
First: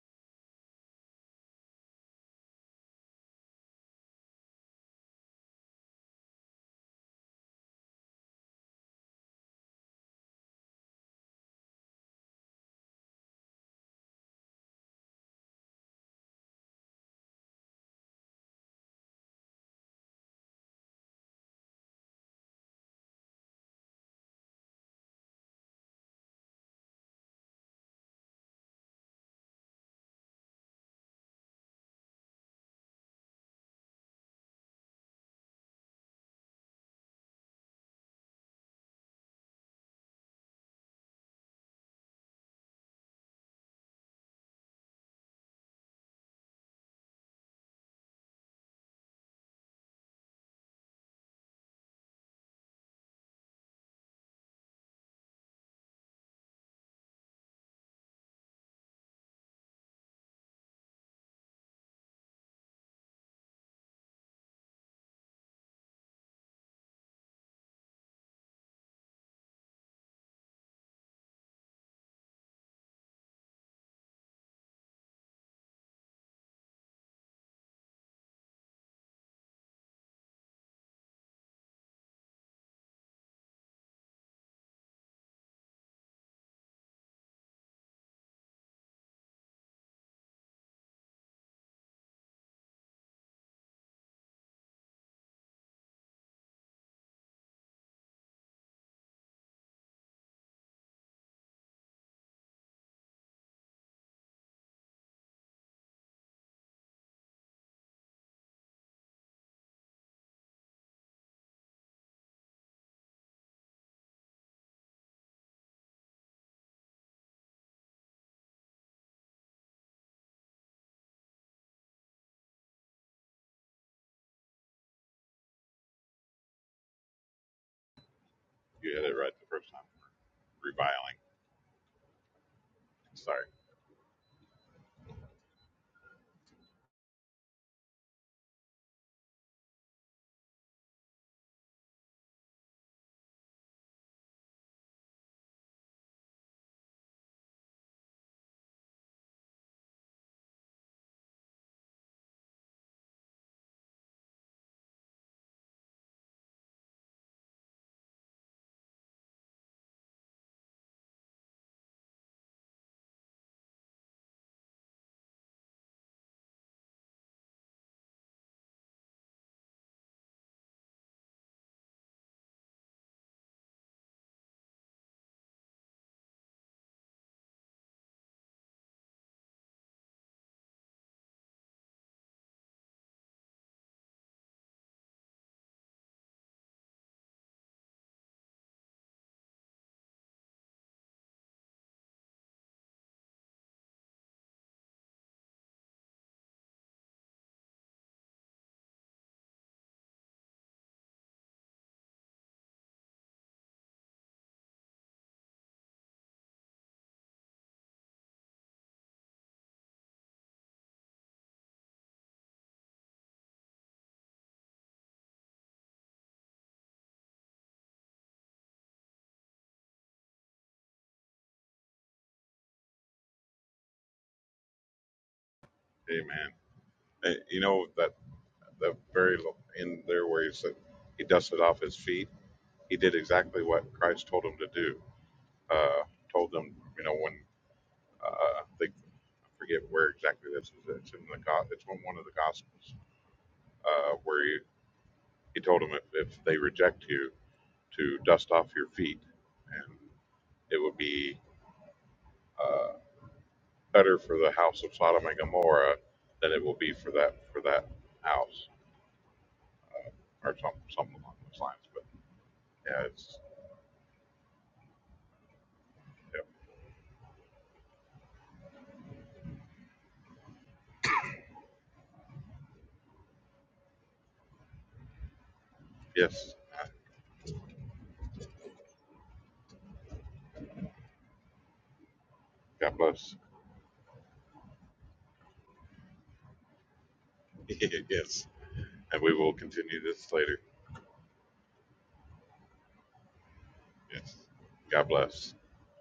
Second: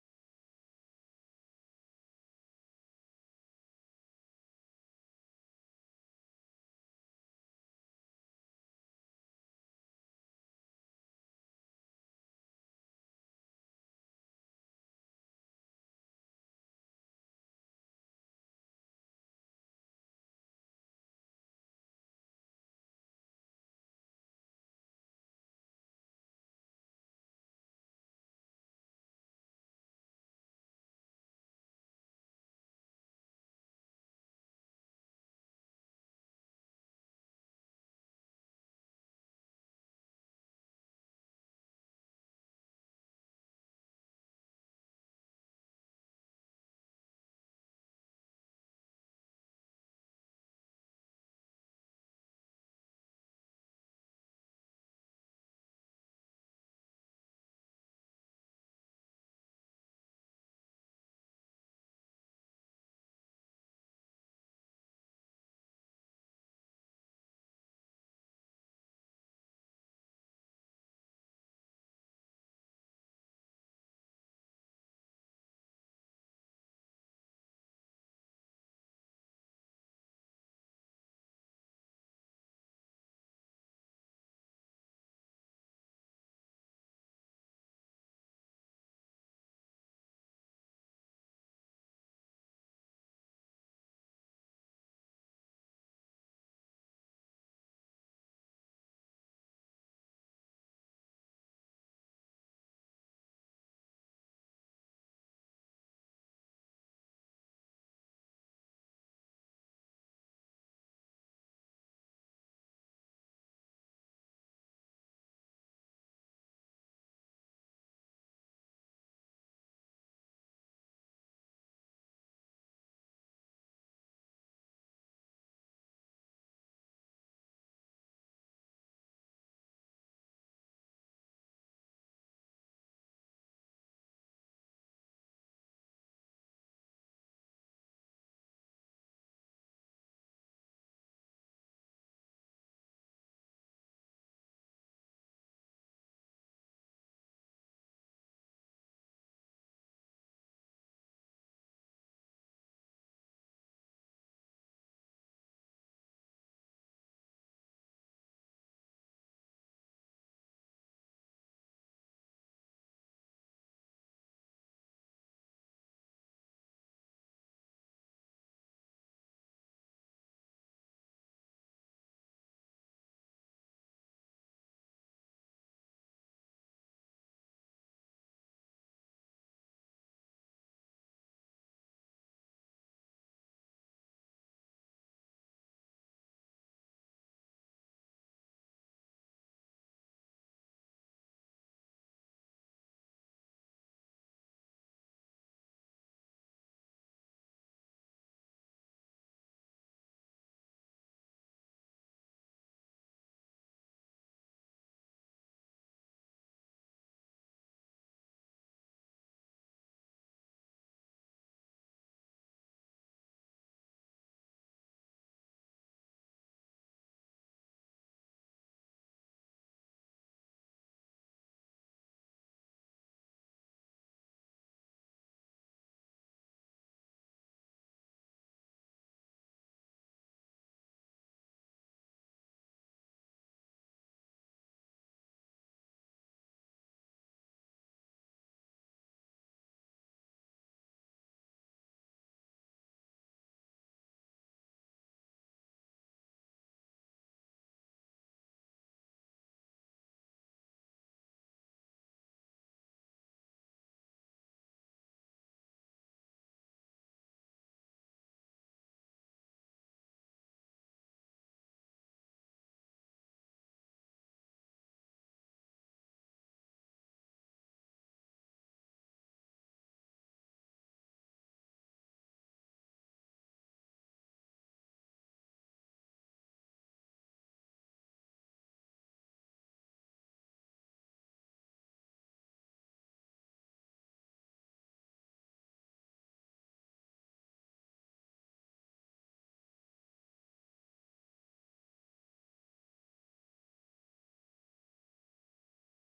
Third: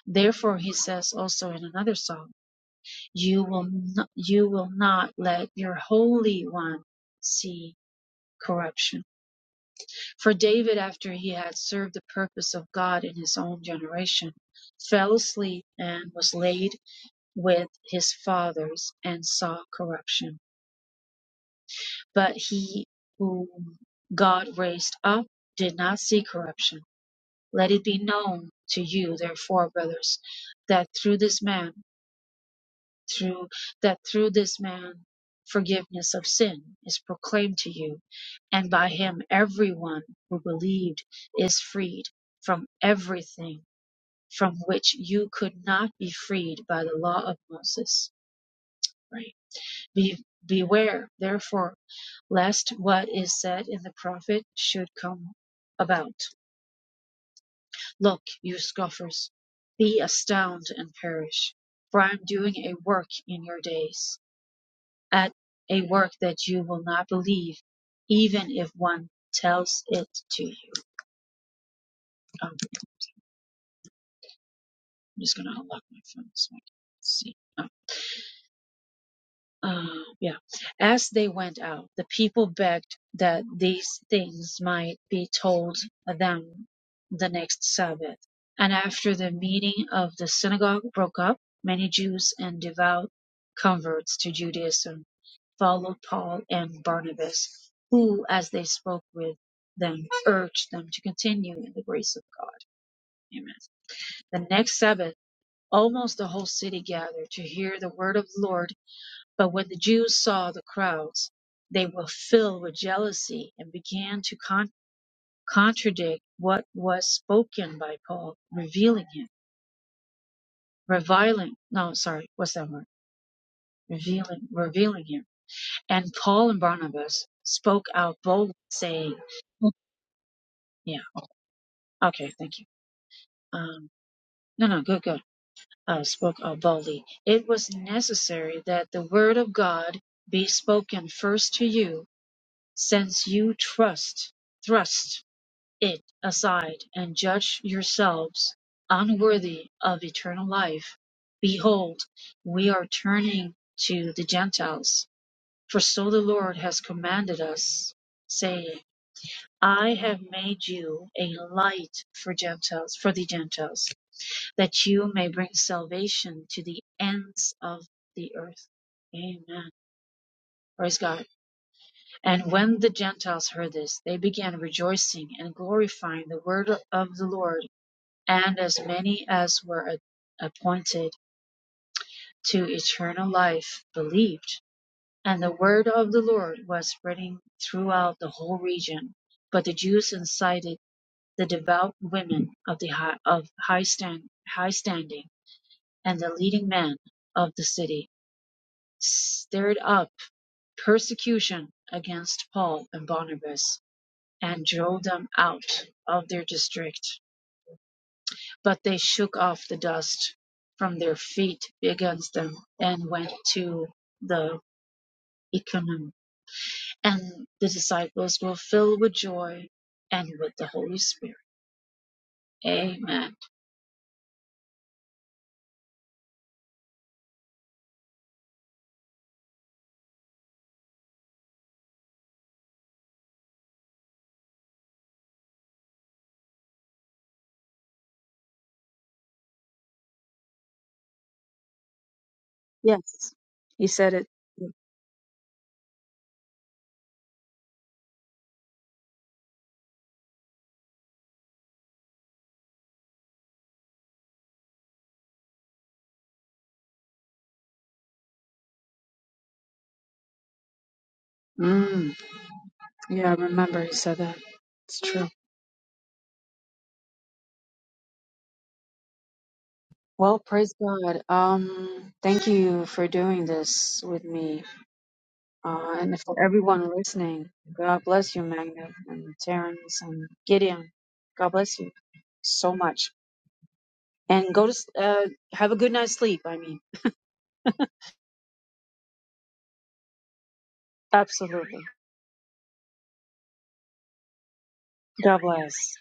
[SPEAKER 3] Therefore he says also in another psalm, you will not, you will not let your holy one see corruption. For David, after he had served the purpose of God in his own generation, fell asleep and was laid with his fathers and saw corruption. But he whom God raised up did not see corruption. Let it be known to you, therefore, brothers, that through this man, through that through this man forgiveness of sin is proclaimed to you and by him everyone who believed is freed from everything from which you could not be freed by the law of Moses right be beware therefore lest what is said in the prophet should come about look you scoffers be astounded and perish for I am doing a work in your days at a work that you will not believe, even if one tells it to you. Um, I'm just gonna unlock my phone so I can see. Oh, Uh, yeah. As they went out, the people begged that these things might be told them the next Sabbath. And after the meeting of the synagogue broke up, many Jews and devout converts to Judaism followed Paul and Barnabas, who, as they spoke with them, urged them to continue in the grace of God. Amen. The next Sabbath, almost the whole city gathered to hear the word of the Lord. But when the Jews saw the crowds, they were filled with jealousy and began to con- contradict what was spoken by Paul, revealing him, reviling. No, sorry, what's that word? Revealing, revealing him. And Paul and Barnabas spoke out boldly,
[SPEAKER 1] you had it
[SPEAKER 3] saying,
[SPEAKER 1] right the first time.
[SPEAKER 3] Yeah.
[SPEAKER 1] Reviling.
[SPEAKER 3] Okay. Thank you.
[SPEAKER 1] Sorry.
[SPEAKER 3] Um, no, no. Good, good. Uh, spoke uh, boldly. It was necessary that the word of God be spoken first to you, since you trust, thrust it aside and judge yourselves unworthy of eternal life. Behold, we are turning to the Gentiles, for so the Lord has commanded us, saying, I have made you a light for Gentiles, for the Gentiles that you may bring salvation to the ends of the earth. Amen. Praise God. And when the Gentiles heard this, they began rejoicing and glorifying the word of the Lord. And as many as were appointed to eternal life believed. And the word of the Lord was spreading throughout the whole region. But the Jews incited the devout women of the high, of high stand, high standing and the leading men of the city stirred up persecution against Paul and Barnabas and drove them out of their district. But they shook off the dust from their feet against them and went to the Iconium. And the disciples were filled with joy and with the Holy Spirit. Amen.
[SPEAKER 1] Amen. Eh, You know that the very lo- in their ways that he dusted off his feet. He did exactly what Christ told him to do. Uh, told them, you know, when uh, I I forget where exactly this is. It's in the go- it's in one of the gospels
[SPEAKER 3] Yes, he said
[SPEAKER 1] uh,
[SPEAKER 3] it.
[SPEAKER 1] where he, he told them if, if they reject you to dust off your feet, and it would be uh, better for the house of Sodom and Gomorrah than it will be for that for that house uh, or some, something along those lines. But
[SPEAKER 3] Mm,
[SPEAKER 1] yeah,
[SPEAKER 3] yeah, I
[SPEAKER 1] it's
[SPEAKER 3] remember he said that. It's true.
[SPEAKER 1] yeah,
[SPEAKER 3] Well, praise God. Um, thank you for doing this with me, uh, and for
[SPEAKER 1] yes.
[SPEAKER 3] everyone listening. God bless you, Magna and Terrence and Gideon. God bless you so
[SPEAKER 1] God
[SPEAKER 3] much,
[SPEAKER 1] bless.
[SPEAKER 3] and go to s- uh, have a good night's sleep. I mean,
[SPEAKER 1] *laughs* yes. And we will continue this later.
[SPEAKER 3] absolutely.
[SPEAKER 1] Yes. God
[SPEAKER 3] God
[SPEAKER 1] bless.
[SPEAKER 3] bless.